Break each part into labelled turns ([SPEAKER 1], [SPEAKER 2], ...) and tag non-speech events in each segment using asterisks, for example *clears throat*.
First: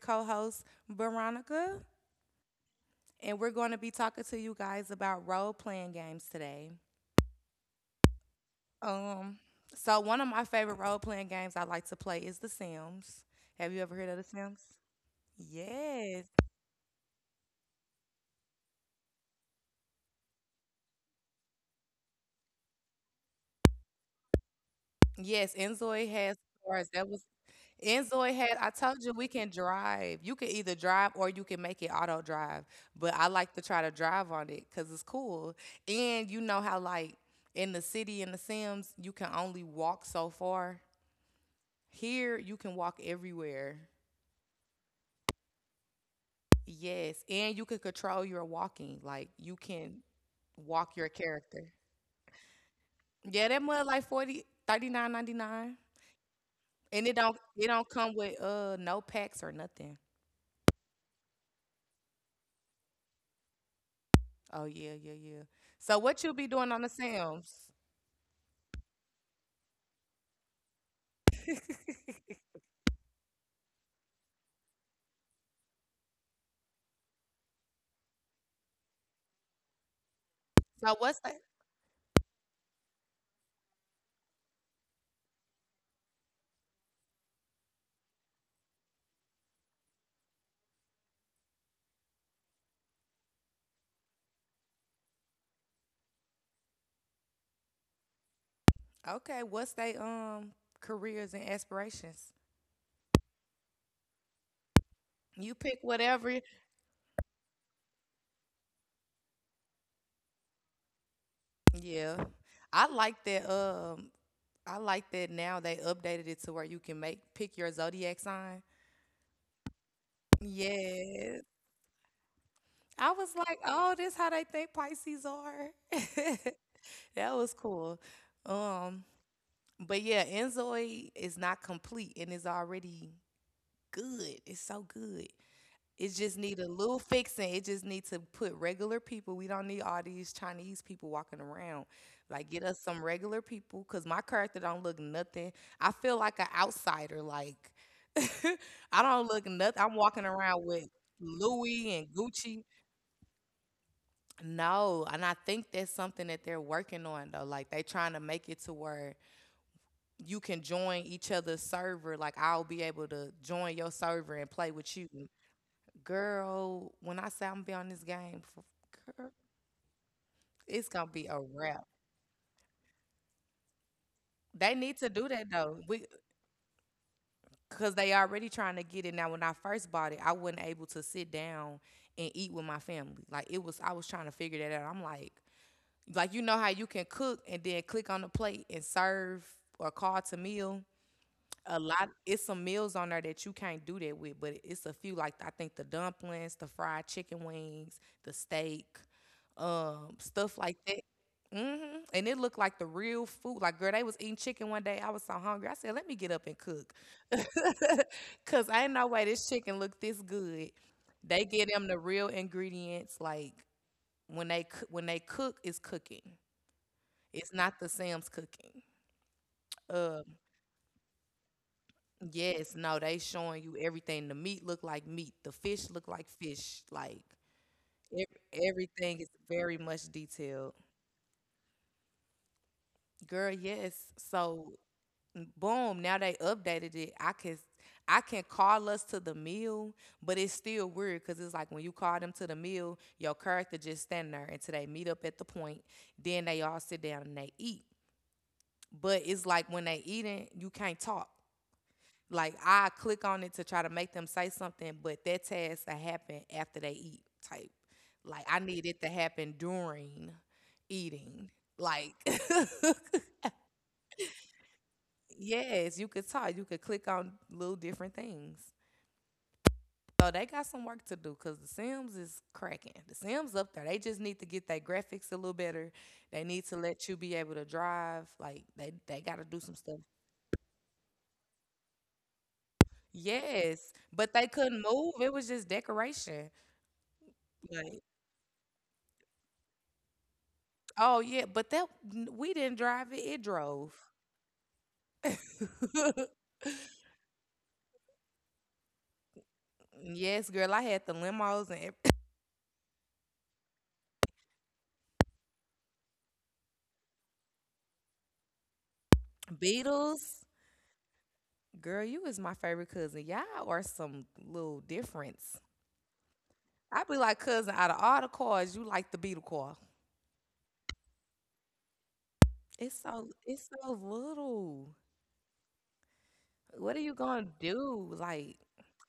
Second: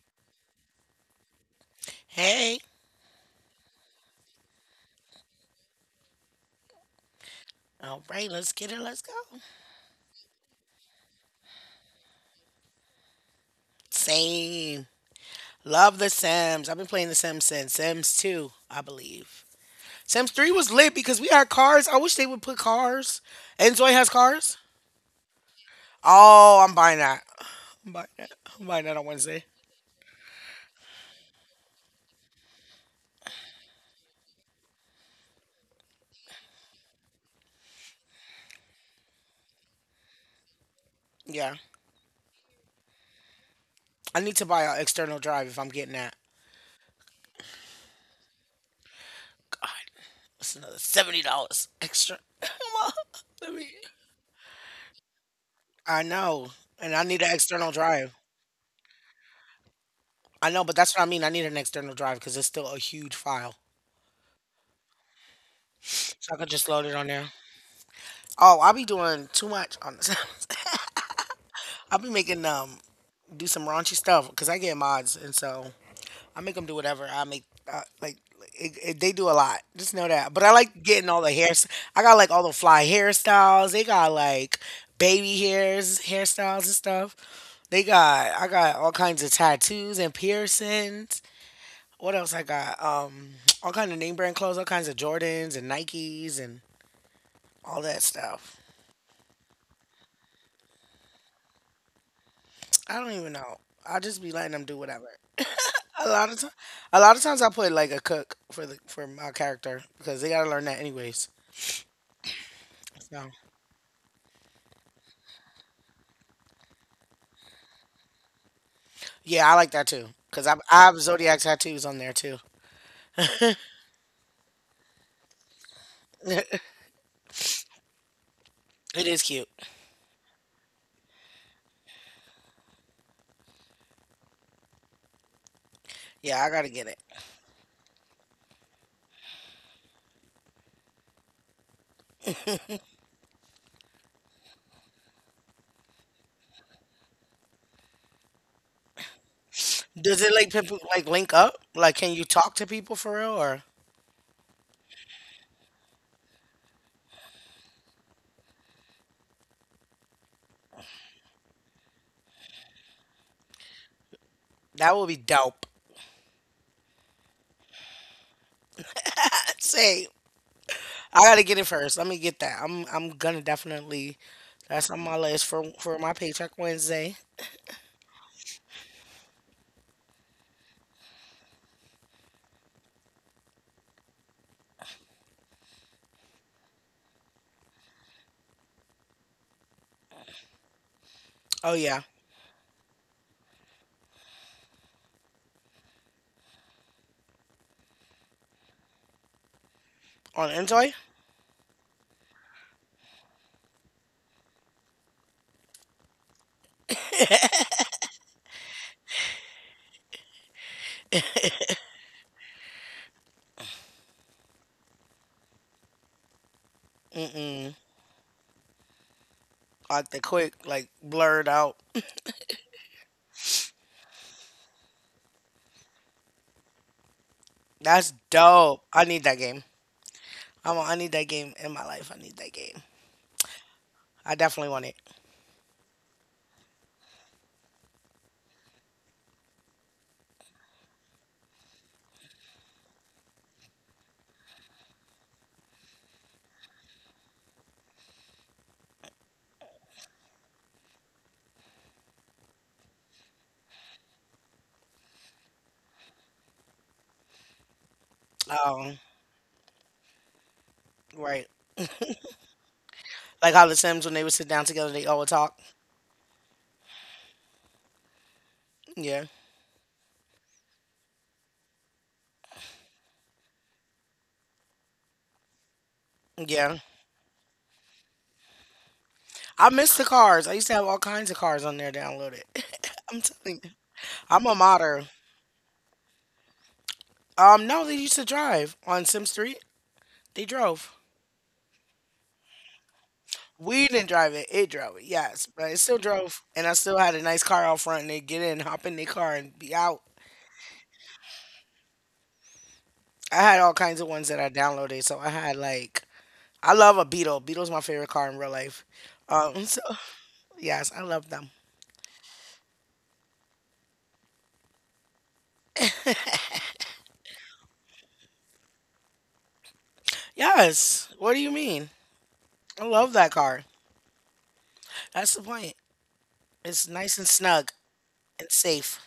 [SPEAKER 1] co-host Veronica,
[SPEAKER 2] Hey.
[SPEAKER 1] and we're going to be talking to you guys about role-playing games today.
[SPEAKER 2] All right, let's get it. Let's go.
[SPEAKER 1] Um, so one of my favorite role-playing games I like to play is The Sims. Have you ever heard of The Sims?
[SPEAKER 2] Same. Love The
[SPEAKER 1] Yes.
[SPEAKER 2] Sims. I've been playing The Sims since Sims 2, I believe. Sims 3 was lit because we had cars. I wish they would put cars. Enjoy has cars.
[SPEAKER 1] Yes, Enzoy has
[SPEAKER 2] Oh, I'm
[SPEAKER 1] cars.
[SPEAKER 2] buying
[SPEAKER 1] That
[SPEAKER 2] that.
[SPEAKER 1] was
[SPEAKER 2] I'm buying that.
[SPEAKER 1] Enzoy had.
[SPEAKER 2] I'm
[SPEAKER 1] I
[SPEAKER 2] buying that
[SPEAKER 1] told
[SPEAKER 2] on
[SPEAKER 1] you we
[SPEAKER 2] Wednesday.
[SPEAKER 1] can drive. You can either drive or you can make it auto drive. But I like to try to drive on it because it's cool. And you know how like in the city in the Sims you can only walk so far.
[SPEAKER 2] Yeah.
[SPEAKER 1] Here you can walk everywhere.
[SPEAKER 2] I need to buy an external drive if I'm getting that.
[SPEAKER 1] Yes, and you can control your walking. Like you
[SPEAKER 2] God,
[SPEAKER 1] can
[SPEAKER 2] that's another
[SPEAKER 1] walk your
[SPEAKER 2] $70
[SPEAKER 1] character.
[SPEAKER 2] extra. *laughs* Come on.
[SPEAKER 1] Yeah,
[SPEAKER 2] Let
[SPEAKER 1] that
[SPEAKER 2] me.
[SPEAKER 1] mud like forty thirty nine ninety nine.
[SPEAKER 2] I know. And I
[SPEAKER 1] and it
[SPEAKER 2] need an
[SPEAKER 1] don't it
[SPEAKER 2] external
[SPEAKER 1] don't
[SPEAKER 2] drive.
[SPEAKER 1] come with no packs or nothing.
[SPEAKER 2] I know, but that's what I mean. I need an external drive because it's still a huge file.
[SPEAKER 1] Oh yeah, yeah, yeah. So what you
[SPEAKER 2] So I
[SPEAKER 1] be
[SPEAKER 2] could just
[SPEAKER 1] doing on
[SPEAKER 2] load
[SPEAKER 1] the
[SPEAKER 2] it on there.
[SPEAKER 1] Sims?
[SPEAKER 2] Oh, I'll be doing too much on this. *laughs* I'll be making do some raunchy stuff because I get mods, and so I make them do whatever. I make like they do a lot. Just know that. But I like
[SPEAKER 1] So
[SPEAKER 2] getting all
[SPEAKER 1] what's
[SPEAKER 2] the
[SPEAKER 1] that?
[SPEAKER 2] hairs. I got like all the fly hairstyles. They got like baby hairs, hairstyles and stuff. They got I got all kinds of tattoos and piercings. What else I got? All kind of name brand clothes, all kinds of Jordans and Nikes and all that stuff.
[SPEAKER 1] Okay, what's they careers and aspirations?
[SPEAKER 2] I don't even know. I'll just be letting them do whatever.
[SPEAKER 1] You pick
[SPEAKER 2] A lot of
[SPEAKER 1] whatever.
[SPEAKER 2] time, a lot of times I put like a cook for the for my character because they gotta learn that anyways.
[SPEAKER 1] Yeah, I like
[SPEAKER 2] So
[SPEAKER 1] that. I like that now they updated it to where you can make pick your zodiac sign.
[SPEAKER 2] yeah, I like that too because I have zodiac
[SPEAKER 1] Yes.
[SPEAKER 2] tattoos on there too.
[SPEAKER 1] I was like, oh, this how they think Pisces are. *laughs*
[SPEAKER 2] *laughs*
[SPEAKER 1] That was cool. Um,
[SPEAKER 2] It is cute.
[SPEAKER 1] but yeah, Enzoid is not complete and it's already good. It's so good. It just
[SPEAKER 2] Yeah, I
[SPEAKER 1] need a
[SPEAKER 2] gotta get
[SPEAKER 1] little
[SPEAKER 2] it.
[SPEAKER 1] fixing. It just need to put regular people. We don't need all these Chinese people walking around. Like get us some regular people cuz my character don't look nothing. I feel like an outsider like *laughs* I don't look nothing. I'm
[SPEAKER 2] Does
[SPEAKER 1] walking
[SPEAKER 2] it like
[SPEAKER 1] around
[SPEAKER 2] people
[SPEAKER 1] with
[SPEAKER 2] like link up?
[SPEAKER 1] Louis
[SPEAKER 2] Like,
[SPEAKER 1] and
[SPEAKER 2] can you talk
[SPEAKER 1] Gucci.
[SPEAKER 2] to people for real? Or
[SPEAKER 1] No, and I think that's something that they're working on though. Like they trying to make it to where you can join each other's server. Like I'll be able to join your server and play with
[SPEAKER 2] that
[SPEAKER 1] you.
[SPEAKER 2] would be dope.
[SPEAKER 1] Girl, when I say I'm gonna be on this game, for, girl,
[SPEAKER 2] *laughs* Same.
[SPEAKER 1] it's gonna
[SPEAKER 2] I
[SPEAKER 1] be a
[SPEAKER 2] gotta get it
[SPEAKER 1] wrap.
[SPEAKER 2] first. Let me get that. I'm gonna definitely.
[SPEAKER 1] They
[SPEAKER 2] That's
[SPEAKER 1] need
[SPEAKER 2] on
[SPEAKER 1] to
[SPEAKER 2] my
[SPEAKER 1] do
[SPEAKER 2] list
[SPEAKER 1] that
[SPEAKER 2] for
[SPEAKER 1] though. We
[SPEAKER 2] my paycheck Wednesday.
[SPEAKER 1] cause they already trying to get it. Now when I first bought it, I wasn't able to sit down and eat with my family. Like it was I was trying to figure that out. I'm like you know how you can cook and then click on the plate and serve or call to meal.
[SPEAKER 2] Oh
[SPEAKER 1] A
[SPEAKER 2] yeah,
[SPEAKER 1] lot it's some meals on there that you can't do that with, but it's a few like I think the dumplings, the fried chicken wings, the steak,
[SPEAKER 2] on
[SPEAKER 1] stuff like
[SPEAKER 2] Enjoy.
[SPEAKER 1] that. Hmm, and it looked like the real food. Like girl they was eating chicken one day I was so hungry I said let me get up and cook *laughs* because ain't no way this chicken looked this good. They get them the real ingredients like when they cook it's cooking. It's not
[SPEAKER 2] Mm,
[SPEAKER 1] the Sam's cooking.
[SPEAKER 2] like
[SPEAKER 1] Um,
[SPEAKER 2] the quick, like blurred out.
[SPEAKER 1] Yes, no, they showing you everything. The meat look like meat. The fish look like fish. Like
[SPEAKER 2] That's dope. I
[SPEAKER 1] everything
[SPEAKER 2] need
[SPEAKER 1] is
[SPEAKER 2] that game.
[SPEAKER 1] very much detailed.
[SPEAKER 2] I need that game in my life. I need that game.
[SPEAKER 1] Girl, yes.
[SPEAKER 2] I definitely
[SPEAKER 1] So
[SPEAKER 2] want it.
[SPEAKER 1] boom, now they updated it. I can call us to the meal, but it's still weird because it's like when you call them to the meal, your character just stand there until they meet up at the point. Then they all sit down and they eat. But it's like when they eating, you can't talk. Like I click on it to try to make them say something, but that task to happen after they eat type. Like I need it
[SPEAKER 2] Um,
[SPEAKER 1] to happen during eating.
[SPEAKER 2] right.
[SPEAKER 1] Like
[SPEAKER 2] Like how the Sims when they would sit down together, they all would
[SPEAKER 1] *laughs*
[SPEAKER 2] talk.
[SPEAKER 1] yes, you could talk. You could click on little different things.
[SPEAKER 2] Yeah,
[SPEAKER 1] So they got some work to do because the Sims is cracking. The Sims up there. They just need to get their graphics a little better. They need to
[SPEAKER 2] yeah.
[SPEAKER 1] let you be able to drive. Like they gotta do
[SPEAKER 2] I
[SPEAKER 1] some
[SPEAKER 2] miss
[SPEAKER 1] stuff.
[SPEAKER 2] the cars. I used to have all kinds of cars on there downloaded. *laughs* I'm telling you,
[SPEAKER 1] Yes. But they
[SPEAKER 2] I'm a
[SPEAKER 1] couldn't
[SPEAKER 2] modder.
[SPEAKER 1] move. It was just decoration.
[SPEAKER 2] No, they
[SPEAKER 1] Like
[SPEAKER 2] used to drive on Sims Street. They drove.
[SPEAKER 1] oh yeah, but that we didn't drive it; it
[SPEAKER 2] We
[SPEAKER 1] drove.
[SPEAKER 2] didn't drive it. It drove it. Yes, but it still
[SPEAKER 1] *laughs*
[SPEAKER 2] drove, and I still had a nice car out front. And they get in, hop in their car, and be out.
[SPEAKER 1] yes, girl, I had the limos and ev-
[SPEAKER 2] I had all kinds of ones that I downloaded. So I had like I love a Beetle. Beetle's my favorite car in real life.
[SPEAKER 1] *coughs*
[SPEAKER 2] *laughs* So
[SPEAKER 1] Beatles.
[SPEAKER 2] yes, I love them.
[SPEAKER 1] Girl, you is my favorite cousin. Y'all are some little difference.
[SPEAKER 2] *laughs*
[SPEAKER 1] I be like cousin. Out of all the cars, you like the Beetle car.
[SPEAKER 2] Yes. What do you mean? I love that car.
[SPEAKER 1] It's so little.
[SPEAKER 2] That's the point. It's
[SPEAKER 1] What are you
[SPEAKER 2] nice and
[SPEAKER 1] gonna
[SPEAKER 2] snug
[SPEAKER 1] do?
[SPEAKER 2] and
[SPEAKER 1] Like
[SPEAKER 2] safe.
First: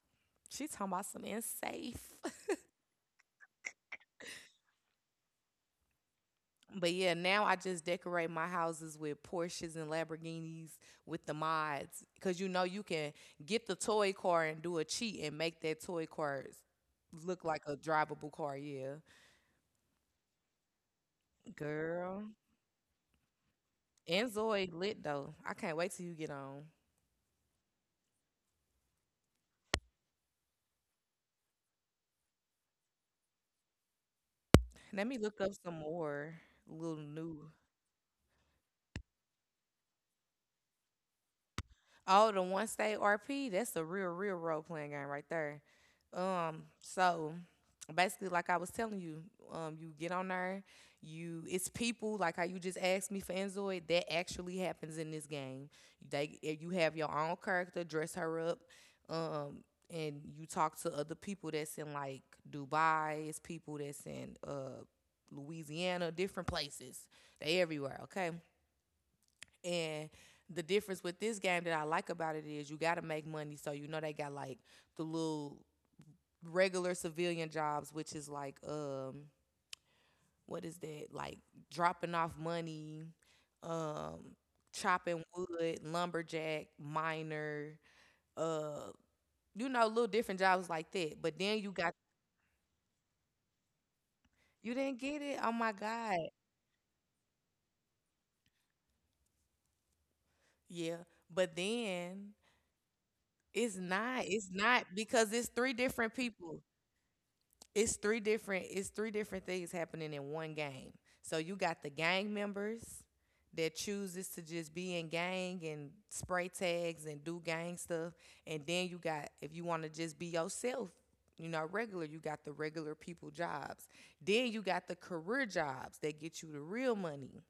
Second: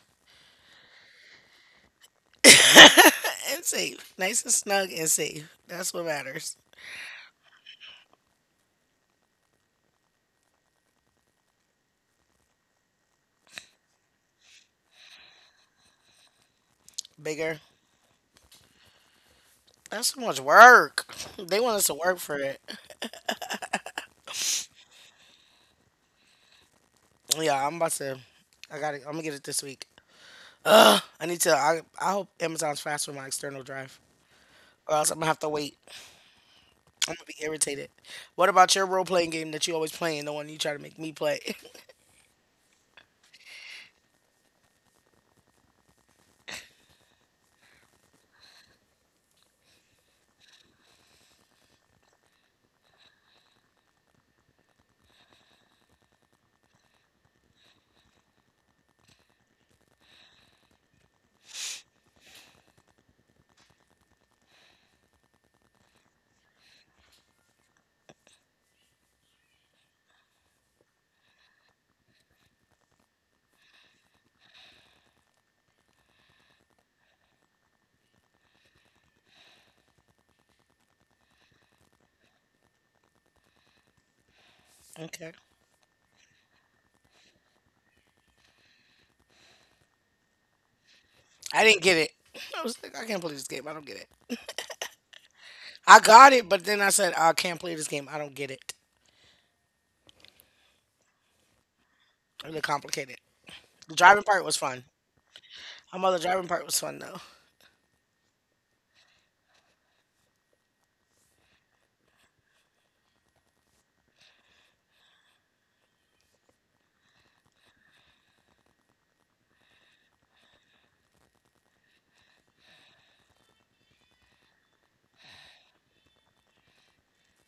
[SPEAKER 1] she talking about some unsafe.
[SPEAKER 2] *laughs*
[SPEAKER 1] *laughs*
[SPEAKER 2] And safe. Nice and snug and safe. That's what matters.
[SPEAKER 1] But yeah, now I just decorate my houses with Porsches and Lamborghinis with the mods because you know you can get the toy car and do a cheat and make that toy car look
[SPEAKER 2] Bigger.
[SPEAKER 1] like a drivable car. Yeah,
[SPEAKER 2] That's so much work. They want us to work
[SPEAKER 1] girl.
[SPEAKER 2] for it.
[SPEAKER 1] And Zoid lit though. I can't wait till you get on.
[SPEAKER 2] Yeah, I'm about to. I got to I'm gonna get it this week. Ugh. I need to. I hope Amazon's fast with my external drive, or
[SPEAKER 1] Let
[SPEAKER 2] else I'm
[SPEAKER 1] me
[SPEAKER 2] gonna have
[SPEAKER 1] look
[SPEAKER 2] to
[SPEAKER 1] up some
[SPEAKER 2] wait.
[SPEAKER 1] more little
[SPEAKER 2] I'm gonna be
[SPEAKER 1] new.
[SPEAKER 2] irritated. What about your role playing game that you always playing? The one you try to make me play?
[SPEAKER 1] Oh, the one state RP, that's a real, real role playing game right there. So basically, like I was telling you, you get on there, you it's people like how you just asked me for Enzoid, that actually happens in this game. You have your own character, dress her up, um, and you talk to other people that's in like Dubai, it's people that's in Louisiana, different places. They everywhere, okay? And the difference with this game that I like about it is you got to make money. So you know they got like the little regular civilian jobs, which is like what is that like dropping off money, um
[SPEAKER 2] *laughs*
[SPEAKER 1] chopping
[SPEAKER 2] Okay.
[SPEAKER 1] wood, lumberjack, miner, uh you know little different jobs like that. But then
[SPEAKER 2] I
[SPEAKER 1] you
[SPEAKER 2] didn't
[SPEAKER 1] got
[SPEAKER 2] get it. I was like, I can't play this game. I don't get it.
[SPEAKER 1] you didn't get it. Oh my
[SPEAKER 2] I
[SPEAKER 1] god.
[SPEAKER 2] got it, but then I said, I can't play this game. I don't get it.
[SPEAKER 1] Yeah. But then
[SPEAKER 2] Really complicated.
[SPEAKER 1] it's
[SPEAKER 2] The driving
[SPEAKER 1] not.
[SPEAKER 2] part
[SPEAKER 1] It's
[SPEAKER 2] was fun.
[SPEAKER 1] not because it's three
[SPEAKER 2] My
[SPEAKER 1] different
[SPEAKER 2] mother driving
[SPEAKER 1] people.
[SPEAKER 2] part was fun though.
[SPEAKER 1] It's three different things happening in one game. So you got the gang members that chooses to just be in gang and spray tags and do gang stuff, and then you got if you want to just be yourself, you know, regular, you got the regular people jobs. Then you got the career jobs that get you the real money,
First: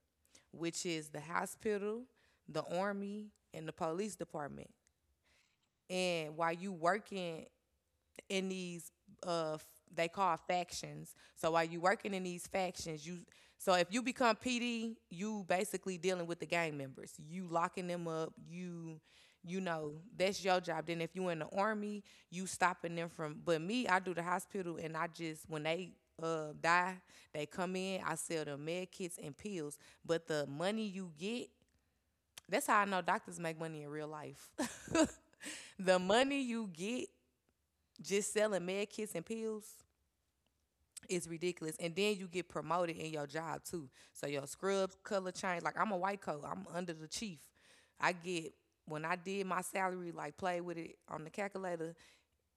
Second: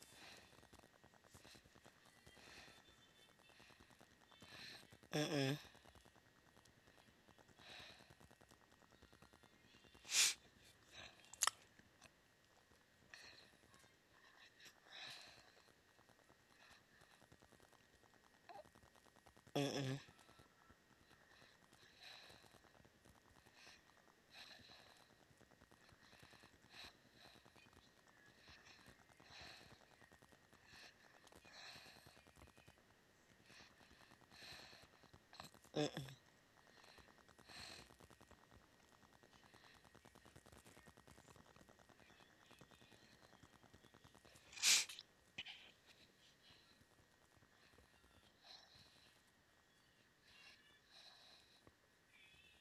[SPEAKER 1] which is the hospital, the army, and the police department.
[SPEAKER 2] Mm-mm.
[SPEAKER 1] And while you working in these uh f- they call factions. So while you working in these factions, you so if you become PD, you basically dealing with the gang members. You locking them up, you know,
[SPEAKER 2] Mm-mm.
[SPEAKER 1] that's your job. Then if you in the army, you stopping them from but me, I do the hospital and I just when they die, they come in, I sell them med kits and pills. But the money you get, that's how I know doctors make money in real life. *laughs* The
[SPEAKER 2] Mm-mm.
[SPEAKER 1] money you get just selling med kits and pills is ridiculous. And then you get promoted in your job too. So your scrubs color change. Like I'm a white coat. I'm under the chief. I get when I did my salary, like play with it on the calculator,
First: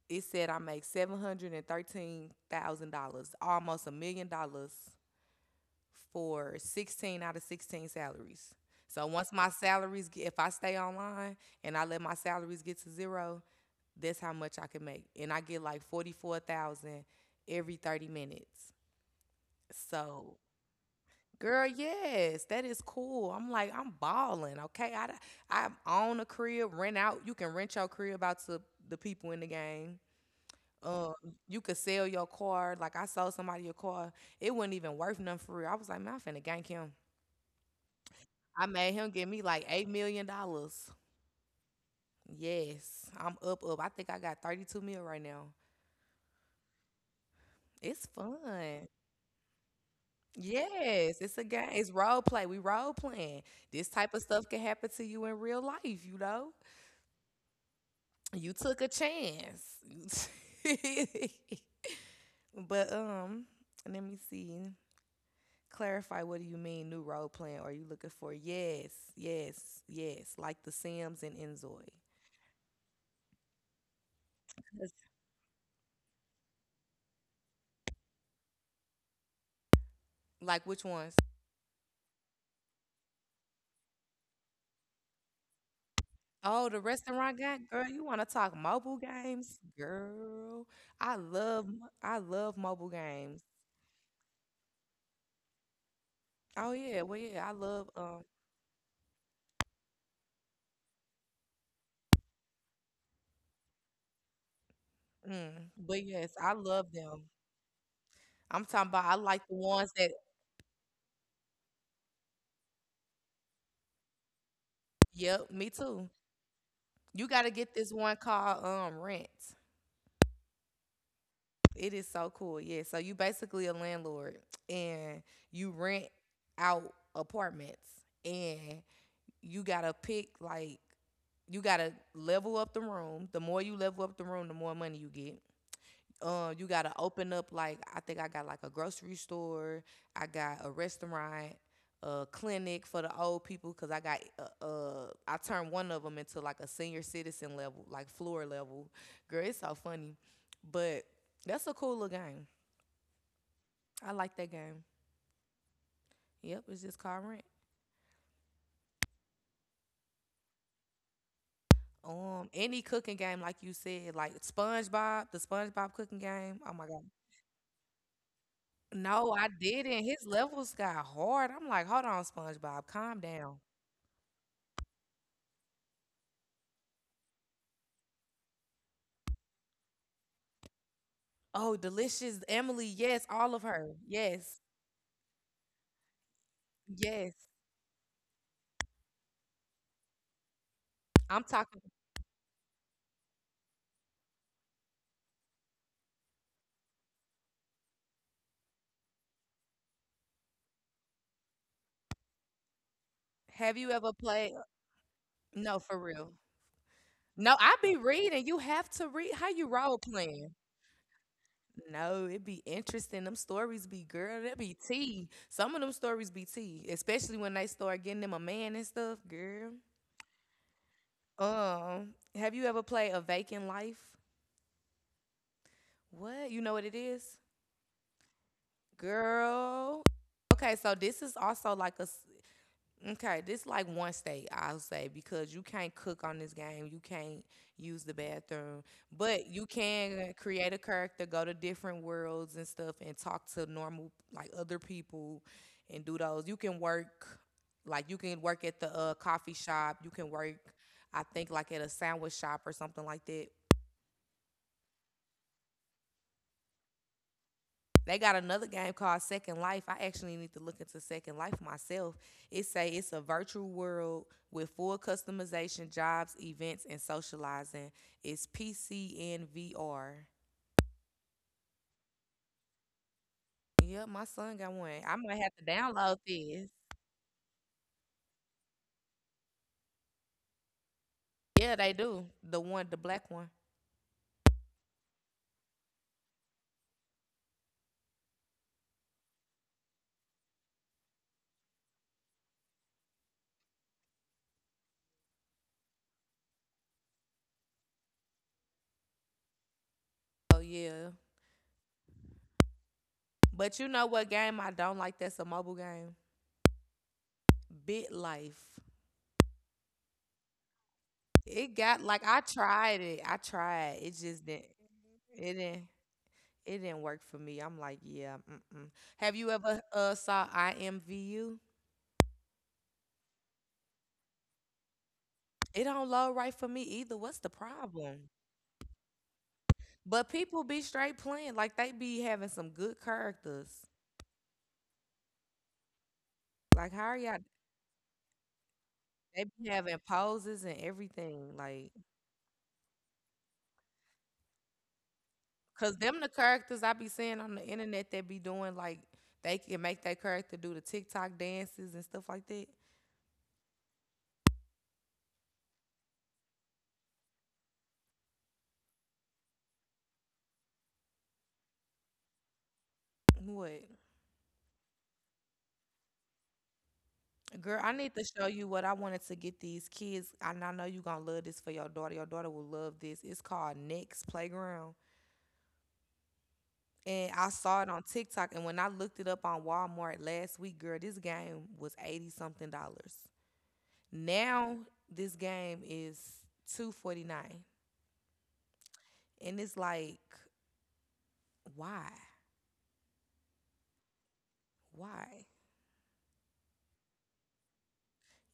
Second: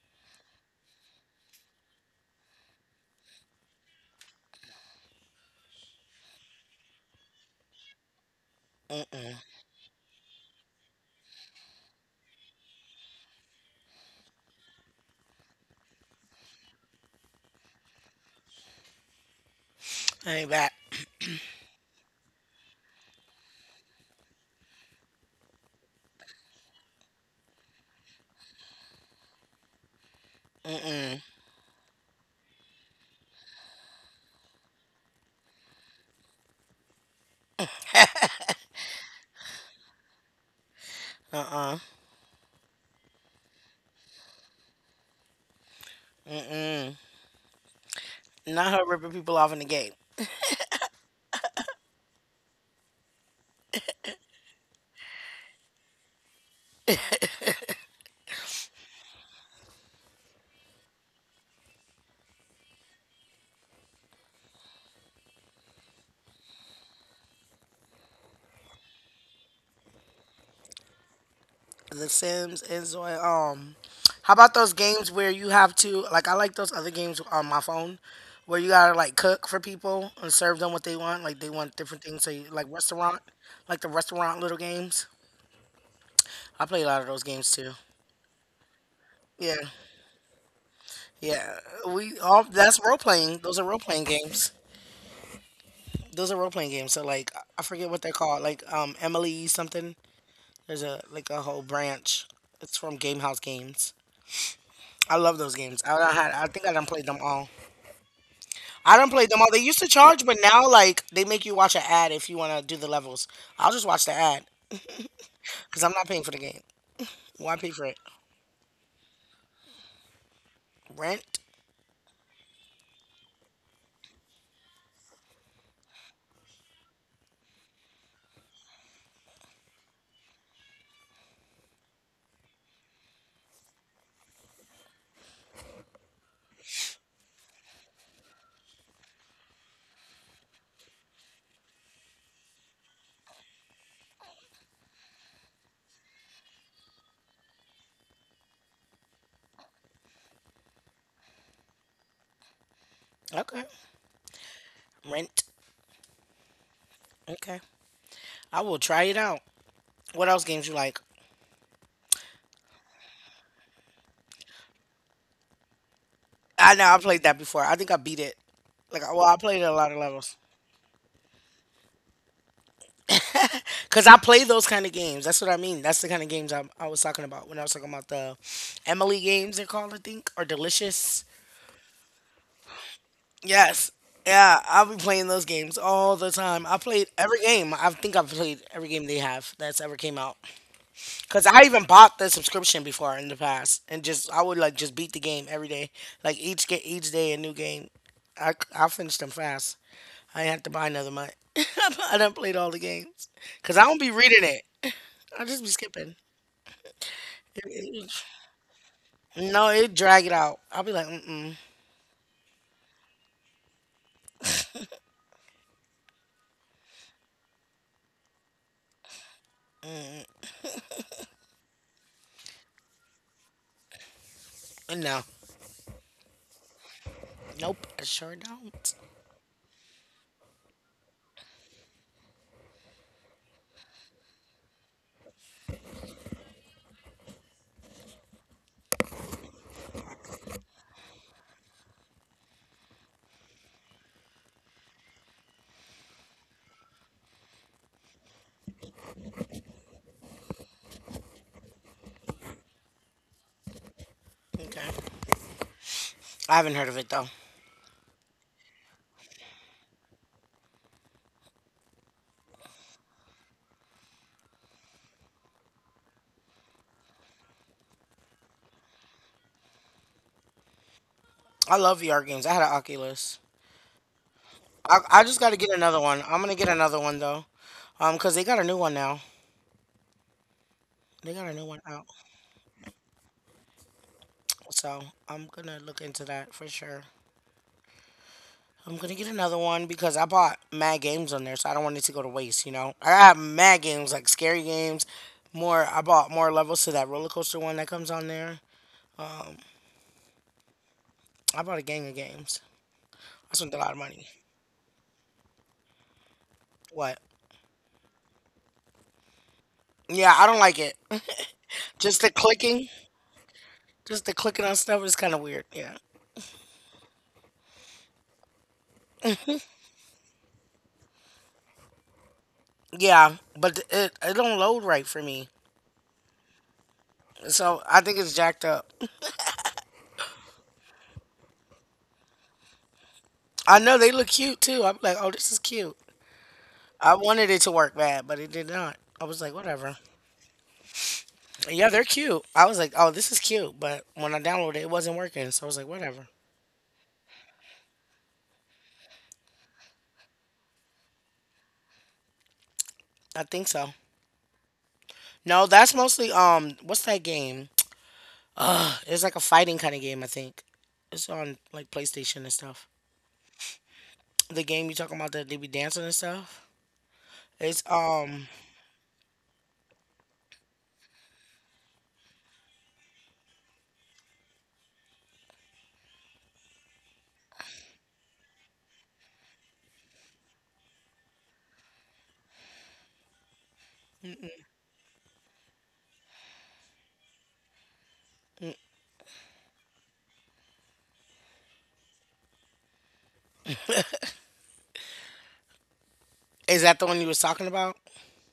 [SPEAKER 1] it said I make $713,000, almost $1 million for 16 out of 16 salaries. So once
[SPEAKER 2] Mm-mm.
[SPEAKER 1] my salaries, get, if I stay online and I let my salaries get to zero, that's how much I can make. And I get like 44,000 every 30 minutes. So,
[SPEAKER 2] I ain't back.
[SPEAKER 1] girl, yes, that is cool. I'm like, I'm balling, okay? I own a crib, rent out. You can rent your crib out to the people in the game. Um,
[SPEAKER 2] Mm-mm.
[SPEAKER 1] you could sell your car. Like, I sold somebody a car. It wasn't even worth nothing for real. I was like, man, I'm finna gank him. I made him give me like $8 million. Dollars.
[SPEAKER 2] Uh-uh.
[SPEAKER 1] Yes, I'm up, up. I think I got 32 mil right now.
[SPEAKER 2] Mm-mm.
[SPEAKER 1] It's
[SPEAKER 2] Not
[SPEAKER 1] fun.
[SPEAKER 2] her ripping people off in the game.
[SPEAKER 1] Yes, it's a game. It's role play. We role playing. This type of stuff can happen to you in real life, you know? You took a chance. *laughs* But let me see. Clarify what do you mean new role playing? Are you looking for yes, yes, yes, like the Sims and Enzoy?
[SPEAKER 2] The Sims, Enjoy. How about those
[SPEAKER 1] Yes.
[SPEAKER 2] games where you have to like? I like those other games on my phone where you gotta like cook for people and serve
[SPEAKER 1] Like
[SPEAKER 2] them
[SPEAKER 1] which
[SPEAKER 2] what they
[SPEAKER 1] ones?
[SPEAKER 2] want. Like they want different things, so you, like restaurant, like the restaurant little games. I
[SPEAKER 1] Oh, the
[SPEAKER 2] play a lot of those
[SPEAKER 1] restaurant
[SPEAKER 2] games
[SPEAKER 1] guy,
[SPEAKER 2] too.
[SPEAKER 1] girl. You want to talk mobile
[SPEAKER 2] Yeah,
[SPEAKER 1] games, girl? I
[SPEAKER 2] yeah.
[SPEAKER 1] love,
[SPEAKER 2] We
[SPEAKER 1] I
[SPEAKER 2] all
[SPEAKER 1] love
[SPEAKER 2] that's
[SPEAKER 1] mobile
[SPEAKER 2] role playing.
[SPEAKER 1] games.
[SPEAKER 2] Those are role playing games. Those are role playing
[SPEAKER 1] Oh
[SPEAKER 2] games. So
[SPEAKER 1] yeah, well
[SPEAKER 2] like
[SPEAKER 1] yeah, I
[SPEAKER 2] I forget
[SPEAKER 1] love.
[SPEAKER 2] what they're
[SPEAKER 1] um.
[SPEAKER 2] called. Like Emily something. There's a like a whole branch. It's from Gamehouse Games. I love those
[SPEAKER 1] Mm,
[SPEAKER 2] games.
[SPEAKER 1] but yes,
[SPEAKER 2] I
[SPEAKER 1] I
[SPEAKER 2] think I done
[SPEAKER 1] love
[SPEAKER 2] played them
[SPEAKER 1] them.
[SPEAKER 2] all.
[SPEAKER 1] I'm
[SPEAKER 2] I
[SPEAKER 1] talking
[SPEAKER 2] don't
[SPEAKER 1] about I
[SPEAKER 2] play them all.
[SPEAKER 1] like
[SPEAKER 2] They
[SPEAKER 1] the
[SPEAKER 2] used to
[SPEAKER 1] ones that
[SPEAKER 2] charge, but now like they make you watch an ad if you want to do the levels. I'll just watch the ad
[SPEAKER 1] yep,
[SPEAKER 2] because
[SPEAKER 1] me
[SPEAKER 2] I'm not
[SPEAKER 1] too.
[SPEAKER 2] paying for the game.
[SPEAKER 1] You
[SPEAKER 2] Why
[SPEAKER 1] gotta
[SPEAKER 2] pay for
[SPEAKER 1] get
[SPEAKER 2] it?
[SPEAKER 1] this one called rent.
[SPEAKER 2] Rent.
[SPEAKER 1] It is so cool. Yeah. So you basically a landlord and you rent out apartments and you gotta pick like you gotta level up the room. The more you level up the room, the more money you get. You gotta open up like, I think I got like a grocery store, I got a restaurant, a clinic for the old people because I got I turned one of them into like a senior citizen level, like floor level. Girl, it's so funny. But that's a cool little game.
[SPEAKER 2] Okay.
[SPEAKER 1] I like that game.
[SPEAKER 2] Rent.
[SPEAKER 1] Yep, it's just called Rent.
[SPEAKER 2] Okay. I will try it out. What else games you like?
[SPEAKER 1] Any cooking game, like you said, like SpongeBob, the SpongeBob cooking game, oh
[SPEAKER 2] I
[SPEAKER 1] my
[SPEAKER 2] know
[SPEAKER 1] god.
[SPEAKER 2] I played that before. I think I beat it. Like well,
[SPEAKER 1] No,
[SPEAKER 2] I
[SPEAKER 1] I
[SPEAKER 2] played a lot of
[SPEAKER 1] didn't. His
[SPEAKER 2] levels
[SPEAKER 1] levels got hard. I'm like, hold on, SpongeBob, calm down.
[SPEAKER 2] because I play those kind of games. That's what I mean. That's the kind of games I was talking about when I was talking about the Emily games. They're called, I think, or Delicious.
[SPEAKER 1] Oh, Delicious Emily. Yes, all of
[SPEAKER 2] Yes.
[SPEAKER 1] her. Yes.
[SPEAKER 2] Yeah, I'll be playing those games all the time. I played
[SPEAKER 1] Yes.
[SPEAKER 2] every game. I think I've played every game they have that's ever came out.
[SPEAKER 1] I'm
[SPEAKER 2] Cause I
[SPEAKER 1] talking.
[SPEAKER 2] even bought the subscription before in the past, and just I would like just beat the game every day. Like each day a new game. I finished them fast. I didn't have to buy another month. *laughs* I done played all the games.
[SPEAKER 1] Have
[SPEAKER 2] Cause I
[SPEAKER 1] you
[SPEAKER 2] don't
[SPEAKER 1] ever
[SPEAKER 2] be reading
[SPEAKER 1] played?
[SPEAKER 2] it. I just be
[SPEAKER 1] No, for
[SPEAKER 2] skipping.
[SPEAKER 1] real. No,
[SPEAKER 2] It-
[SPEAKER 1] I be
[SPEAKER 2] it-
[SPEAKER 1] reading. You have to read. How you
[SPEAKER 2] no,
[SPEAKER 1] role
[SPEAKER 2] it drag it
[SPEAKER 1] playing?
[SPEAKER 2] out. I'll be like,
[SPEAKER 1] No, it be interesting. Them stories be, girl, that be tea. Some of them stories be tea, especially when they start getting them a man and stuff, girl. Um, have you ever played A Vacant Life?
[SPEAKER 2] no,
[SPEAKER 1] What? You know what it is?
[SPEAKER 2] nope, I sure don't.
[SPEAKER 1] Girl. Okay, so this is also like a s-. Okay, this like one state, I'll say, because you can't cook on this game, you can't use the bathroom, but you can create a character, go to different worlds and stuff, and talk to normal like other people, and do those. You can work, like you can work at the coffee shop. You can work, I think, like at a sandwich shop or something like that.
[SPEAKER 2] Okay, I haven't heard of it though.
[SPEAKER 1] They got another game called Second Life. I actually need to look into Second Life myself. It say it's a virtual world with full customization, jobs, events, and socializing. It's PC and VR.
[SPEAKER 2] I love VR games. I had an Oculus.
[SPEAKER 1] Yeah, my son got one. I
[SPEAKER 2] I
[SPEAKER 1] might
[SPEAKER 2] just
[SPEAKER 1] have
[SPEAKER 2] got to
[SPEAKER 1] to
[SPEAKER 2] get another
[SPEAKER 1] download
[SPEAKER 2] one. I'm gonna
[SPEAKER 1] this.
[SPEAKER 2] get another one though, cause they got a new one now. They got a new
[SPEAKER 1] Yeah,
[SPEAKER 2] one
[SPEAKER 1] they
[SPEAKER 2] out,
[SPEAKER 1] do. The one, the black one.
[SPEAKER 2] so I'm gonna look into that for sure. I'm gonna get another one because I bought mad games on there, so I don't want it to go to waste. You know, I have mad games like scary games. More, I bought more levels to that roller coaster one that comes on there. Um,
[SPEAKER 1] Oh yeah.
[SPEAKER 2] I bought a gang of games. I spent
[SPEAKER 1] But
[SPEAKER 2] a
[SPEAKER 1] you
[SPEAKER 2] lot of
[SPEAKER 1] know what
[SPEAKER 2] money.
[SPEAKER 1] game I don't like? That's a mobile game.
[SPEAKER 2] What?
[SPEAKER 1] Bit Life.
[SPEAKER 2] Yeah, I don't like it. *laughs*
[SPEAKER 1] It got like,
[SPEAKER 2] just the
[SPEAKER 1] I
[SPEAKER 2] clicking,
[SPEAKER 1] tried it. I tried. It
[SPEAKER 2] just the
[SPEAKER 1] just didn't.
[SPEAKER 2] clicking on stuff is kind of
[SPEAKER 1] It
[SPEAKER 2] weird.
[SPEAKER 1] didn't.
[SPEAKER 2] Yeah.
[SPEAKER 1] It didn't work for me. I'm like, yeah. Mm-mm. Have you ever saw IMVU?
[SPEAKER 2] Yeah, but it don't load right for me.
[SPEAKER 1] It don't load right for me either. What's the
[SPEAKER 2] So I think
[SPEAKER 1] problem?
[SPEAKER 2] it's jacked up.
[SPEAKER 1] But people be straight playing. Like they be having some good characters.
[SPEAKER 2] I know they look cute too. I'm like, oh, this is cute.
[SPEAKER 1] Like, how are
[SPEAKER 2] I
[SPEAKER 1] y'all?
[SPEAKER 2] wanted it to work bad, but it did not. I
[SPEAKER 1] They
[SPEAKER 2] was like,
[SPEAKER 1] be having
[SPEAKER 2] whatever.
[SPEAKER 1] poses and everything. Like,
[SPEAKER 2] Yeah, they're cute. I was like, oh, this is cute. But when I downloaded it, it wasn't working. So I was like,
[SPEAKER 1] cause them the
[SPEAKER 2] whatever.
[SPEAKER 1] characters I be seeing on the internet that be doing like, they can make that character do the TikTok dances and stuff like that.
[SPEAKER 2] I think so. No, that's mostly what's that game? Ugh, it's like a fighting kind of game. I think it's on like PlayStation and stuff.
[SPEAKER 1] What?
[SPEAKER 2] The game you talking about that they be dancing and stuff.
[SPEAKER 1] Girl,
[SPEAKER 2] It's
[SPEAKER 1] I need to show you what I wanted to get these kids. And I know you're going to love this for your daughter. Your daughter will love this. It's called Next Playground. And I saw it on TikTok. And when I looked it up on Walmart last week, girl, this game was 80 something dollars. Now this game is 249. And it's like, why? Why?
[SPEAKER 2] is that the one you was talking about?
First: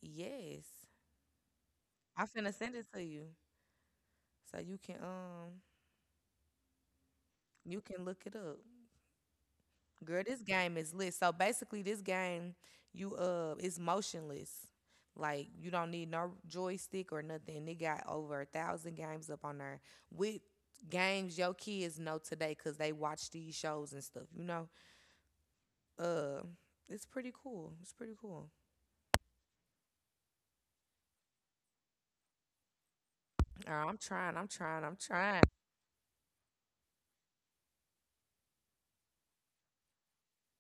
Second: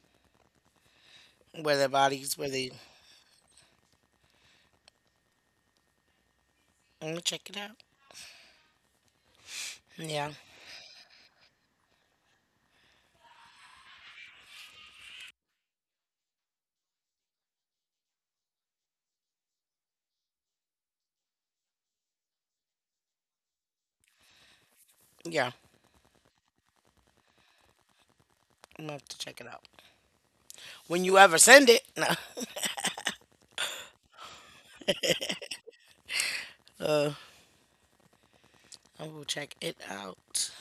[SPEAKER 1] Yes.
[SPEAKER 2] Where their
[SPEAKER 1] I
[SPEAKER 2] bodies, where
[SPEAKER 1] finna
[SPEAKER 2] they
[SPEAKER 1] send it to you. So
[SPEAKER 2] I'm gonna check it
[SPEAKER 1] you
[SPEAKER 2] out.
[SPEAKER 1] can look it up. Girl,
[SPEAKER 2] Yeah,
[SPEAKER 1] this game is lit. So basically, this game, you is motionless. Like, you don't need no joystick or nothing. They got over a thousand games up on there with games your kids know today because they watch these shows and stuff. You know,
[SPEAKER 2] yeah,
[SPEAKER 1] uh, it's pretty cool. It's pretty cool.
[SPEAKER 2] I'm gonna have to check it out. When you ever send it, no,
[SPEAKER 1] I'm trying. I'm trying. I'm trying.
[SPEAKER 2] uh, I will check it out.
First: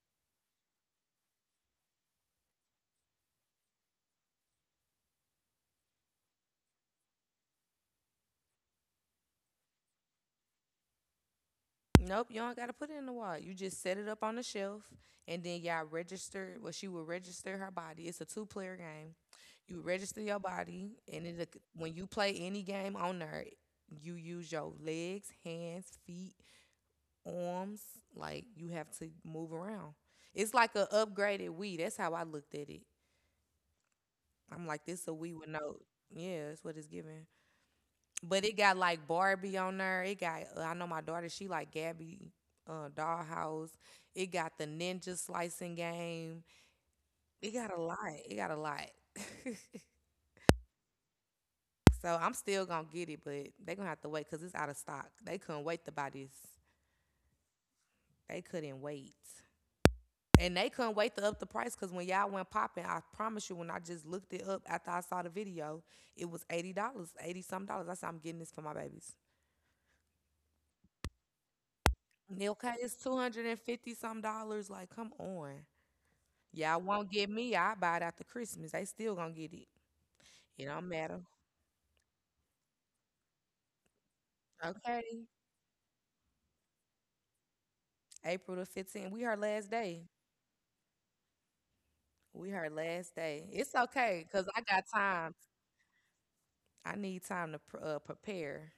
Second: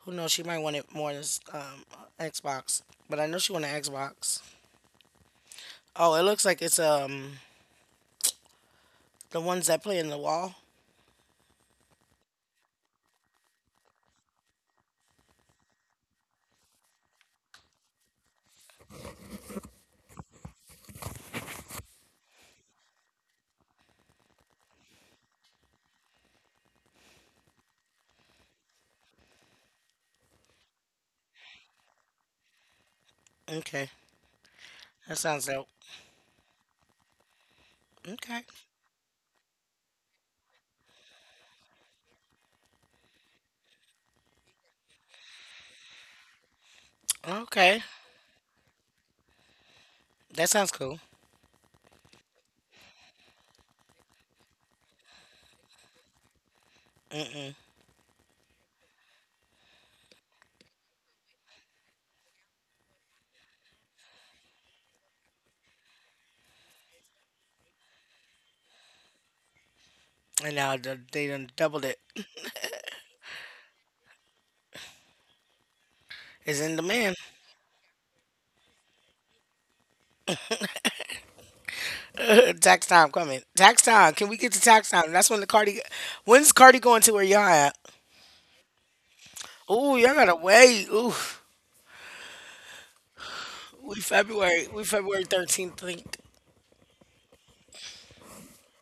[SPEAKER 2] Who knows? She might want it more than um Xbox, but I know she want an Xbox. Oh, it looks like it's the ones that play in the wall.
[SPEAKER 1] Nope, you don't gotta put it in the wall. You just set it up on the shelf, and then y'all register. Well, she will register her body. It's a two-player game. You register your body, and it like, when you play any game on there, you use your legs, hands, feet, arms. Like, you have to move around. It's like a upgraded Wii. That's how I looked at it.
[SPEAKER 2] Okay,
[SPEAKER 1] I'm like, this a
[SPEAKER 2] that
[SPEAKER 1] Wii
[SPEAKER 2] sounds
[SPEAKER 1] with
[SPEAKER 2] dope.
[SPEAKER 1] no. Yeah, that's what it's giving.
[SPEAKER 2] Okay,
[SPEAKER 1] But it got like Barbie on there. It got, I know my daughter, she like Gabby dollhouse. It got the ninja slicing game. It got
[SPEAKER 2] okay,
[SPEAKER 1] a lot. It got a lot.
[SPEAKER 2] that sounds cool.
[SPEAKER 1] *laughs* So I'm still gonna get it, but they gonna have to wait because it's out of stock. They couldn't wait to buy this.
[SPEAKER 2] Mm-mm.
[SPEAKER 1] They couldn't wait. And they couldn't wait to up the price because when y'all went popping, I promise you, when I just looked it up after I saw the video, it was $80, 80 some dollars. I said, I'm getting this for my babies.
[SPEAKER 2] And now they done doubled it.
[SPEAKER 1] Okay, it's 250 some dollars. Like, come on.
[SPEAKER 2] It's in
[SPEAKER 1] Y'all won't
[SPEAKER 2] demand.
[SPEAKER 1] get me. I buy it after Christmas. They still gonna get it. It don't matter.
[SPEAKER 2] *laughs* Tax time coming. Tax time. Can we get to tax time? That's
[SPEAKER 1] Okay.
[SPEAKER 2] when the Cardi. When's Cardi going to where y'all at?
[SPEAKER 1] April the 15th. We her last
[SPEAKER 2] Ooh,
[SPEAKER 1] day.
[SPEAKER 2] y'all gotta wait. Ooh,
[SPEAKER 1] We her last day. It's
[SPEAKER 2] We
[SPEAKER 1] okay, cause I
[SPEAKER 2] February we
[SPEAKER 1] got
[SPEAKER 2] February
[SPEAKER 1] time.
[SPEAKER 2] thirteenth. Think
[SPEAKER 1] I need time to prepare.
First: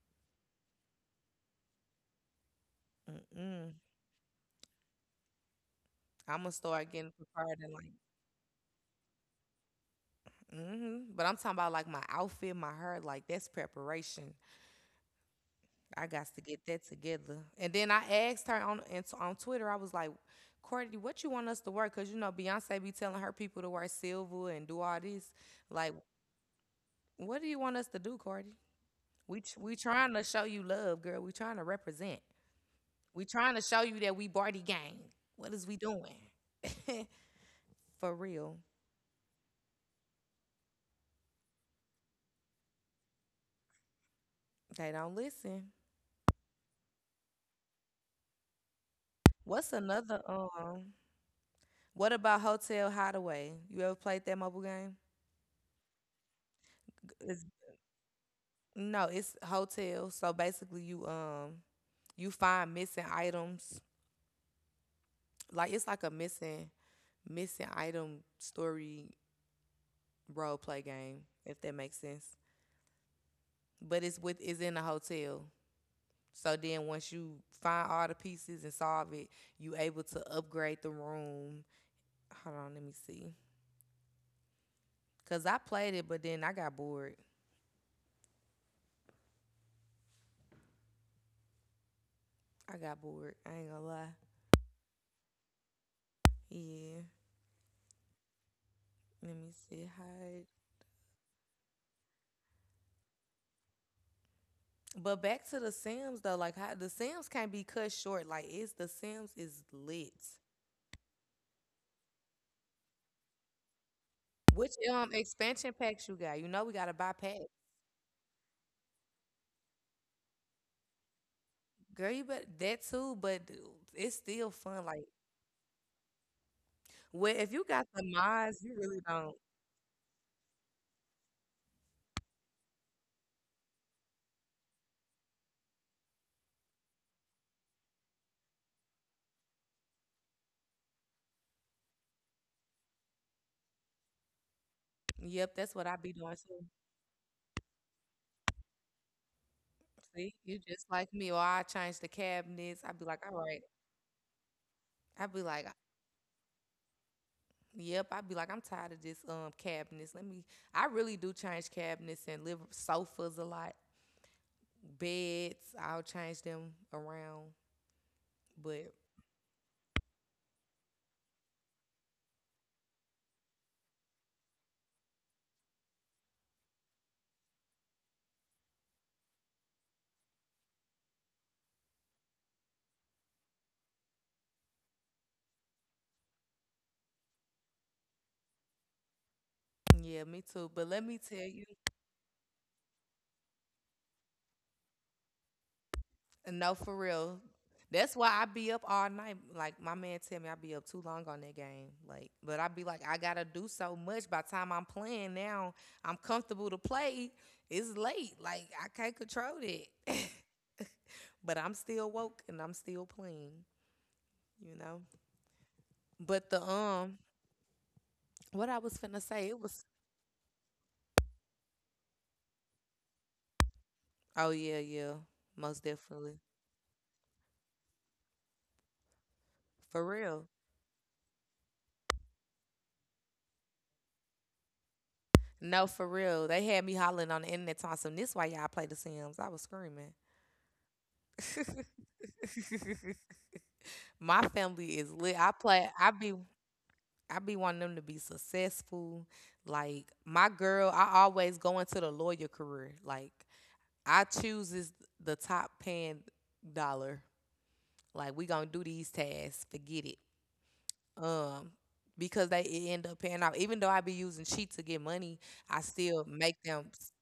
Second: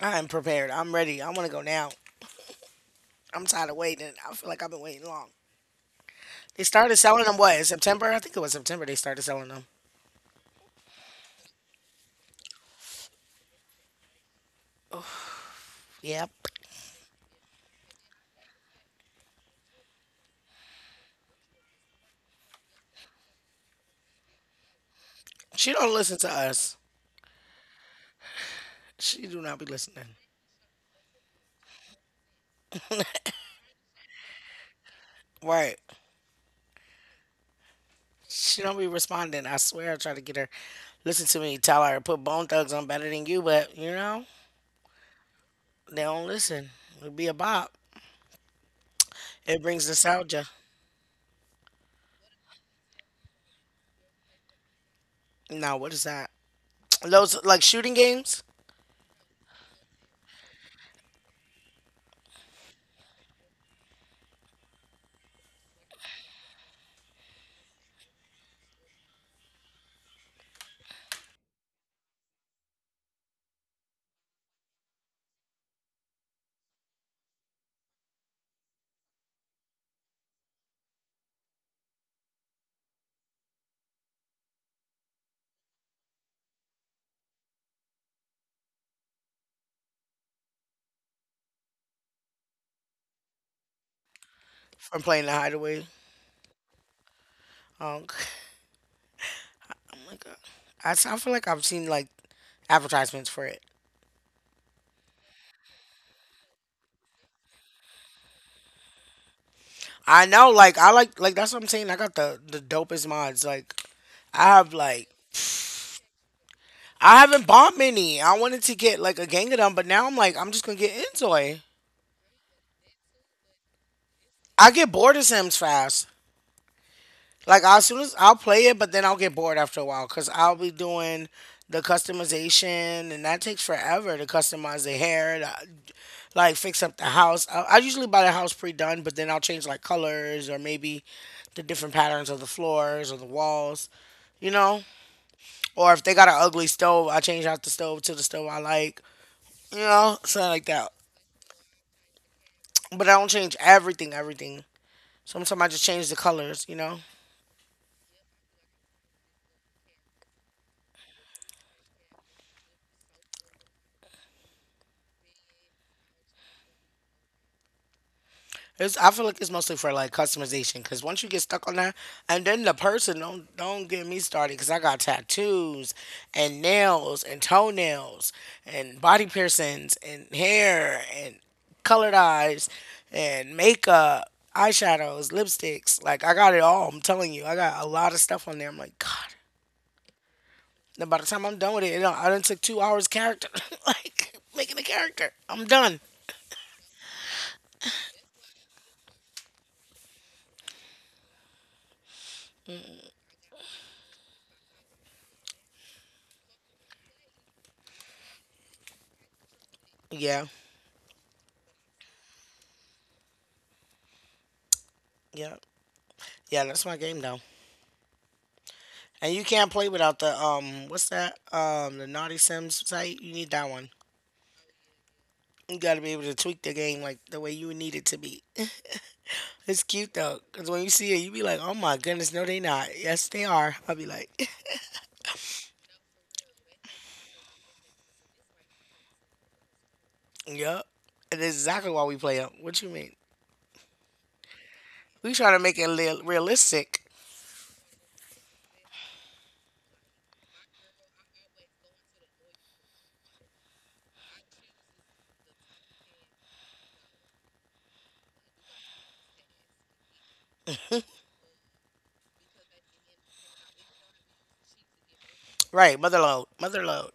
[SPEAKER 2] I am prepared. I'm ready. I want to go now. I'm tired
[SPEAKER 1] Mm-mm.
[SPEAKER 2] of waiting. I feel like I've been waiting long.
[SPEAKER 1] I'm gonna
[SPEAKER 2] They
[SPEAKER 1] start
[SPEAKER 2] started
[SPEAKER 1] getting
[SPEAKER 2] selling them
[SPEAKER 1] prepared
[SPEAKER 2] what in
[SPEAKER 1] and like,
[SPEAKER 2] September? I think it was September they started selling them.
[SPEAKER 1] mm-hmm. But I'm talking about like my outfit, my hair, like that's preparation. I got
[SPEAKER 2] Yep.
[SPEAKER 1] to get that together. And then I asked her on and so on Twitter. I was like, Courtney, what you want us to work? Cause you know Beyonce be telling her people to wear silver and do all this.
[SPEAKER 2] She
[SPEAKER 1] Like,
[SPEAKER 2] don't listen to us.
[SPEAKER 1] what do you want us to do, Courtney?
[SPEAKER 2] She do not be
[SPEAKER 1] We trying
[SPEAKER 2] listening.
[SPEAKER 1] to show you love, girl. We trying to represent. We trying to show you that we party gang. What is we
[SPEAKER 2] Right.
[SPEAKER 1] doing? *laughs* For real,
[SPEAKER 2] She don't be responding. I swear I try to get her listen to me, tell her put Bone Thugs on better than you, but you know
[SPEAKER 1] they don't listen.
[SPEAKER 2] they don't listen. It'd be a bop. It
[SPEAKER 1] What's
[SPEAKER 2] brings
[SPEAKER 1] another?
[SPEAKER 2] nostalgia.
[SPEAKER 1] What about Hotel Hideaway? You ever played that mobile game?
[SPEAKER 2] No, what is that? Those like shooting games
[SPEAKER 1] No, it's hotels. So basically, you you find missing items. Like, it's like a missing item story role play game, if that makes sense. But it's with, it's in a hotel. So then once you find all the pieces and solve it, you able to upgrade the room. Hold on, let me see. Cause I played it, but then I got bored. I got bored. I ain't gonna lie.
[SPEAKER 2] from playing the hideaway.
[SPEAKER 1] Yeah.
[SPEAKER 2] Um, *laughs*
[SPEAKER 1] Let me see. How.
[SPEAKER 2] my god. I feel like I've seen like advertisements for it.
[SPEAKER 1] But back to the Sims though, like how the Sims can't be cut short. Like, it's the Sims is lit.
[SPEAKER 2] I know, like I like that's what I'm saying. I got the dopest mods. Like I
[SPEAKER 1] Which
[SPEAKER 2] have like
[SPEAKER 1] expansion packs you got? You know we gotta buy
[SPEAKER 2] I
[SPEAKER 1] packs.
[SPEAKER 2] haven't bought many. I wanted to get like a gang of them, but now I'm like I'm just gonna get into it.
[SPEAKER 1] Girl, you bet that too, but d-, it's still
[SPEAKER 2] I
[SPEAKER 1] fun.
[SPEAKER 2] get
[SPEAKER 1] Like,
[SPEAKER 2] bored of Sims fast.
[SPEAKER 1] well, if you
[SPEAKER 2] Like
[SPEAKER 1] got
[SPEAKER 2] as
[SPEAKER 1] the
[SPEAKER 2] soon as I'll
[SPEAKER 1] mods,
[SPEAKER 2] play
[SPEAKER 1] you
[SPEAKER 2] it, but
[SPEAKER 1] really
[SPEAKER 2] then I'll
[SPEAKER 1] don't.
[SPEAKER 2] get bored after a while because I'll be doing the customization, and that takes forever to customize the hair, like fix up the house. I usually buy the house pre-done, but then I'll change like colors or maybe the different patterns of the floors or the walls, you know.
[SPEAKER 1] Yep, that's what I
[SPEAKER 2] Or if
[SPEAKER 1] be
[SPEAKER 2] they
[SPEAKER 1] doing
[SPEAKER 2] got an
[SPEAKER 1] too.
[SPEAKER 2] ugly stove, I change out the stove to the stove I like,
[SPEAKER 1] See,
[SPEAKER 2] something
[SPEAKER 1] you
[SPEAKER 2] like
[SPEAKER 1] just
[SPEAKER 2] that.
[SPEAKER 1] like me, or I change the cabinets. I be
[SPEAKER 2] But I
[SPEAKER 1] like,
[SPEAKER 2] don't
[SPEAKER 1] all right.
[SPEAKER 2] change everything, everything.
[SPEAKER 1] I be
[SPEAKER 2] Sometimes
[SPEAKER 1] like,
[SPEAKER 2] I just change the colors,
[SPEAKER 1] yep. I be like, I'm tired of this cabinets. Let me. I really do change cabinets and live sofas a lot. Beds. I'll change them around. But
[SPEAKER 2] I feel like it's mostly for like customization because once you get stuck on that, and then the person don't get me started because I got tattoos and nails and toenails and body piercings and hair and colored eyes and makeup, eyeshadows, lipsticks. Like I got it all. I'm telling you, I got a lot of stuff on there. I'm like, God.
[SPEAKER 1] yeah, me too. But let
[SPEAKER 2] Then
[SPEAKER 1] me
[SPEAKER 2] by the
[SPEAKER 1] tell
[SPEAKER 2] time I'm
[SPEAKER 1] you,
[SPEAKER 2] done with it, it done, I done took 2 hours character, *laughs* like making a character. I'm done.
[SPEAKER 1] no, for real. That's why I be up all night. Like, my man tell me, I be up too long on that game. Like, but I be like, I gotta do so much. By the time I'm playing now, I'm comfortable to play. It's late. Like, I can't control it. *laughs*
[SPEAKER 2] Yeah,
[SPEAKER 1] But I'm still woke and I'm still playing. You know.
[SPEAKER 2] yeah,
[SPEAKER 1] But the
[SPEAKER 2] yeah. That's my game though.
[SPEAKER 1] what I was finna
[SPEAKER 2] And
[SPEAKER 1] say,
[SPEAKER 2] you
[SPEAKER 1] it
[SPEAKER 2] can't
[SPEAKER 1] was.
[SPEAKER 2] play without the what's that? The Naughty Sims site. You need that one.
[SPEAKER 1] Oh yeah, yeah, most
[SPEAKER 2] You gotta be able
[SPEAKER 1] definitely,
[SPEAKER 2] to tweak the game like the way you need it to be. *laughs* It's
[SPEAKER 1] for
[SPEAKER 2] cute
[SPEAKER 1] real.
[SPEAKER 2] though, cause when you see it, you be like, "Oh my goodness, no, they not. Yes, they are." I'll be like, *laughs*
[SPEAKER 1] No, for real. They had me hollering on the internet talking some, this why y'all play The Sims. I was screaming.
[SPEAKER 2] "Yup." And that's exactly why we play them. What you mean?
[SPEAKER 1] *laughs* My family is lit.
[SPEAKER 2] We trying to make it
[SPEAKER 1] I be,
[SPEAKER 2] realistic,
[SPEAKER 1] I be wanting them to be successful. Like my girl, I always go into the lawyer career. Like I choose this the top paying dollar. Like, we gonna do these tasks. Forget it. Um because they, it end up paying off. Even though I be using cheat to get money, I
[SPEAKER 2] right?
[SPEAKER 1] still
[SPEAKER 2] Motherload,
[SPEAKER 1] make them.
[SPEAKER 2] motherload.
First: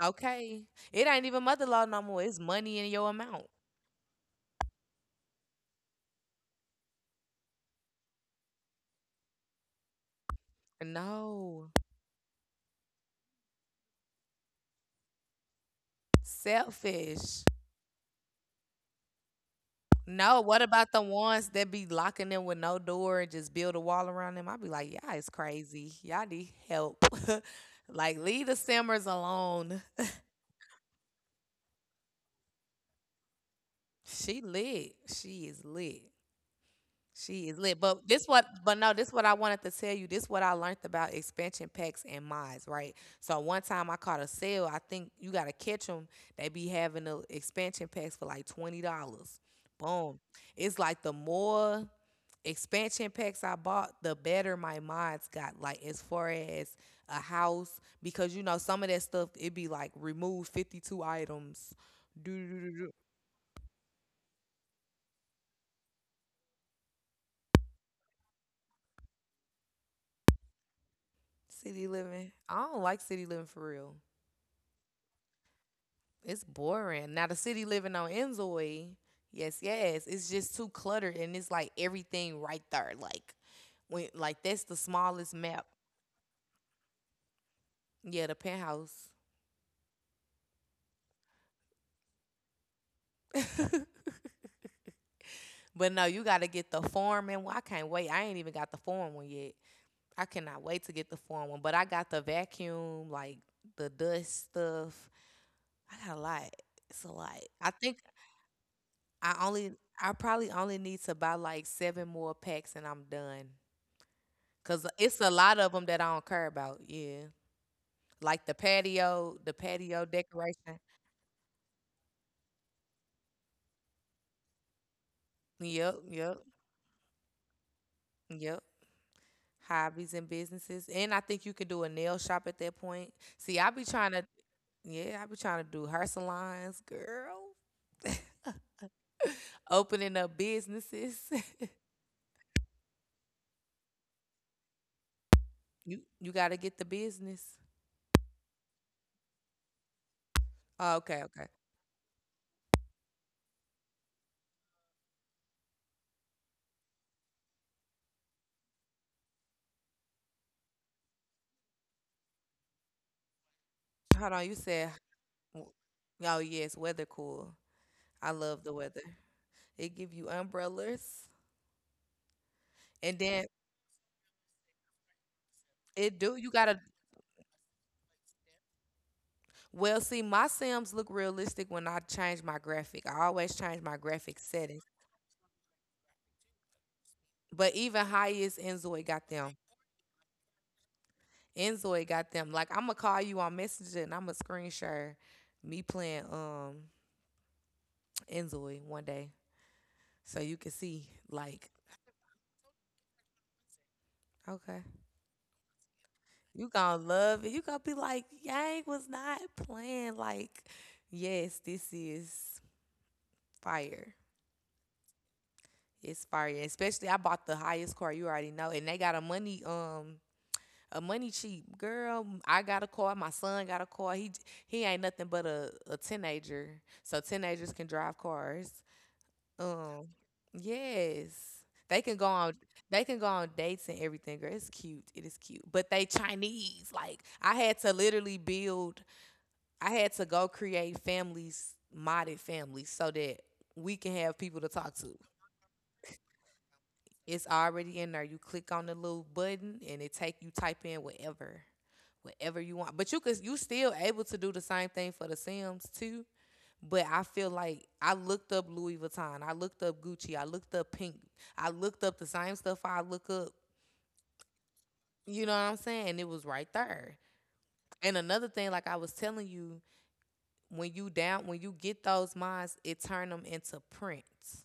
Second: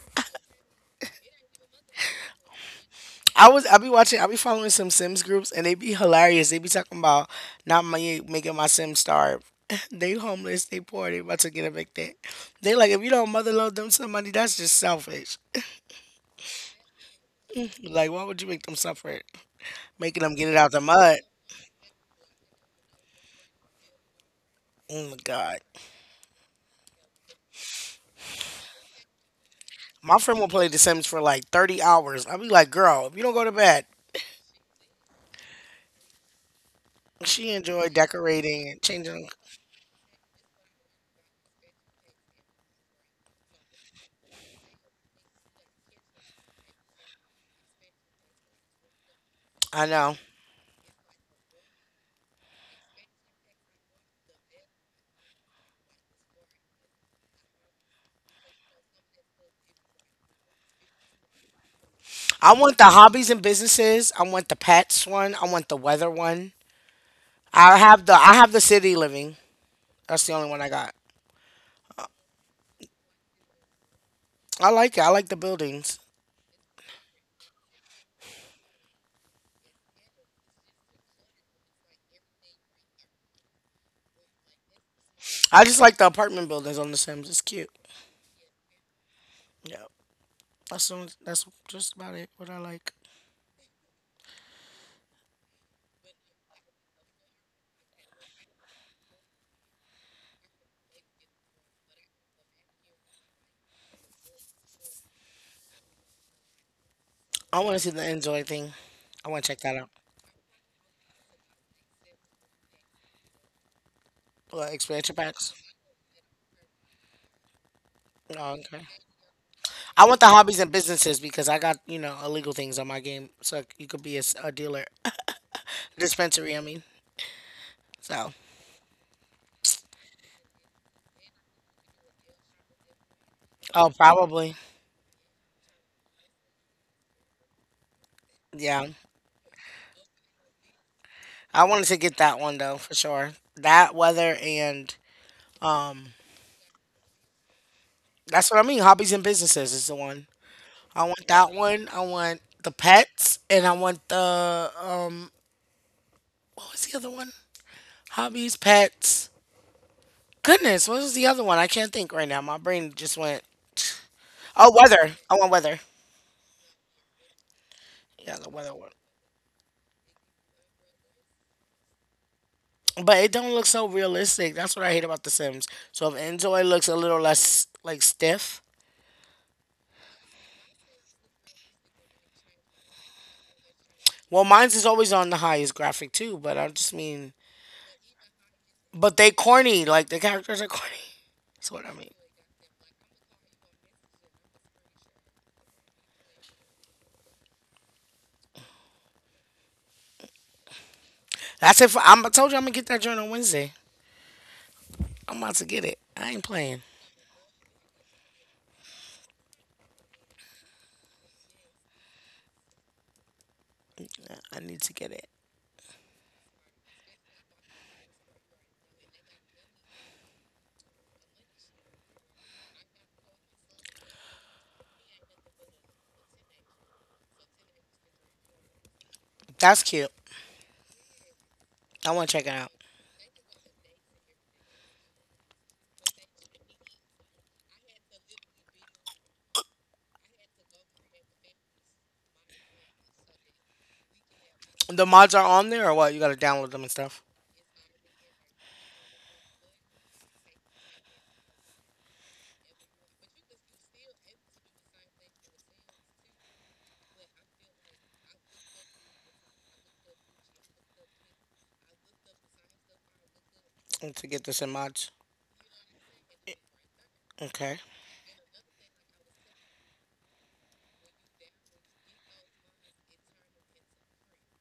[SPEAKER 1] Okay. It ain't even mother law no more. It's money in your amount.
[SPEAKER 2] I be watching, I be following some Sims groups and they be hilarious. They be talking about not my making my Sims starve. *laughs* They homeless, they poor, they about to get
[SPEAKER 1] No.
[SPEAKER 2] evicted. They like if you don't mother load them some money, that's just selfish.
[SPEAKER 1] Selfish.
[SPEAKER 2] Like why would you make them suffer? It? Making them
[SPEAKER 1] No,
[SPEAKER 2] get it
[SPEAKER 1] what
[SPEAKER 2] out the
[SPEAKER 1] about the
[SPEAKER 2] mud.
[SPEAKER 1] ones that be locking them with no door and just build a wall around them? I be like,
[SPEAKER 2] Oh
[SPEAKER 1] y'all
[SPEAKER 2] my
[SPEAKER 1] is
[SPEAKER 2] god.
[SPEAKER 1] crazy. Y'all need help. *laughs* Like, leave the simmers alone.
[SPEAKER 2] My friend will play The Sims for like 30 hours. I'll be like, girl, if you don't go to bed,
[SPEAKER 1] She lit. She is lit. She
[SPEAKER 2] she
[SPEAKER 1] is lit.
[SPEAKER 2] enjoyed
[SPEAKER 1] But this what,
[SPEAKER 2] decorating
[SPEAKER 1] but
[SPEAKER 2] and
[SPEAKER 1] no, this what
[SPEAKER 2] changing.
[SPEAKER 1] I wanted to tell you. This what I learned about expansion packs and mods, right? So one time I caught a sale. I think you gotta catch them. They be having the expansion packs for like $20.
[SPEAKER 2] I know.
[SPEAKER 1] Boom. It's like the more expansion packs I bought, the better my mods got. Like, as far as a house, because you know some of that stuff it be like remove 52 items. Do
[SPEAKER 2] I
[SPEAKER 1] do do
[SPEAKER 2] want the
[SPEAKER 1] do.
[SPEAKER 2] hobbies and businesses. I want the pets one. I want the weather one. I have the city living. That's the only one I got.
[SPEAKER 1] City living. I don't like city living for real.
[SPEAKER 2] I like it. I like the buildings.
[SPEAKER 1] It's boring. Now the city living on Enzoy, yes, yes, it's just too cluttered and it's like everything right there. Like when, like that's the smallest
[SPEAKER 2] I
[SPEAKER 1] map.
[SPEAKER 2] just like the apartment buildings on The Sims. It's cute.
[SPEAKER 1] Yeah, the penthouse.
[SPEAKER 2] Yeah, that's just about it. What I like.
[SPEAKER 1] *laughs* But no, you gotta get the foreman one. I can't wait. I ain't even got the foreman one yet. I cannot wait to get the foreman one. But I got the vacuum, like the dust stuff. I got a lot. It's a lot.
[SPEAKER 2] I want to see the enjoy thing. I
[SPEAKER 1] I
[SPEAKER 2] want to check
[SPEAKER 1] only
[SPEAKER 2] that out.
[SPEAKER 1] I probably only need to buy like seven more packs and I'm done.
[SPEAKER 2] What
[SPEAKER 1] Cause
[SPEAKER 2] expansion
[SPEAKER 1] it's a
[SPEAKER 2] packs?
[SPEAKER 1] lot of them that I don't care about. Yeah, like
[SPEAKER 2] Oh, okay.
[SPEAKER 1] the patio
[SPEAKER 2] I want the hobbies and
[SPEAKER 1] decoration.
[SPEAKER 2] businesses because I got you know illegal things on my game, so you could be a, a dealer,
[SPEAKER 1] Yep, yep,
[SPEAKER 2] dispensary. I mean, so
[SPEAKER 1] yep. Hobbies and businesses, and I think you could do a nail shop at that point. See, I be
[SPEAKER 2] oh
[SPEAKER 1] trying to,
[SPEAKER 2] probably
[SPEAKER 1] yeah, I be trying to do hair salons, girl. *laughs*
[SPEAKER 2] yeah.
[SPEAKER 1] Opening up businesses.
[SPEAKER 2] I wanted to get that one though for sure. That weather and
[SPEAKER 1] *laughs* you
[SPEAKER 2] um.
[SPEAKER 1] you got to get the business.
[SPEAKER 2] That's what I mean. Hobbies and businesses is the one.
[SPEAKER 1] Oh,
[SPEAKER 2] I
[SPEAKER 1] okay,
[SPEAKER 2] want
[SPEAKER 1] okay.
[SPEAKER 2] that one. I want the pets, and I want the What was the other one? Hobbies, pets. Goodness, what was the other one? I can't think right now. My brain just went.
[SPEAKER 1] Hold on, you
[SPEAKER 2] Oh,
[SPEAKER 1] said,
[SPEAKER 2] weather. I want
[SPEAKER 1] w-,
[SPEAKER 2] weather.
[SPEAKER 1] oh yes, weather cool. I
[SPEAKER 2] Yeah, the
[SPEAKER 1] love the
[SPEAKER 2] weather one.
[SPEAKER 1] weather. It give you umbrellas, and
[SPEAKER 2] But it
[SPEAKER 1] then
[SPEAKER 2] don't look so realistic. That's what I hate about The Sims. So
[SPEAKER 1] it
[SPEAKER 2] if
[SPEAKER 1] do. You
[SPEAKER 2] Enjoy
[SPEAKER 1] gotta.
[SPEAKER 2] looks a little less like stiff.
[SPEAKER 1] Well, see, my Sims look realistic when I change my graphic. I always change my graphic
[SPEAKER 2] Well, mine's
[SPEAKER 1] settings.
[SPEAKER 2] is always on the highest graphic too. But I just mean,
[SPEAKER 1] But even highest Enzoy
[SPEAKER 2] but
[SPEAKER 1] got
[SPEAKER 2] they
[SPEAKER 1] them.
[SPEAKER 2] corny. Like the characters are corny. *laughs* That's what I
[SPEAKER 1] Enzoy
[SPEAKER 2] mean.
[SPEAKER 1] got them. Like I'ma call you on Messenger and I'ma screen share me playing Enzoy one day. So you can see like,
[SPEAKER 2] I said, I told you I'm gonna get that joint on Wednesday.
[SPEAKER 1] okay.
[SPEAKER 2] I'm about to get it. I ain't
[SPEAKER 1] You
[SPEAKER 2] playing.
[SPEAKER 1] gonna love it. You gonna be like, Yang was not playing. Like, yes, this is fire.
[SPEAKER 2] I need to get it.
[SPEAKER 1] It's fire. Especially I bought the highest car, you already know. And they got a money a money cheap girl. I got a car. My son got a car. He ain't nothing but a teenager. So teenagers can drive cars.
[SPEAKER 2] That's
[SPEAKER 1] Um,
[SPEAKER 2] cute.
[SPEAKER 1] yes, they
[SPEAKER 2] I
[SPEAKER 1] can go
[SPEAKER 2] want to check it
[SPEAKER 1] on.
[SPEAKER 2] out.
[SPEAKER 1] They can go on dates and everything. Girl, it's cute. It is cute. But they Chinese. Like I had to literally build. I had to go create families, modded families, so that we can have people to talk
[SPEAKER 2] The
[SPEAKER 1] to.
[SPEAKER 2] mods are on there or what? You gotta download them and stuff.
[SPEAKER 1] It's already in there. You click on the little button and it take you type in whatever you want. But you still able to do the same thing for the Sims too. But I feel like I looked up Louis Vuitton, I looked up Gucci, I looked up Pink, I looked up the same stuff I look up.
[SPEAKER 2] I need to get this in mods.
[SPEAKER 1] You know what I'm saying? It was right there.
[SPEAKER 2] Okay.
[SPEAKER 1] And another thing, like I was telling you, when you get those minds, it turn them into prints.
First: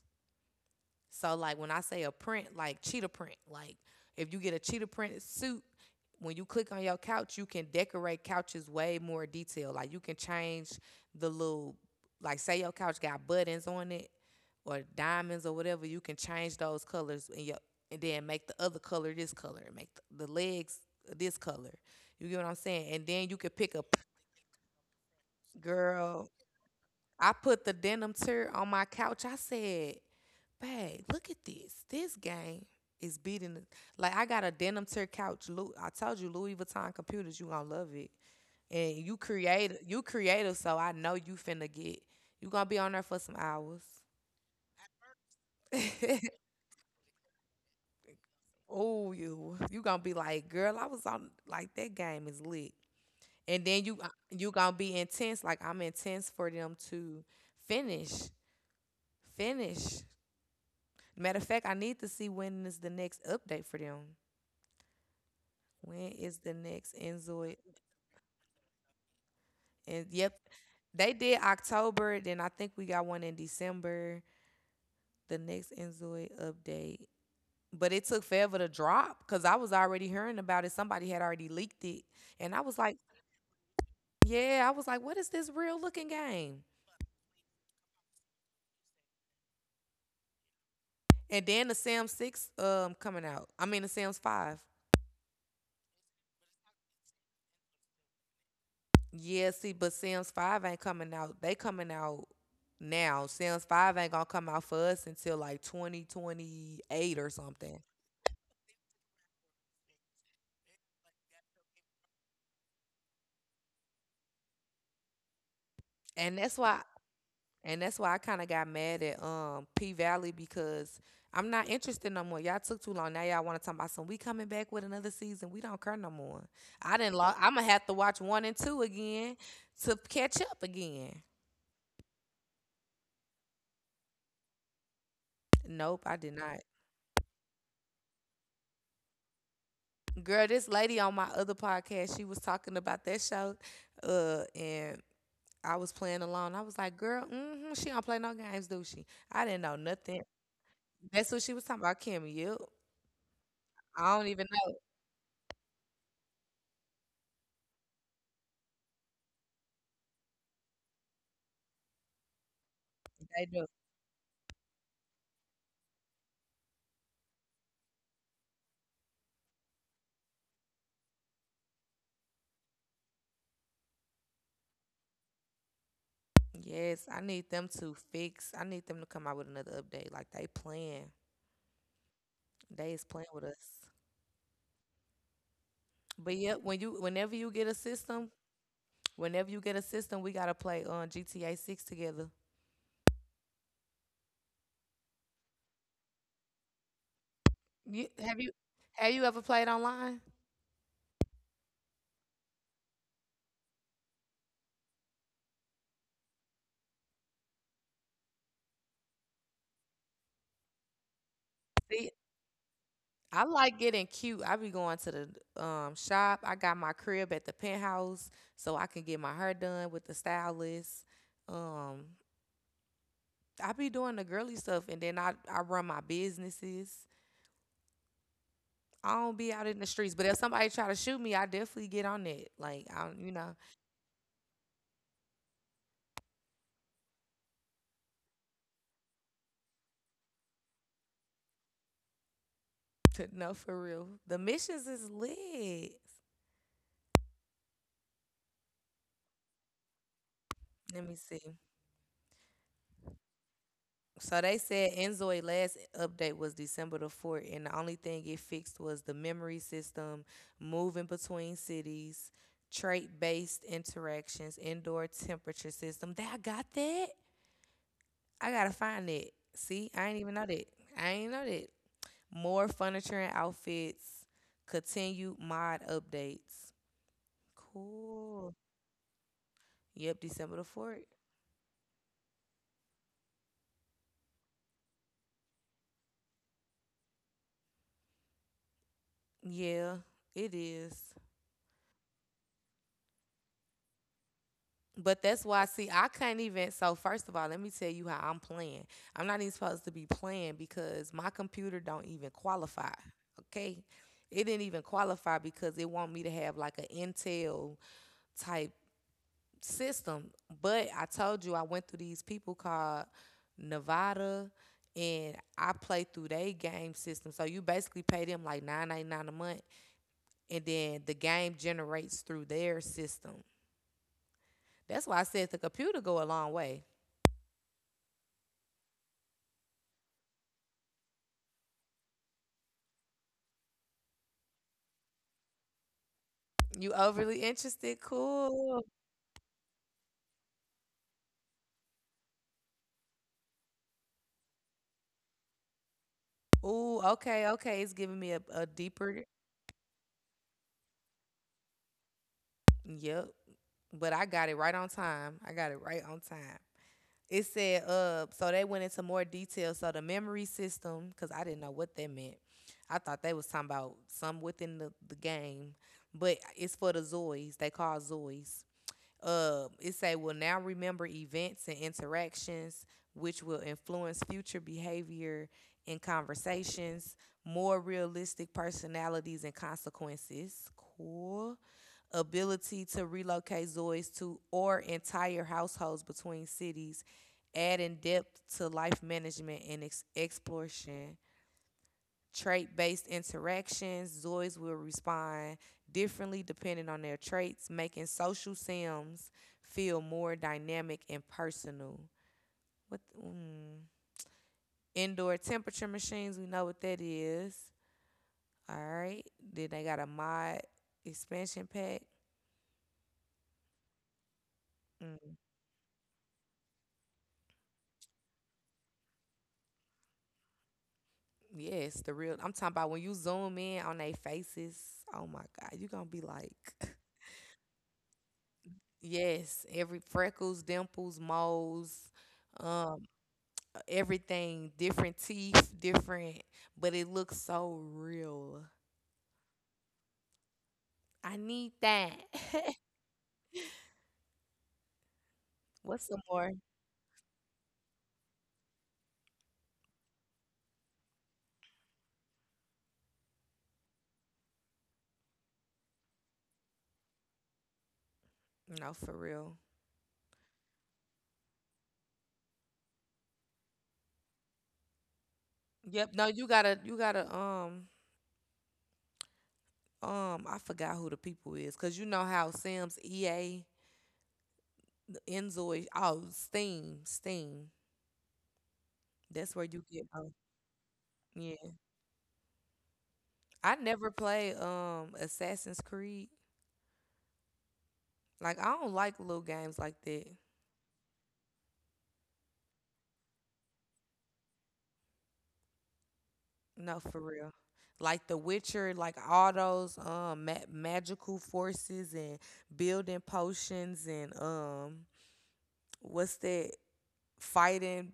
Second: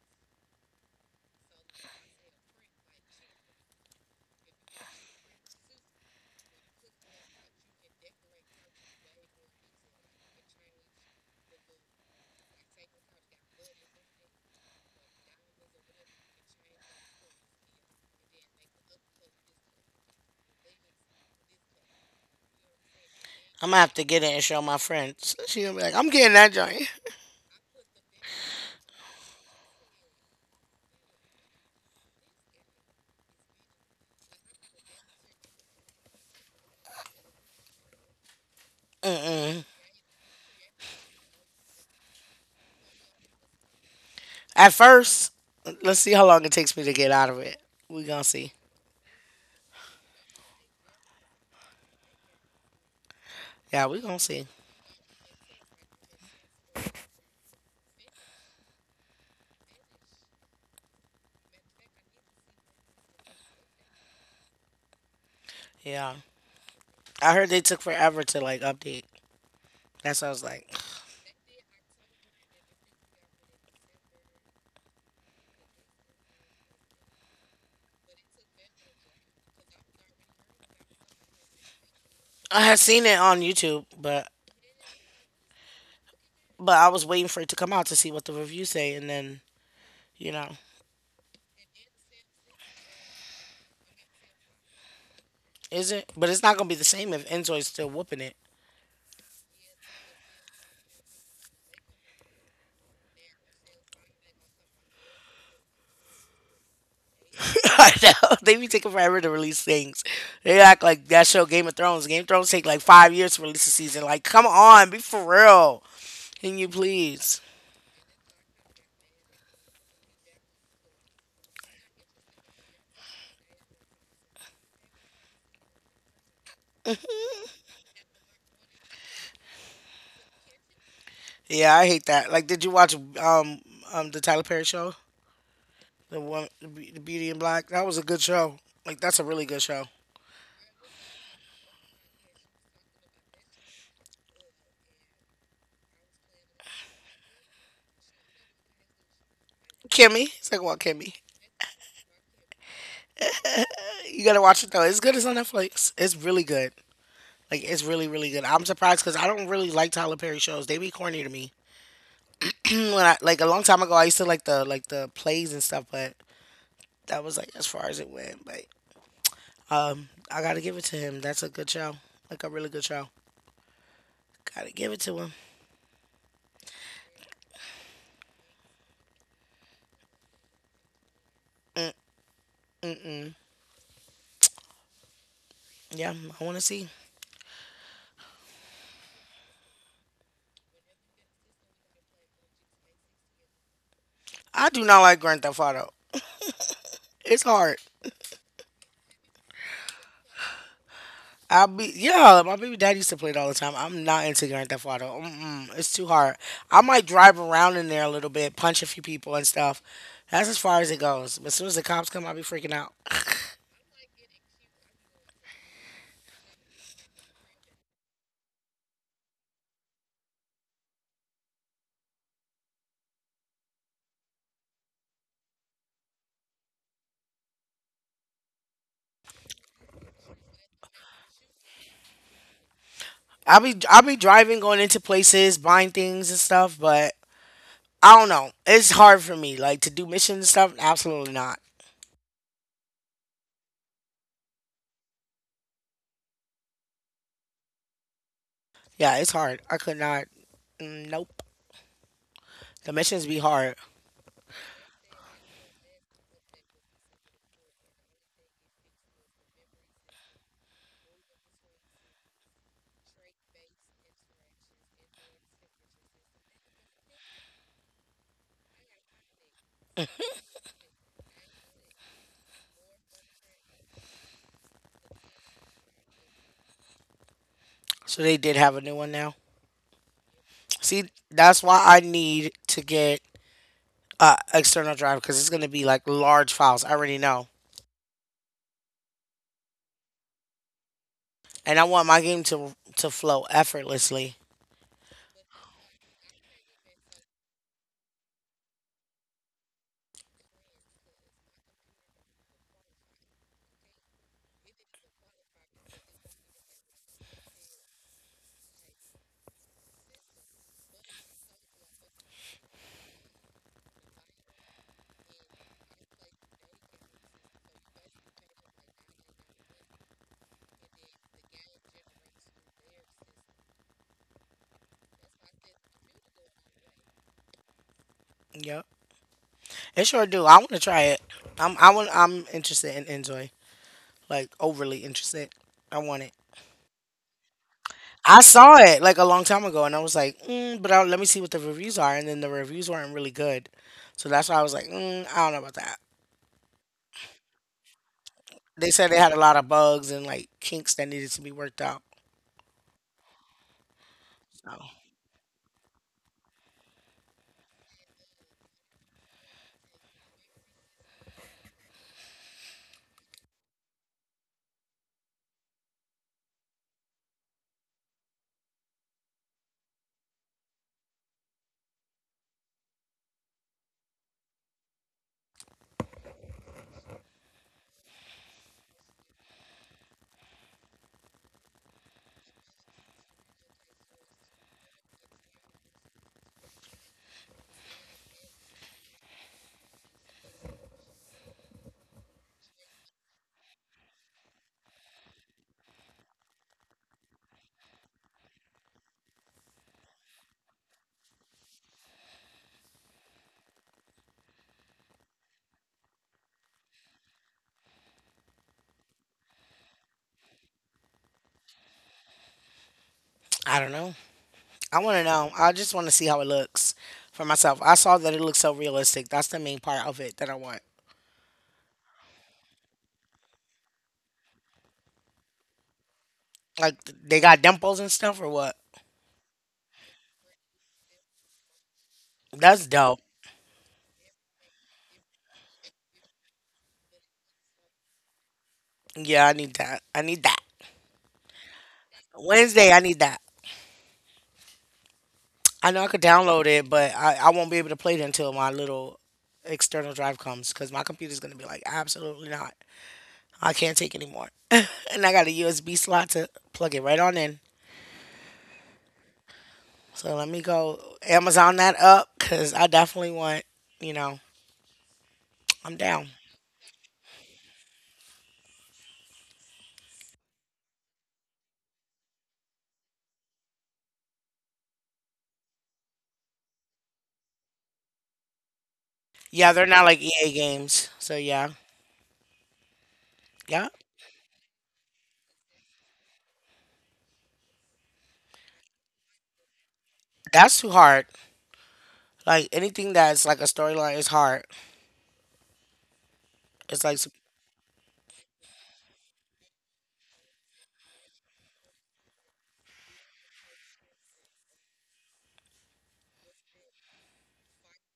[SPEAKER 1] So like when I say a print, like cheetah print, like if you get a cheetah printed suit, when you click on your couch, you can decorate couches way more detailed. Like you can change the little, like say your couch got buttons on it or diamonds or whatever, you can change those colors in your, and then make the other color this color, make the legs this color. You get what I'm saying? And then you could
[SPEAKER 2] I'm
[SPEAKER 1] pick
[SPEAKER 2] gonna
[SPEAKER 1] a
[SPEAKER 2] have to get it and show my friends. She gonna be like, I'm
[SPEAKER 1] girl.
[SPEAKER 2] getting that joint.
[SPEAKER 1] I put the denim tear on my couch. I said, babe, look at this. This game is beating the, like I got a denim tear couch. I told you Louis Vuitton computers, you gonna love it. And
[SPEAKER 2] Mm-mm.
[SPEAKER 1] you creative, so I know you finna get. You gonna be on there for some hours.
[SPEAKER 2] At first, let's see how
[SPEAKER 1] *laughs*
[SPEAKER 2] long it takes me to get out of it. We gonna see.
[SPEAKER 1] Oh, you gonna be like, girl, I was on like that game is lit. And
[SPEAKER 2] Yeah,
[SPEAKER 1] then
[SPEAKER 2] we
[SPEAKER 1] you
[SPEAKER 2] gonna see.
[SPEAKER 1] you gonna be intense, like I'm intense for them to finish, finish. Matter of fact, I need to see when is the next update for them.
[SPEAKER 2] Yeah.
[SPEAKER 1] When is the next
[SPEAKER 2] I heard
[SPEAKER 1] Enzoid?
[SPEAKER 2] they took forever to like update.
[SPEAKER 1] And
[SPEAKER 2] That's what I
[SPEAKER 1] yep,
[SPEAKER 2] was like.
[SPEAKER 1] they did October. Then I think we got one in December. The next Enzoid update. But it took forever to drop because I was already hearing about it. Somebody had already leaked it. And
[SPEAKER 2] I
[SPEAKER 1] I was
[SPEAKER 2] had
[SPEAKER 1] like,
[SPEAKER 2] seen it on YouTube,
[SPEAKER 1] yeah, I was like, what is this real looking game?
[SPEAKER 2] but I was waiting for it to come out to see what the reviews say, and then you know,
[SPEAKER 1] And then the Sam 6 coming out. I mean the Sam's 5.
[SPEAKER 2] is it? But it's not gonna be the same if Enzoy's still whooping it.
[SPEAKER 1] Yeah, see, but Sims Five ain't coming out. They coming out now. Sims Five ain't gonna come out for us until like 2028 or
[SPEAKER 2] *laughs*
[SPEAKER 1] something.
[SPEAKER 2] I know they be taking forever to release things. They act like that show Game of Thrones. Game of Thrones take like 5 years to release a season. Like, come on, be for real.
[SPEAKER 1] And that's
[SPEAKER 2] Can you
[SPEAKER 1] why
[SPEAKER 2] please?
[SPEAKER 1] and that's why I kinda got mad at P Valley because I'm not interested no more. Y'all took too long. Now y'all wanna talk about some we coming back with another season. We don't care no more. I didn't lo- I'ma have to watch one and two again to catch up again.
[SPEAKER 2] Yeah, I hate that. Like, did you watch um the Tyler Perry show,
[SPEAKER 1] Nope, I
[SPEAKER 2] the
[SPEAKER 1] did
[SPEAKER 2] one,
[SPEAKER 1] not.
[SPEAKER 2] the the Beauty and Black? That was a good show. Like, that's a really good show.
[SPEAKER 1] Girl, this lady on my other podcast, she was talking about that show. And I was playing alone. I was like, girl, she don't play no games, do she? I didn't know nothing.
[SPEAKER 2] Kimmy, it's like what Kimmy?
[SPEAKER 1] That's what she was talking about, Kim. You, I
[SPEAKER 2] You
[SPEAKER 1] don't
[SPEAKER 2] gotta
[SPEAKER 1] even
[SPEAKER 2] watch it
[SPEAKER 1] know.
[SPEAKER 2] though. It's good. It's on Netflix. It's really good. Like, it's really really good. I'm surprised because I don't really like Tyler Perry shows. They be corny to me. When I like a
[SPEAKER 1] They
[SPEAKER 2] long
[SPEAKER 1] do.
[SPEAKER 2] time ago, I used to like the plays and stuff, but that was like as far as it went. But I gotta give it to him. That's a good show, like a really good show. Gotta give it to him.
[SPEAKER 1] Yes, I need them to fix. I need them to come out with another update. Like they playing,
[SPEAKER 2] Mm mm mm.
[SPEAKER 1] they is playing with us.
[SPEAKER 2] Yeah, I want to see.
[SPEAKER 1] But yep, whenever you get a system, whenever you get a system, we gotta play on GTA Six together.
[SPEAKER 2] I do not like Grand Theft Auto. It's hard.
[SPEAKER 1] You, have you, have you ever played online?
[SPEAKER 2] I'll be yeah. My baby dad used to play it all the time. I'm not into Grand Theft Auto. Mm-mm, it's too hard. I might drive around in there a little bit, punch a few people and stuff. That's as far as it goes. But as soon as the cops come,
[SPEAKER 1] See,
[SPEAKER 2] I'll be freaking out. *laughs*
[SPEAKER 1] I like getting cute. I be going to the shop. I got my crib at the penthouse, so I can get my hair done with the stylist. Um, I be doing the girly stuff, and then I run my businesses. I don't be out in the streets, but if somebody try to shoot me, I definitely get on it. Like I, you know,
[SPEAKER 2] I'll be driving, going into places, buying things and stuff, but I don't know. It's hard for me, like to do missions and stuff. Absolutely not.
[SPEAKER 1] *laughs* no for real. The missions is lit.
[SPEAKER 2] Yeah, it's hard. I could not. Mm,
[SPEAKER 1] Let me
[SPEAKER 2] nope.
[SPEAKER 1] see.
[SPEAKER 2] The missions be hard.
[SPEAKER 1] So they said Enzoy last update was December the 4th, and the only thing it fixed was the memory system, moving between cities, trait based interactions, indoor temperature system. That I got that. I gotta find it. See, I ain't even know that. I ain't know that. More furniture and outfits. Continued mod updates.
[SPEAKER 2] So they did
[SPEAKER 1] Cool.
[SPEAKER 2] have a new one now.
[SPEAKER 1] Yep, December the
[SPEAKER 2] See,
[SPEAKER 1] fourth.
[SPEAKER 2] that's why I need to get external drive because it's gonna be like large files. I already know,
[SPEAKER 1] Yeah, it is.
[SPEAKER 2] and I want my game to flow effortlessly.
[SPEAKER 1] But that's why, see, I couldn't even. So first of all, let me tell you how I'm playing. I'm not even supposed to be playing because my computer don't even qualify. Okay, it didn't even qualify because it want me to have like an Intel type system. But I told you I went through these people called Nevada, and I play through their game system. So you basically pay them like 9.99 a month, and then the game generates through their system. That's why I said the computer go a long way.
[SPEAKER 2] Yep, it sure do. I want to try it. I'm I want I'm interested in enjoy like overly interested. I want it.
[SPEAKER 1] You overly interested?
[SPEAKER 2] I saw
[SPEAKER 1] Cool.
[SPEAKER 2] it like a long time ago, and I was like, mm, but I let me see what the reviews are. And then the reviews weren't really good, so that's why I was like, mm, I don't know about that.
[SPEAKER 1] Ooh, okay, okay. It's giving me a
[SPEAKER 2] They said they
[SPEAKER 1] deeper.
[SPEAKER 2] had a lot of bugs and like kinks that needed to be worked out.
[SPEAKER 1] Yep. But I got it
[SPEAKER 2] So
[SPEAKER 1] right on time. I got it right on time. It said, so they went into more detail. So the memory system, because I didn't know what that meant. I thought they was talking about some within the game, but it's for the Zoids. They call Zoids. It say will now remember events and interactions which will influence future behavior in conversations, more realistic personalities and consequences. Cool. Ability to relocate Zoys to or entire households between cities, adding depth to life management and exploration trait based interactions, Zoids will respond differently depending on their traits, making social sims feel more dynamic and personal. What mm, indoor temperature machines? We know what that is. All right. Then they got a mod expansion pack.
[SPEAKER 2] I don't know. I want to
[SPEAKER 1] Mm,
[SPEAKER 2] know. I just want to see how it looks for myself. I saw that it looks so realistic. That's the main part of it that I want.
[SPEAKER 1] yes, the real. I'm talking about when you zoom in on their faces. Oh my God, you gonna be like, *laughs*
[SPEAKER 2] Like they got dimples and stuff or what?
[SPEAKER 1] yes, every freckles, dimples, moles
[SPEAKER 2] That's
[SPEAKER 1] Um.
[SPEAKER 2] dope.
[SPEAKER 1] everything different teeth, but it looks so real.
[SPEAKER 2] Yeah, I need that. I need that.
[SPEAKER 1] I need that. *laughs*
[SPEAKER 2] Wednesday, I need that. I know I
[SPEAKER 1] What's
[SPEAKER 2] could
[SPEAKER 1] some more?
[SPEAKER 2] download it, but I won't be able to play it until my little external drive comes because my computer's gonna be like, absolutely not. I can't take anymore. *laughs* And I got a USB slot to plug it right on in.
[SPEAKER 1] No, for real.
[SPEAKER 2] So let me go Amazon that up because I definitely want, you know, I'm
[SPEAKER 1] Yep.
[SPEAKER 2] down.
[SPEAKER 1] No, you gotta. I forgot who the people is, cause you know how Sims, EA, Enzoy, oh, Steam. That's where
[SPEAKER 2] Yeah, they're
[SPEAKER 1] you
[SPEAKER 2] not
[SPEAKER 1] get.
[SPEAKER 2] like
[SPEAKER 1] Oh,
[SPEAKER 2] EA games. So yeah,
[SPEAKER 1] yeah. I
[SPEAKER 2] yeah,
[SPEAKER 1] never play Assassin's Creed. Like I don't like little games like that.
[SPEAKER 2] that's too hard. Like anything that's like a storyline is hard.
[SPEAKER 1] No,
[SPEAKER 2] It's like,
[SPEAKER 1] for real. Like The Witcher, like all those magical forces and building potions and what's that fighting?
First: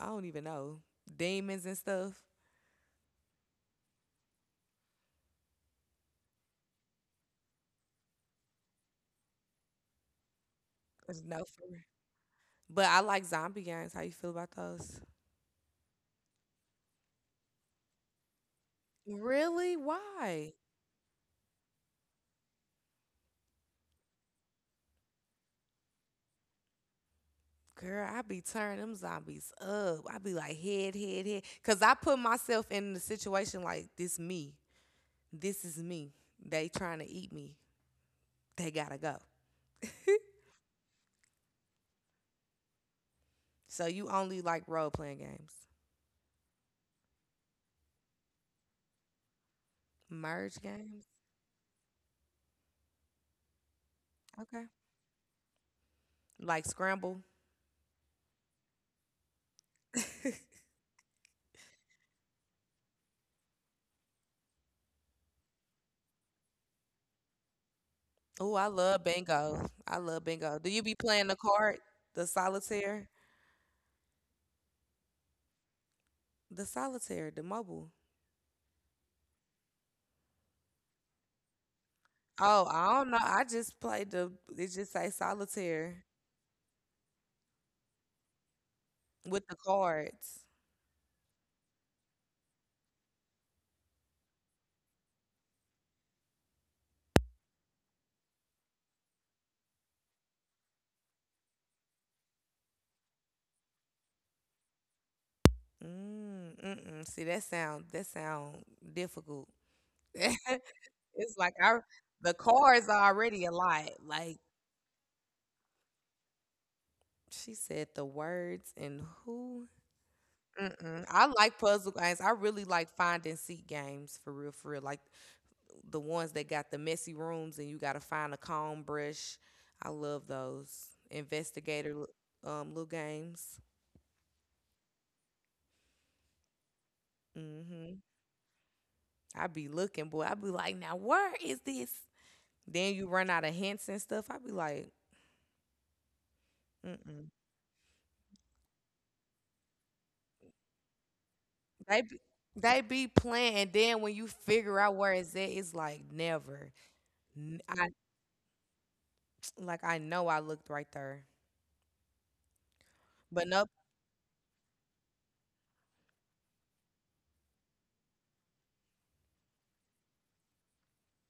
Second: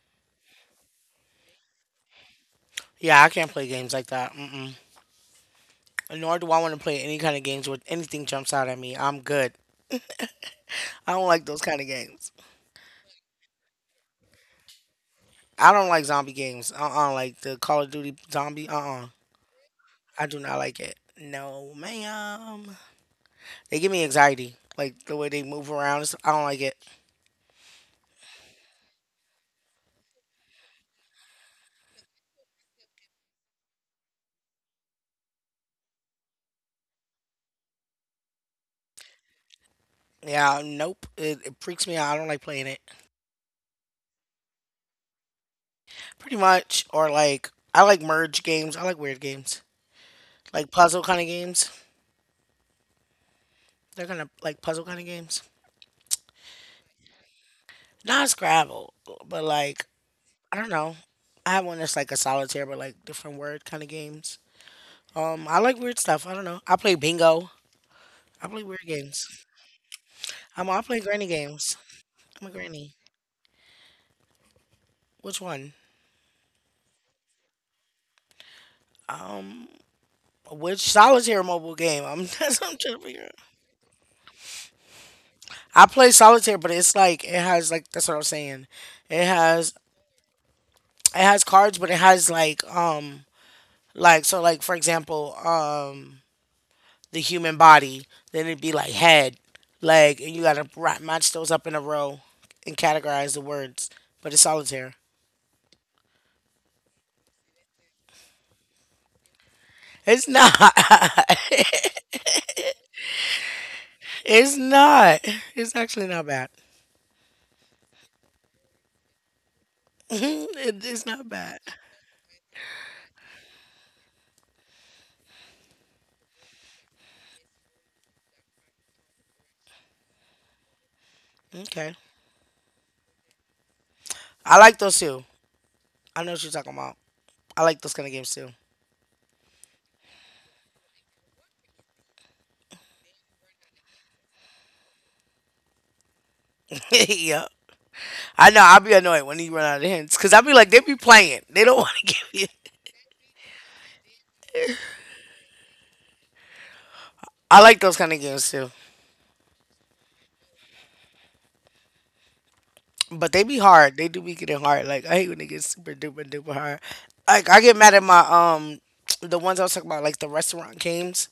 [SPEAKER 1] I don't even know demons and stuff.
[SPEAKER 2] yeah, I can't play games like that. Mm-mm. Nor do I want to play any kind of games where anything jumps out at me. I'm good. I
[SPEAKER 1] There's
[SPEAKER 2] don't
[SPEAKER 1] no
[SPEAKER 2] like those
[SPEAKER 1] for
[SPEAKER 2] kind
[SPEAKER 1] real.
[SPEAKER 2] of games.
[SPEAKER 1] But I like zombie games. How you feel about those?
[SPEAKER 2] I don't like zombie games. Like the Call of Duty zombie.
[SPEAKER 1] Really?
[SPEAKER 2] I do
[SPEAKER 1] Why?
[SPEAKER 2] not like it. No, ma'am. They give me anxiety. Like the way they move around. And stuff. I don't like it.
[SPEAKER 1] Girl, I be turning them zombies up. I be like head, head, head. Cause I put myself in the situation like this me. This is me. They trying to eat me. They gotta go.
[SPEAKER 2] Yeah, nope. It freaks me out. I don't like playing it.
[SPEAKER 1] So you only like role playing games,
[SPEAKER 2] Pretty much. Or like, I like merge games. I like weird games.
[SPEAKER 1] merge
[SPEAKER 2] Like puzzle
[SPEAKER 1] games.
[SPEAKER 2] kind of games. They're kind of like
[SPEAKER 1] Okay,
[SPEAKER 2] puzzle kind of games.
[SPEAKER 1] like Scramble.
[SPEAKER 2] Not Scrabble, but like, I
[SPEAKER 1] *laughs*
[SPEAKER 2] don't know. I have one that's like a solitaire, but like different word kind of games. I like weird stuff. I don't know. I play bingo. I
[SPEAKER 1] Oh,
[SPEAKER 2] play
[SPEAKER 1] I
[SPEAKER 2] weird
[SPEAKER 1] love
[SPEAKER 2] games.
[SPEAKER 1] bingo. I love bingo. Do
[SPEAKER 2] I
[SPEAKER 1] you be
[SPEAKER 2] play granny
[SPEAKER 1] playing the
[SPEAKER 2] games.
[SPEAKER 1] card, the
[SPEAKER 2] I'm a granny.
[SPEAKER 1] solitaire,
[SPEAKER 2] Which one?
[SPEAKER 1] the solitaire, the mobile?
[SPEAKER 2] Um, which solitaire mobile game? I'm *laughs* that's
[SPEAKER 1] Oh,
[SPEAKER 2] what I'm trying
[SPEAKER 1] I
[SPEAKER 2] to
[SPEAKER 1] don't know.
[SPEAKER 2] figure out.
[SPEAKER 1] I just played the. It just say
[SPEAKER 2] I
[SPEAKER 1] solitaire
[SPEAKER 2] play solitaire, but it's like it has like that's what I'm saying. It
[SPEAKER 1] with the
[SPEAKER 2] has
[SPEAKER 1] cards.
[SPEAKER 2] it has cards, but it has like so like for example the human body. Then it'd be like head, leg, and you gotta match those up in a row and categorize the words. But it's solitaire.
[SPEAKER 1] Mm, mm-mm. See that sound? That sound difficult. *laughs*
[SPEAKER 2] It's
[SPEAKER 1] it's
[SPEAKER 2] not. *laughs*
[SPEAKER 1] like I the cards are already a lot. Like
[SPEAKER 2] It's not. It's actually not bad.
[SPEAKER 1] she said, the words and who
[SPEAKER 2] *laughs* Mhm,
[SPEAKER 1] Mm-mm.
[SPEAKER 2] it's
[SPEAKER 1] I
[SPEAKER 2] not
[SPEAKER 1] like
[SPEAKER 2] bad.
[SPEAKER 1] puzzle games. I really like find and seek games for real, for real. Like the ones that got the messy rooms and you got to find a comb brush. I love those investigator
[SPEAKER 2] Okay.
[SPEAKER 1] little games.
[SPEAKER 2] I like those too. I know what you're talking about. I
[SPEAKER 1] Mm
[SPEAKER 2] like those
[SPEAKER 1] hmm
[SPEAKER 2] kind of games too.
[SPEAKER 1] I be looking, boy. I be like, now where is this? Then you run out of hints and stuff. I be like,
[SPEAKER 2] *laughs*
[SPEAKER 1] mm-mm.
[SPEAKER 2] Yeah. I know. I'll be annoyed when you run out of hints because I'll be like, they be playing. They don't *laughs* want
[SPEAKER 1] They
[SPEAKER 2] to
[SPEAKER 1] be,
[SPEAKER 2] give you.
[SPEAKER 1] they be playing, and then when you figure out where it's at, it's like never.
[SPEAKER 2] *laughs* I like
[SPEAKER 1] I
[SPEAKER 2] those kind of games too.
[SPEAKER 1] like I know I looked right there,
[SPEAKER 2] But they
[SPEAKER 1] but
[SPEAKER 2] be
[SPEAKER 1] nope.
[SPEAKER 2] hard. They do be getting hard. Like, I hate when they get super duper duper hard. Like, I get mad at my, the ones I was talking about, like the restaurant games.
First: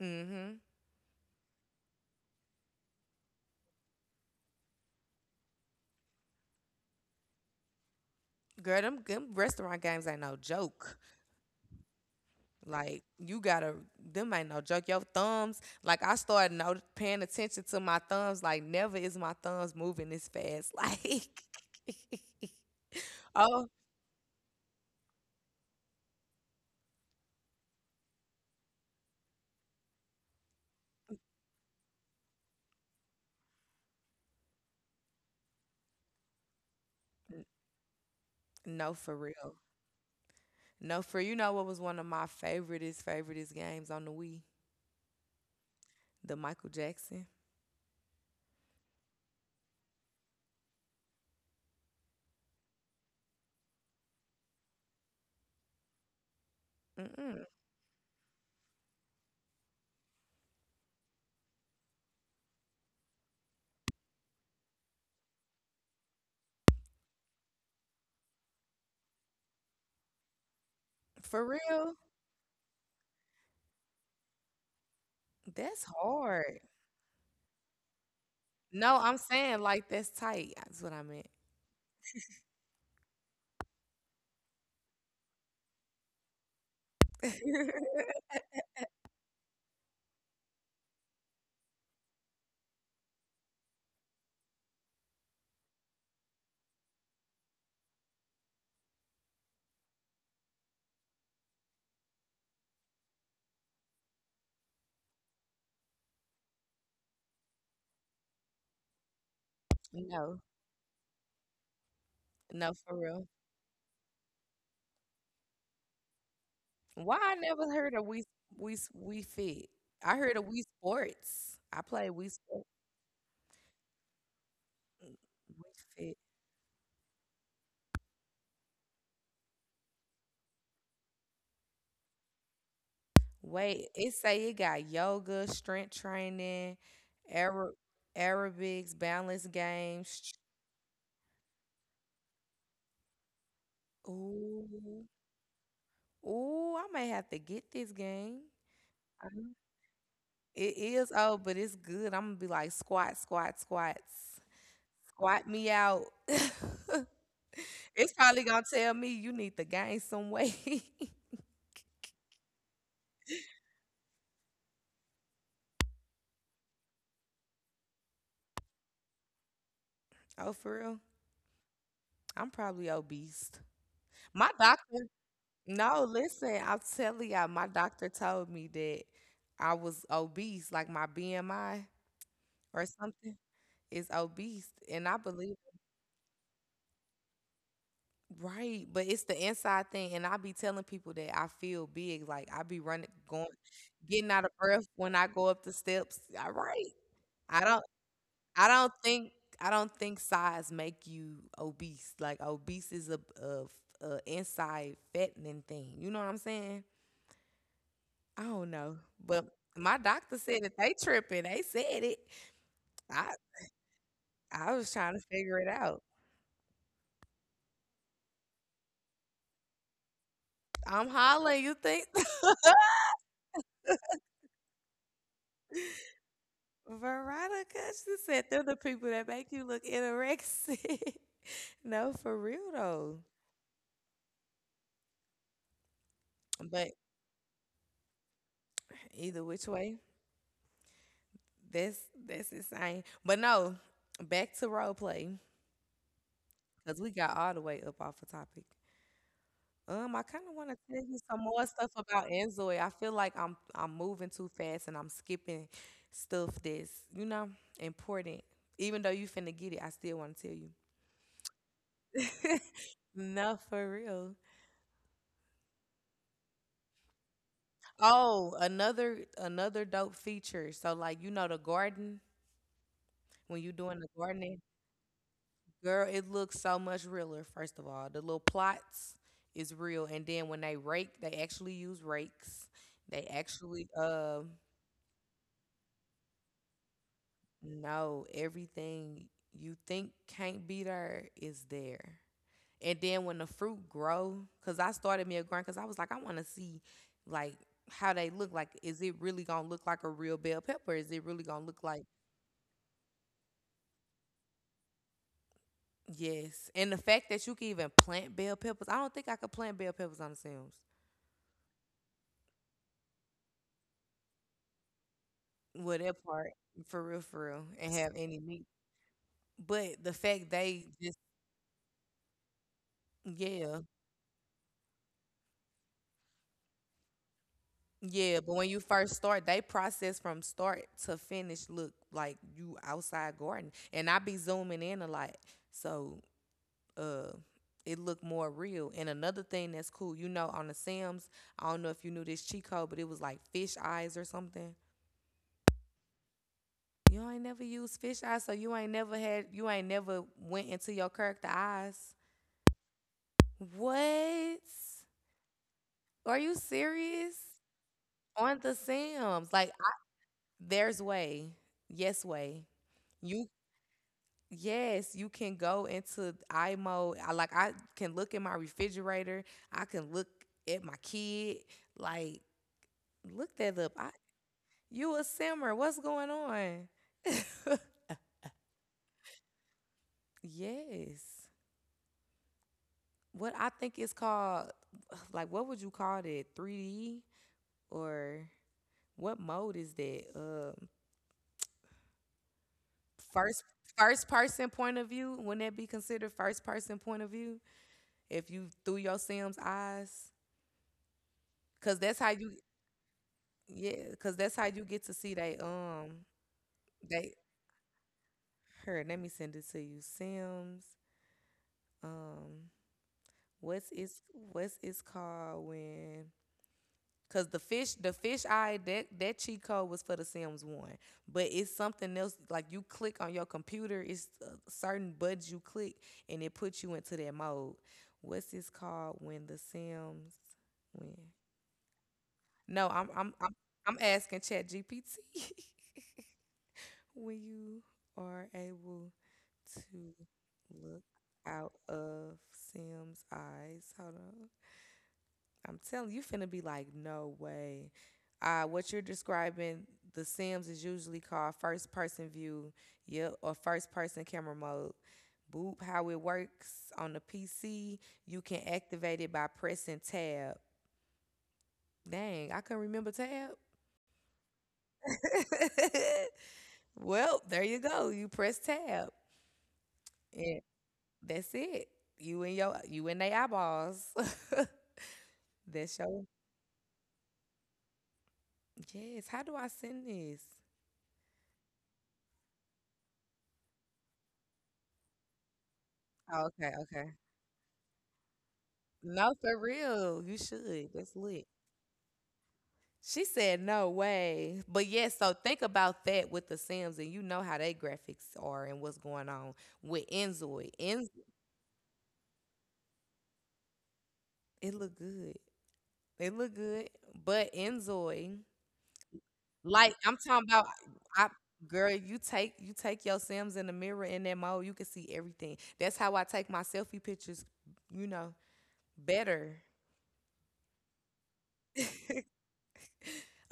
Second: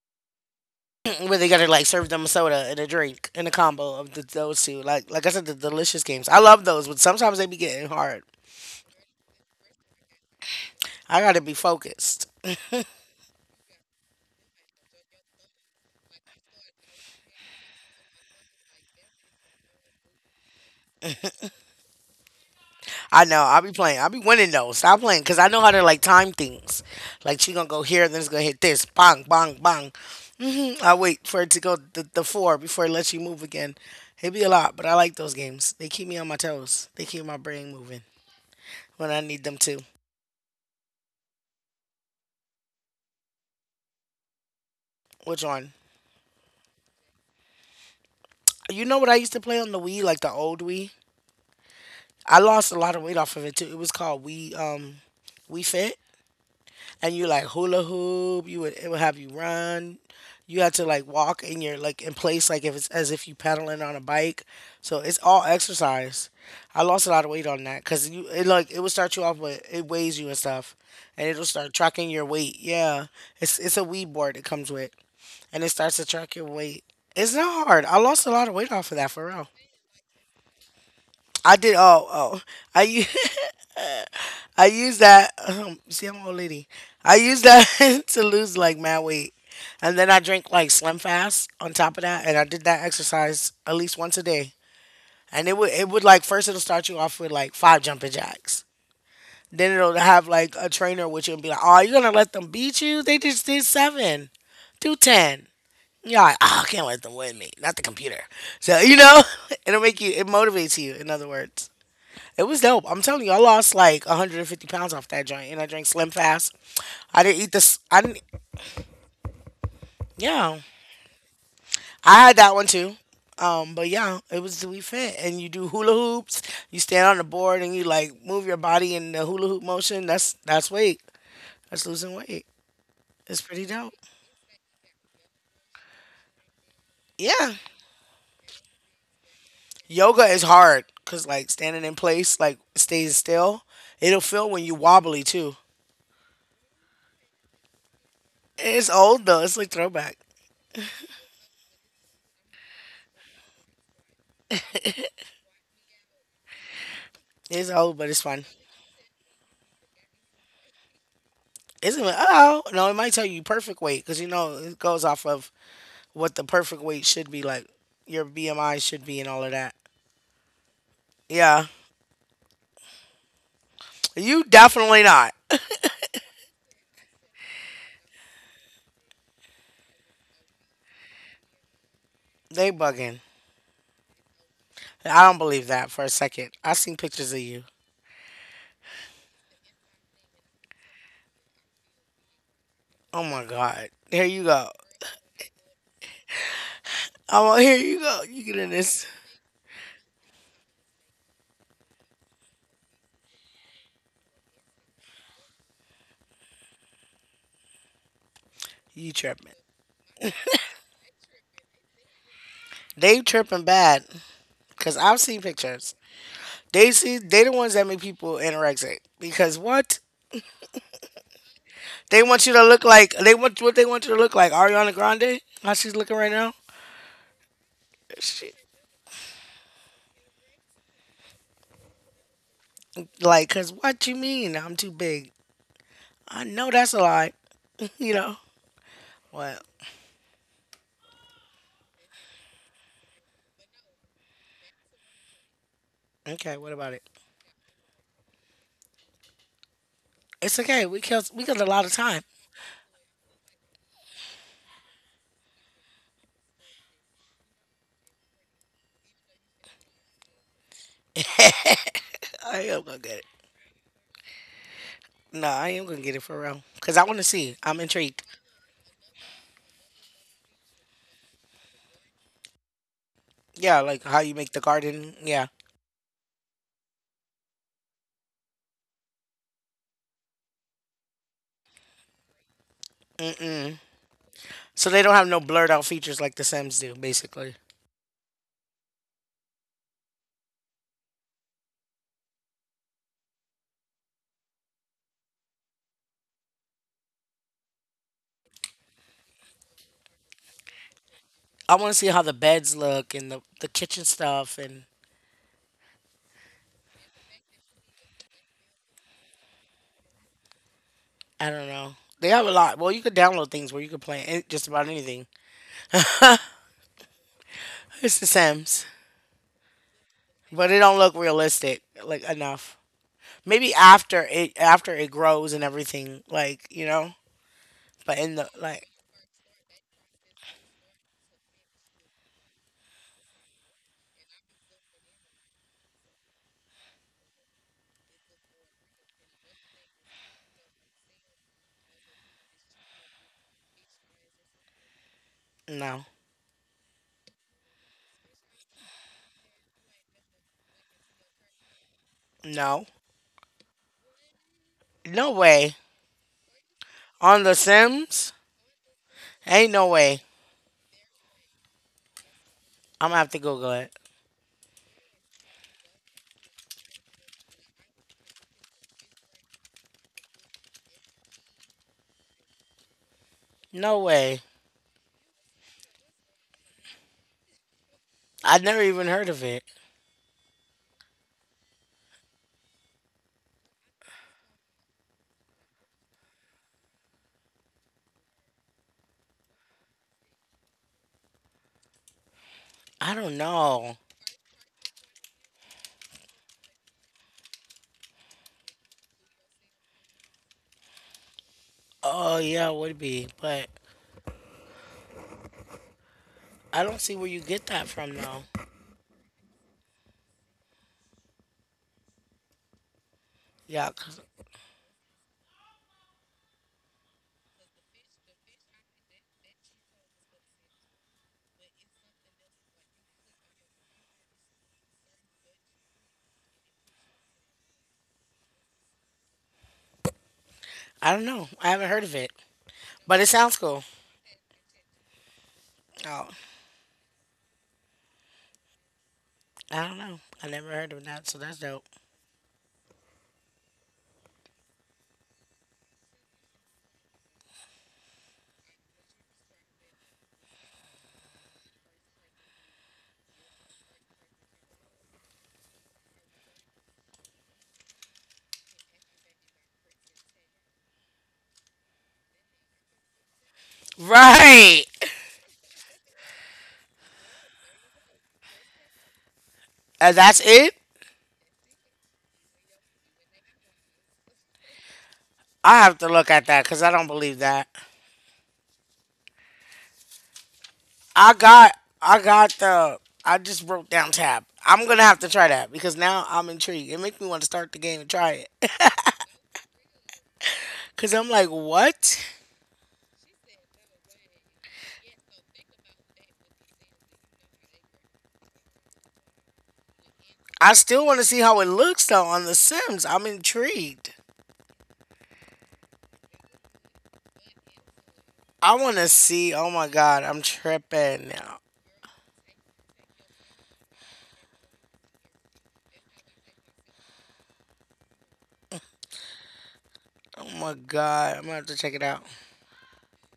[SPEAKER 1] hmm
[SPEAKER 2] *clears throat* Where they gotta like serve them a soda and a drink and a combo of those two. Like I said, the delicious games. I love those, but sometimes they be getting hard.
[SPEAKER 1] Girl, them restaurant games ain't no joke.
[SPEAKER 2] I gotta be focused.
[SPEAKER 1] Like you gotta, them ain't no joke. Your thumbs, like I started no paying attention to my thumbs. Like never is my thumbs moving this fast. *laughs* Like,
[SPEAKER 2] I know. I'll
[SPEAKER 1] oh
[SPEAKER 2] be playing. I'll be winning though. Stop playing because I know how to like time things. Like she gonna go here, then it's gonna hit this. Bang, bang, bang. I wait for it to go the four before it lets you move again. It'd be a lot, but I like those games. They keep me on my toes. They keep my brain moving
[SPEAKER 1] no,
[SPEAKER 2] when
[SPEAKER 1] for
[SPEAKER 2] I need
[SPEAKER 1] real,
[SPEAKER 2] them to.
[SPEAKER 1] no for you know what was one of my favoriteest games on the Wii,
[SPEAKER 2] Which one?
[SPEAKER 1] the Michael Jackson.
[SPEAKER 2] You know what I used to play on the Wii, like the old Wii. I lost a lot of weight off of it too. It was called Wii Wii Fit. And you
[SPEAKER 1] Mm-mm.
[SPEAKER 2] like hula hoop, you would it would have you run. You had to like walk in your like in place like if it's as if you pedaling on a bike. So it's all exercise. I lost a lot of weight on that because you it like it would start you off with, it weighs you and stuff, and
[SPEAKER 1] For
[SPEAKER 2] it'll start
[SPEAKER 1] real,
[SPEAKER 2] tracking your weight. Yeah, it's a Wii board it comes with, and it
[SPEAKER 1] that's
[SPEAKER 2] starts to track your
[SPEAKER 1] hard.
[SPEAKER 2] weight. It's not hard. I lost a lot of weight off
[SPEAKER 1] No,
[SPEAKER 2] of that
[SPEAKER 1] I'm
[SPEAKER 2] for real.
[SPEAKER 1] saying like that's tight. That's what I meant.
[SPEAKER 2] I did. Oh, oh. I u- *laughs* I use that. See, I'm an old lady. I use that
[SPEAKER 1] *laughs*
[SPEAKER 2] *laughs* to lose like mad weight, and then I drink like Slim Fast on top of that, and I did that exercise at least once a day. And it would like first it'll start you off with like five jumping jacks. Then it'll have like a trainer with you and be like, "Oh, you're gonna let them beat you? They just did seven, do ten." You're like, "Oh, I can't let them win me, not the computer." So you know, *laughs* it
[SPEAKER 1] no,
[SPEAKER 2] motivates you. In other words. It was
[SPEAKER 1] no,
[SPEAKER 2] dope.
[SPEAKER 1] for
[SPEAKER 2] I'm telling
[SPEAKER 1] real.
[SPEAKER 2] you, I lost like 150 pounds off that joint, and I drank Slim Fast.
[SPEAKER 1] Why
[SPEAKER 2] I
[SPEAKER 1] I
[SPEAKER 2] didn't eat
[SPEAKER 1] never
[SPEAKER 2] this.
[SPEAKER 1] heard
[SPEAKER 2] I
[SPEAKER 1] of
[SPEAKER 2] didn't.
[SPEAKER 1] we fit. I heard of
[SPEAKER 2] Yeah,
[SPEAKER 1] we sports. I play
[SPEAKER 2] I
[SPEAKER 1] we
[SPEAKER 2] had that
[SPEAKER 1] sports.
[SPEAKER 2] one too. But yeah, it was we fit, and you do
[SPEAKER 1] We
[SPEAKER 2] hula
[SPEAKER 1] fit.
[SPEAKER 2] hoops. You stand on the board and you like move your body in the hula hoop motion. That's weight. That's losing weight. It's pretty
[SPEAKER 1] Wait,
[SPEAKER 2] dope.
[SPEAKER 1] it say it got yoga, strength training,
[SPEAKER 2] Yeah,
[SPEAKER 1] Arab aerobics, balance games.
[SPEAKER 2] yoga
[SPEAKER 1] str-
[SPEAKER 2] is hard because like standing in place, like stays still, it'll feel when you
[SPEAKER 1] Ooh,
[SPEAKER 2] wobbly too.
[SPEAKER 1] ooh, I may have to get this game.
[SPEAKER 2] It's old though.
[SPEAKER 1] Um,
[SPEAKER 2] It's like throwback.
[SPEAKER 1] It is old, but it's good. I'm gonna be like squat, squat, squats, squat me out. *laughs*
[SPEAKER 2] It's old, but
[SPEAKER 1] It's
[SPEAKER 2] it's
[SPEAKER 1] probably
[SPEAKER 2] fun.
[SPEAKER 1] gonna tell me you need to gain some weight. *laughs*
[SPEAKER 2] Isn't it? Oh no, it might tell you perfect weight because you know it goes off of what the perfect weight should be, like your BMI should be, and all of that.
[SPEAKER 1] Oh, for real?
[SPEAKER 2] Yeah,
[SPEAKER 1] I'm probably obese.
[SPEAKER 2] you
[SPEAKER 1] My
[SPEAKER 2] definitely
[SPEAKER 1] doctor,
[SPEAKER 2] not.
[SPEAKER 1] no, listen, I'm telling y'all, my doctor told me that I was obese, like my BMI
[SPEAKER 2] They
[SPEAKER 1] or
[SPEAKER 2] bugging.
[SPEAKER 1] something is obese. And I
[SPEAKER 2] I don't
[SPEAKER 1] believe,
[SPEAKER 2] believe that for a second. I seen pictures of you.
[SPEAKER 1] right, but it's the inside thing. And I be telling people that I feel big, like I be running,
[SPEAKER 2] Oh
[SPEAKER 1] going,
[SPEAKER 2] my god. Here
[SPEAKER 1] getting out
[SPEAKER 2] you
[SPEAKER 1] of
[SPEAKER 2] go.
[SPEAKER 1] breath when I go up the steps. All right.
[SPEAKER 2] Oh,
[SPEAKER 1] I
[SPEAKER 2] well, here
[SPEAKER 1] don't.
[SPEAKER 2] you go. You get
[SPEAKER 1] I
[SPEAKER 2] in
[SPEAKER 1] don't
[SPEAKER 2] this.
[SPEAKER 1] think I don't think size make you obese. Like obese is a inside fattening thing. You know what I'm saying? I don't know,
[SPEAKER 2] You
[SPEAKER 1] but
[SPEAKER 2] tripping.
[SPEAKER 1] my doctor said that they tripping. They said it.
[SPEAKER 2] They
[SPEAKER 1] I
[SPEAKER 2] tripping bad
[SPEAKER 1] I was
[SPEAKER 2] because
[SPEAKER 1] trying to
[SPEAKER 2] I've seen
[SPEAKER 1] figure it
[SPEAKER 2] pictures.
[SPEAKER 1] out.
[SPEAKER 2] They the ones that make people anorexic because what
[SPEAKER 1] I'm hollering. You think
[SPEAKER 2] they want you to look like. They want what they want you to look like. Ariana Grande, how she's looking right now.
[SPEAKER 1] *laughs* Veronica? She said
[SPEAKER 2] She,
[SPEAKER 1] they're the people that make you look anorexic. *laughs* No, for real though.
[SPEAKER 2] like, cause what you mean I'm too big? I know
[SPEAKER 1] But
[SPEAKER 2] that's a lie. *laughs* You know
[SPEAKER 1] either
[SPEAKER 2] what?
[SPEAKER 1] which way, that's that's insane. But no, back to role play.
[SPEAKER 2] Okay, what about
[SPEAKER 1] Because
[SPEAKER 2] it?
[SPEAKER 1] we got all the way up off the topic. I kind of
[SPEAKER 2] It's
[SPEAKER 1] want to
[SPEAKER 2] okay. We
[SPEAKER 1] tell you
[SPEAKER 2] killed
[SPEAKER 1] some
[SPEAKER 2] we killed a
[SPEAKER 1] more
[SPEAKER 2] lot
[SPEAKER 1] stuff
[SPEAKER 2] of time.
[SPEAKER 1] about Enzoy. I feel like I'm moving too fast and I'm skipping stuff that's, you know, important. Even though you finna get it, I still want to tell
[SPEAKER 2] *laughs* I
[SPEAKER 1] you. *laughs*
[SPEAKER 2] am gonna get it.
[SPEAKER 1] No, for real.
[SPEAKER 2] No, I am gonna get it for real. Cause I want to see. I'm intrigued.
[SPEAKER 1] Oh, another dope feature. So like you know the garden when you
[SPEAKER 2] Yeah,
[SPEAKER 1] doing
[SPEAKER 2] like
[SPEAKER 1] the
[SPEAKER 2] how you make
[SPEAKER 1] gardening,
[SPEAKER 2] the garden. Yeah.
[SPEAKER 1] girl, it looks so much realer, first of all. The little plots is real. And then when they rake, they actually use rakes. They
[SPEAKER 2] Mm-mm.
[SPEAKER 1] actually
[SPEAKER 2] So they don't have no blurred out features like The Sims do, basically.
[SPEAKER 1] no, everything you think can't be there is there. And then when the fruit grow, cause I started me a grind, cause I was like, I wanna see like how they look. Like, is it really gonna look like a real bell pepper? Is it really gonna
[SPEAKER 2] I
[SPEAKER 1] look
[SPEAKER 2] want to
[SPEAKER 1] like
[SPEAKER 2] see how the beds look and the kitchen stuff and
[SPEAKER 1] yes. And the fact that you can even plant bell peppers. I don't think I could plant bell peppers on the Sims.
[SPEAKER 2] I don't know. They have a lot. Well, you could download things where you could play it- just about anything.
[SPEAKER 1] Well, that part for real, and have
[SPEAKER 2] It's The
[SPEAKER 1] any meat.
[SPEAKER 2] Sims.
[SPEAKER 1] But the fact
[SPEAKER 2] But it
[SPEAKER 1] they
[SPEAKER 2] don't look
[SPEAKER 1] just
[SPEAKER 2] realistic like enough. Maybe
[SPEAKER 1] yeah,
[SPEAKER 2] after it grows and everything, like you know. But in
[SPEAKER 1] yeah.
[SPEAKER 2] the
[SPEAKER 1] But when you
[SPEAKER 2] like,
[SPEAKER 1] first start, they process from start to finish. Look like you outside garden, and I be zooming in a lot, so uh, it look more real. And another thing that's cool, you know, on the Sims, I don't know if you knew this cheat code, but it was like fish eyes or something.
[SPEAKER 2] no,
[SPEAKER 1] You ain't never used fish eyes, so you ain't never had, you ain't never went into your character eyes.
[SPEAKER 2] no,
[SPEAKER 1] What?
[SPEAKER 2] no way
[SPEAKER 1] Are you serious?
[SPEAKER 2] on the Sims,
[SPEAKER 1] On the Sims. Like
[SPEAKER 2] ain't no
[SPEAKER 1] I-
[SPEAKER 2] way.
[SPEAKER 1] there's way. Yes way.
[SPEAKER 2] I'm gonna have to
[SPEAKER 1] You
[SPEAKER 2] Google it.
[SPEAKER 1] yes, you can go into I mode. I can look in my refrigerator. I can look at my kid. Like look that up.
[SPEAKER 2] No
[SPEAKER 1] I
[SPEAKER 2] way.
[SPEAKER 1] you a simmer. What's going on? *laughs*
[SPEAKER 2] I have never even heard of it.
[SPEAKER 1] Yes. What I think is called like what would you call it? 3D or what mode is that?
[SPEAKER 2] I don't
[SPEAKER 1] First
[SPEAKER 2] know.
[SPEAKER 1] person point of view, wouldn't that be considered first person point of view? If you through your Sam's eyes, cause that's how
[SPEAKER 2] Oh
[SPEAKER 1] you
[SPEAKER 2] yeah, it would be, but
[SPEAKER 1] yeah, cause that's how you get to see
[SPEAKER 2] I don't see where
[SPEAKER 1] they
[SPEAKER 2] you get that from though.
[SPEAKER 1] her. Let me send it to you, Sam's. Um, what's
[SPEAKER 2] Yeah,
[SPEAKER 1] it's
[SPEAKER 2] 'cause-
[SPEAKER 1] what's it's called when cause the fish eye that that cheat code was for The Sims One, but it's something else. Like you click on your computer, it's certain buttons you click, and it puts you into that mode. What's this called when The Sims win?
[SPEAKER 2] I don't know. I haven't heard of it,
[SPEAKER 1] No,
[SPEAKER 2] but it sounds cool.
[SPEAKER 1] I'm asking ChatGPT
[SPEAKER 2] Oh,
[SPEAKER 1] *laughs* when you are able
[SPEAKER 2] I don't
[SPEAKER 1] to
[SPEAKER 2] know. I never heard
[SPEAKER 1] look
[SPEAKER 2] of that, so that's
[SPEAKER 1] out
[SPEAKER 2] dope.
[SPEAKER 1] of Sims eyes. Hold on. I'm telling you, finna be like, no way. What you're describing, The Sims is usually called first person view, yeah, or first person camera mode. Boop, how it works on the PC, you can activate it by pressing tab. Dang, I couldn't remember tab.
[SPEAKER 2] Right.
[SPEAKER 1] *laughs* Well, there you go. You press tab.
[SPEAKER 2] And that's
[SPEAKER 1] And
[SPEAKER 2] it.
[SPEAKER 1] that's it. You and they eyeballs. *laughs*
[SPEAKER 2] I
[SPEAKER 1] That's
[SPEAKER 2] have to
[SPEAKER 1] your
[SPEAKER 2] look at that because I don't believe that.
[SPEAKER 1] yes. How do I send this?
[SPEAKER 2] I got, I got the, I just broke down tab. I'm gonna have to try that because now
[SPEAKER 1] Oh,
[SPEAKER 2] I'm
[SPEAKER 1] okay,
[SPEAKER 2] intrigued.
[SPEAKER 1] okay.
[SPEAKER 2] It makes me want to start the game and try it.
[SPEAKER 1] No, for real. You should.
[SPEAKER 2] *laughs*
[SPEAKER 1] That's
[SPEAKER 2] Cause I'm
[SPEAKER 1] lit.
[SPEAKER 2] like, what?
[SPEAKER 1] She said, no way. But yeah, so think about that with the Sims and you know how they graphics are and what's going on with Enzoid.
[SPEAKER 2] I
[SPEAKER 1] Enz
[SPEAKER 2] still want to see how it looks though on The Sims. I'm intrigued.
[SPEAKER 1] it look good. It look good. But Enzoid,
[SPEAKER 2] I want to see. Oh
[SPEAKER 1] like
[SPEAKER 2] my
[SPEAKER 1] I'm
[SPEAKER 2] god,
[SPEAKER 1] talking
[SPEAKER 2] I'm
[SPEAKER 1] about I
[SPEAKER 2] tripping now.
[SPEAKER 1] girl, you take your Sims in the mirror in that mode, you can see everything. That's how I take my selfie pictures, you know, better.
[SPEAKER 2] Oh my god, I'm gonna have to
[SPEAKER 1] *laughs*
[SPEAKER 2] check it out.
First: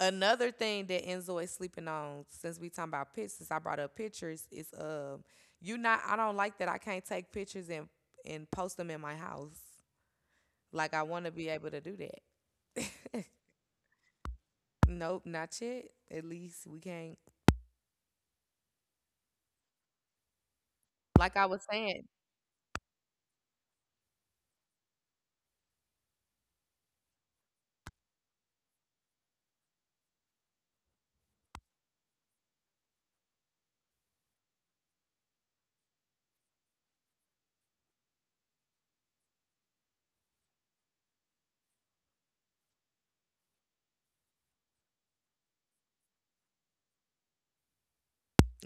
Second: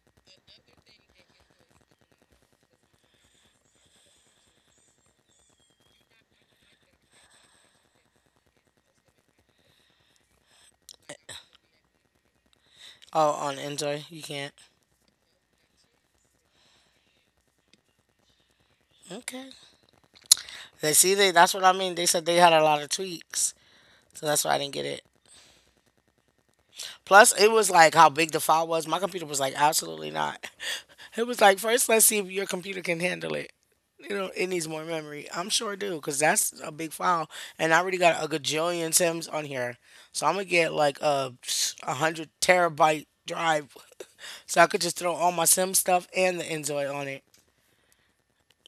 [SPEAKER 1] Another thing that Enzo is sleeping on, since we talking about pictures, since I brought up pictures, is you not. I don't like that. I can't take pictures and post them in my house. Like I want to be able to do that.
[SPEAKER 2] Oh, on Enjoy, you can't.
[SPEAKER 1] *laughs* Nope, not yet. At least we can't.
[SPEAKER 2] Okay. They
[SPEAKER 1] Like I
[SPEAKER 2] that's
[SPEAKER 1] was
[SPEAKER 2] what I mean.
[SPEAKER 1] saying,
[SPEAKER 2] They said they had a lot of tweaks, so that's why I didn't get it. Plus, it was like how big the file was. My computer was like, absolutely not. *laughs* It was like, first, let's see if your computer can handle it. You know, it needs more memory. I'm sure it do, because that's a big file. And I already got a gajillion Sims on here. So I'm going to get like a 100 terabyte drive. So I could just throw all my Sim stuff and the Enjoy on it.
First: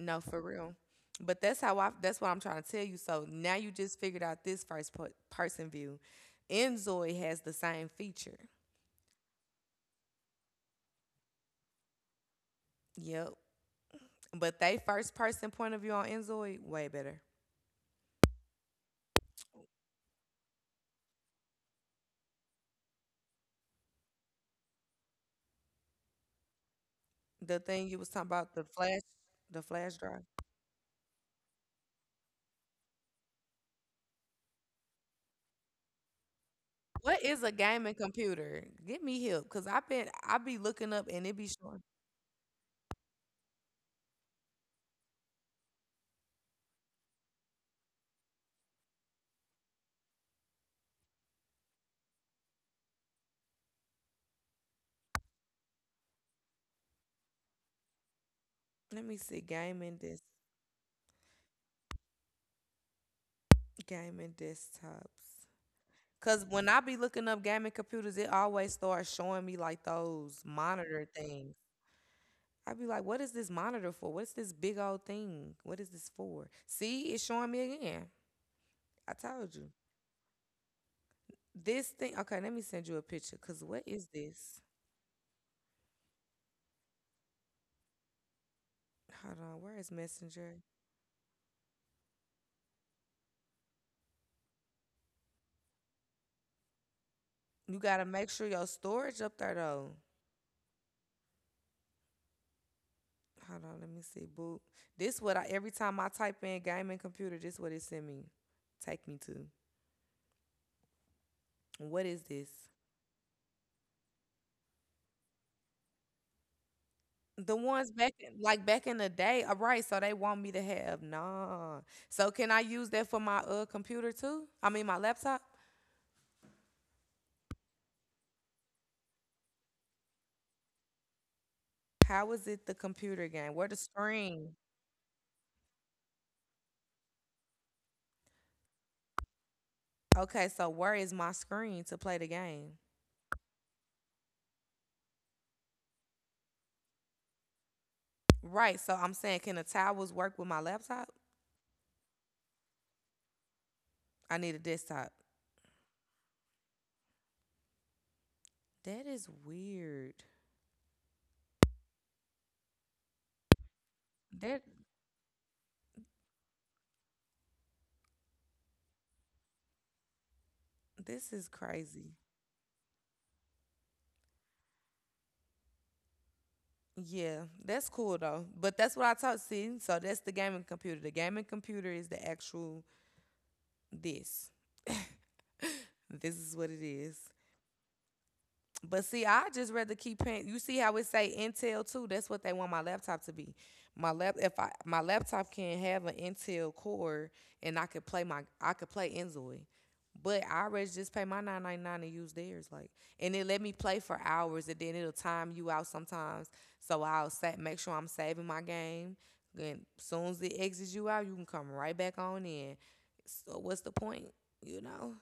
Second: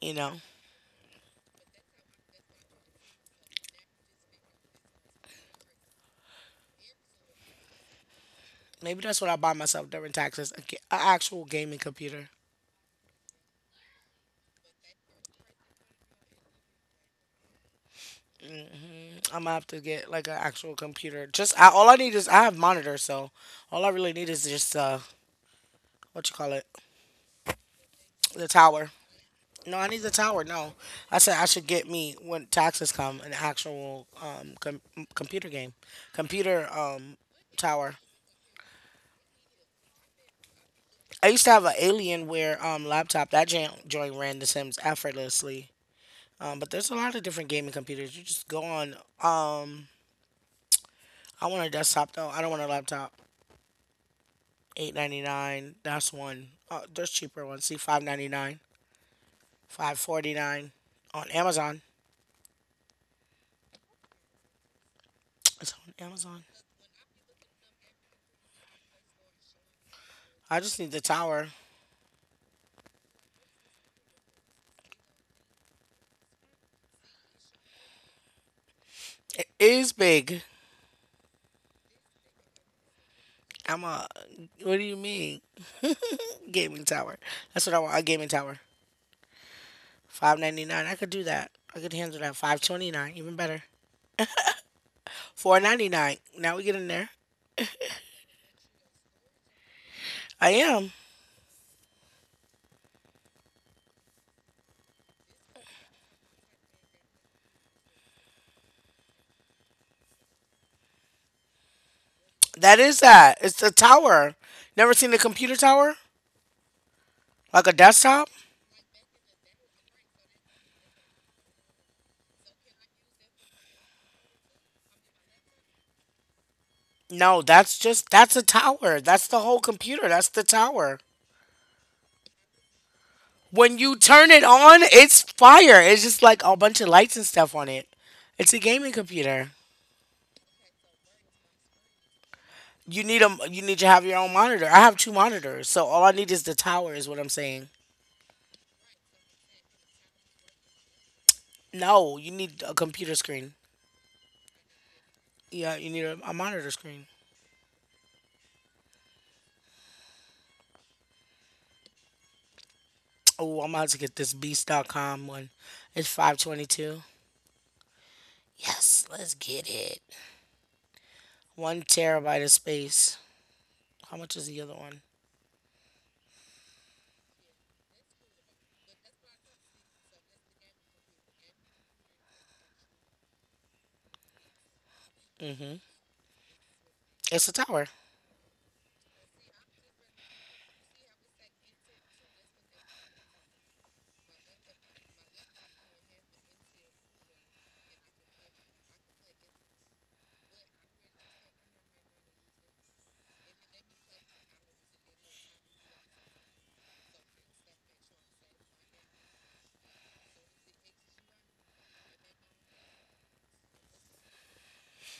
[SPEAKER 2] You know,
[SPEAKER 1] for real. But that's how I. That's what I'm trying to tell you. So now you just figured out this first per- person view. Enzoid has the same feature.
[SPEAKER 2] maybe that's what I buy myself during taxes, actual gaming computer.
[SPEAKER 1] Yep. But they first person point of view on Enzoid way better.
[SPEAKER 2] I'm gonna have to get like an actual computer. All I need is, I have monitors, so all I really need is just what you call it,
[SPEAKER 1] The thing you was talking
[SPEAKER 2] the
[SPEAKER 1] about,
[SPEAKER 2] tower.
[SPEAKER 1] the
[SPEAKER 2] No, I need
[SPEAKER 1] flash
[SPEAKER 2] the
[SPEAKER 1] drive.
[SPEAKER 2] tower. No, I said I should get me when taxes come an actual computer game, computer
[SPEAKER 1] What is a
[SPEAKER 2] tower.
[SPEAKER 1] gaming computer? Get me help, cause I be looking up
[SPEAKER 2] I
[SPEAKER 1] and it
[SPEAKER 2] used to
[SPEAKER 1] be
[SPEAKER 2] have an
[SPEAKER 1] showing.
[SPEAKER 2] Alienware laptop. That joint ran The Sims effortlessly. But there's a lot of different gaming computers. You just go on. Um, I want a desktop though. I don't want a laptop. 899. That's one. There's cheaper ones. See 599,
[SPEAKER 1] Let me see
[SPEAKER 2] five forty nine on Amazon.
[SPEAKER 1] gaming desktops.
[SPEAKER 2] It's on Amazon.
[SPEAKER 1] Cause when I be looking up gaming computers, it always starts showing me like those
[SPEAKER 2] I just need the
[SPEAKER 1] monitor
[SPEAKER 2] tower.
[SPEAKER 1] things. I be like, what is this monitor for? What's this big old thing? What is this for? See, it's showing me again. I
[SPEAKER 2] It
[SPEAKER 1] told you.
[SPEAKER 2] is big.
[SPEAKER 1] This thing. Okay, let me send you a picture. Cause what
[SPEAKER 2] I'm a.
[SPEAKER 1] is this?
[SPEAKER 2] What do you mean? *laughs* Gaming tower. That's what I want. A gaming tower.
[SPEAKER 1] Hold on. Where is
[SPEAKER 2] Five ninety
[SPEAKER 1] Messenger?
[SPEAKER 2] nine. I could do that. I could handle that. 529. Even better. 499. Now we get in there.
[SPEAKER 1] You gotta make sure your storage up there though.
[SPEAKER 2] I am.
[SPEAKER 1] Hold on, let me see. Boot. This what I every time I type in gaming computer, this what it send me. Take me to. What is this?
[SPEAKER 2] That is that. It's a tower. Never seen a computer tower
[SPEAKER 1] The
[SPEAKER 2] like a
[SPEAKER 1] ones back
[SPEAKER 2] desktop.
[SPEAKER 1] in- like back in the day. All right, so they want me to have nah. So can I use that for my computer too? I mean my laptop?
[SPEAKER 2] No, that's just, that's a tower. That's the whole computer. That's the tower.
[SPEAKER 1] How is it the computer game? Where the
[SPEAKER 2] When you turn it
[SPEAKER 1] screen?
[SPEAKER 2] on, it's fire. It's just like a bunch of lights and stuff on it. It's a gaming computer.
[SPEAKER 1] Okay, so where is my screen to play the game?
[SPEAKER 2] You need a, you need to have your own monitor. I have two monitors, so all I need is the tower is what I'm saying.
[SPEAKER 1] Right, so I'm saying can the towers work with my laptop?
[SPEAKER 2] No, you need a computer screen.
[SPEAKER 1] I need a desktop.
[SPEAKER 2] Yeah, you need a monitor screen.
[SPEAKER 1] That is weird.
[SPEAKER 2] Oh, I'm about to get this
[SPEAKER 1] That
[SPEAKER 2] beast.com one. It's 522. Yes, let's get it.
[SPEAKER 1] this is
[SPEAKER 2] 1
[SPEAKER 1] crazy.
[SPEAKER 2] terabyte of space. How much is the other one?
[SPEAKER 1] Yeah, that's cool though. But that's what I taught. See, so that's the gaming computer. The gaming computer is the actual this. *laughs*
[SPEAKER 2] Mhm.
[SPEAKER 1] This is what it is.
[SPEAKER 2] It's a tower.
[SPEAKER 1] But see, I just rather keep paying. You see how it say Intel too? That's what they want my laptop to be. My lap if I my laptop can have an Intel core and I could play Enzoy. But I rather just pay my 9.99 and use theirs. Like and it let me play for hours and then it'll time you out sometimes. So I'll sa- make sure I'm saving my game. Then soon as it exits you out, you can come right back on in. So what's the point? You know?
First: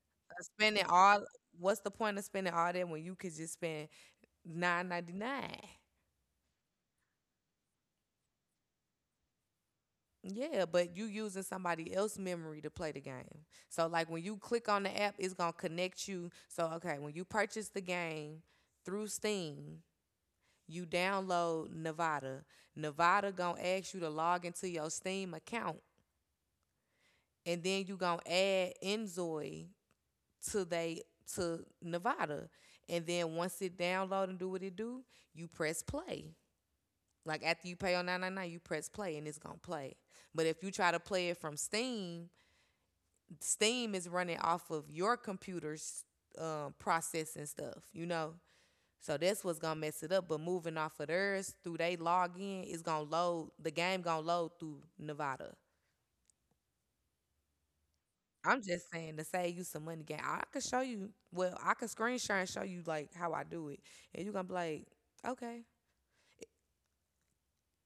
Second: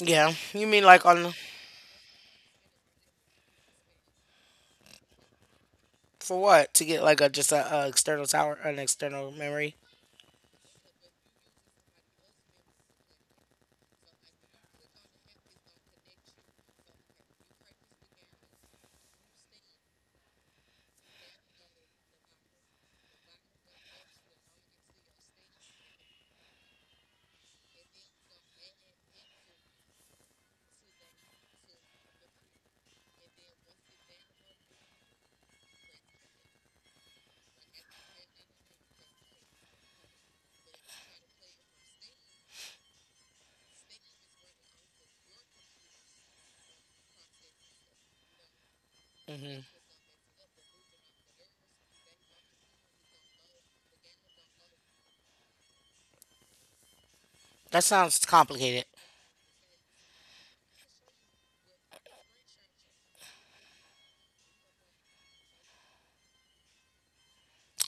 [SPEAKER 2] Yeah. You mean
[SPEAKER 1] Spending
[SPEAKER 2] like
[SPEAKER 1] all
[SPEAKER 2] on
[SPEAKER 1] what's the point of spending all that when you could just spend 9.99?
[SPEAKER 2] for what? To get like a just a external tower, an external memory.
[SPEAKER 1] Yeah, but you using somebody else's memory to play the game. So like when you click on the app, it's gonna connect you. So okay, when you purchase the game through Steam, you download Nevada. Nevada gonna ask you to log into your Steam account, and then you gonna add Enzoy to they to Nevada. And then once it download and do what it do, you press play. Like after you pay on 999, you press play and it's gonna play. But if you try to play it from Steam, Steam is running off of your computer's processing stuff, you know. So that's what's
[SPEAKER 2] hmm
[SPEAKER 1] gonna mess it up. But moving off of theirs through they login, it's gonna load the game gonna load through Nevada.
[SPEAKER 2] That sounds
[SPEAKER 1] I'm
[SPEAKER 2] complicated.
[SPEAKER 1] just saying to save you some money game. I could show you well, I could screenshot and show you like how I do it. And you're gonna be like, okay,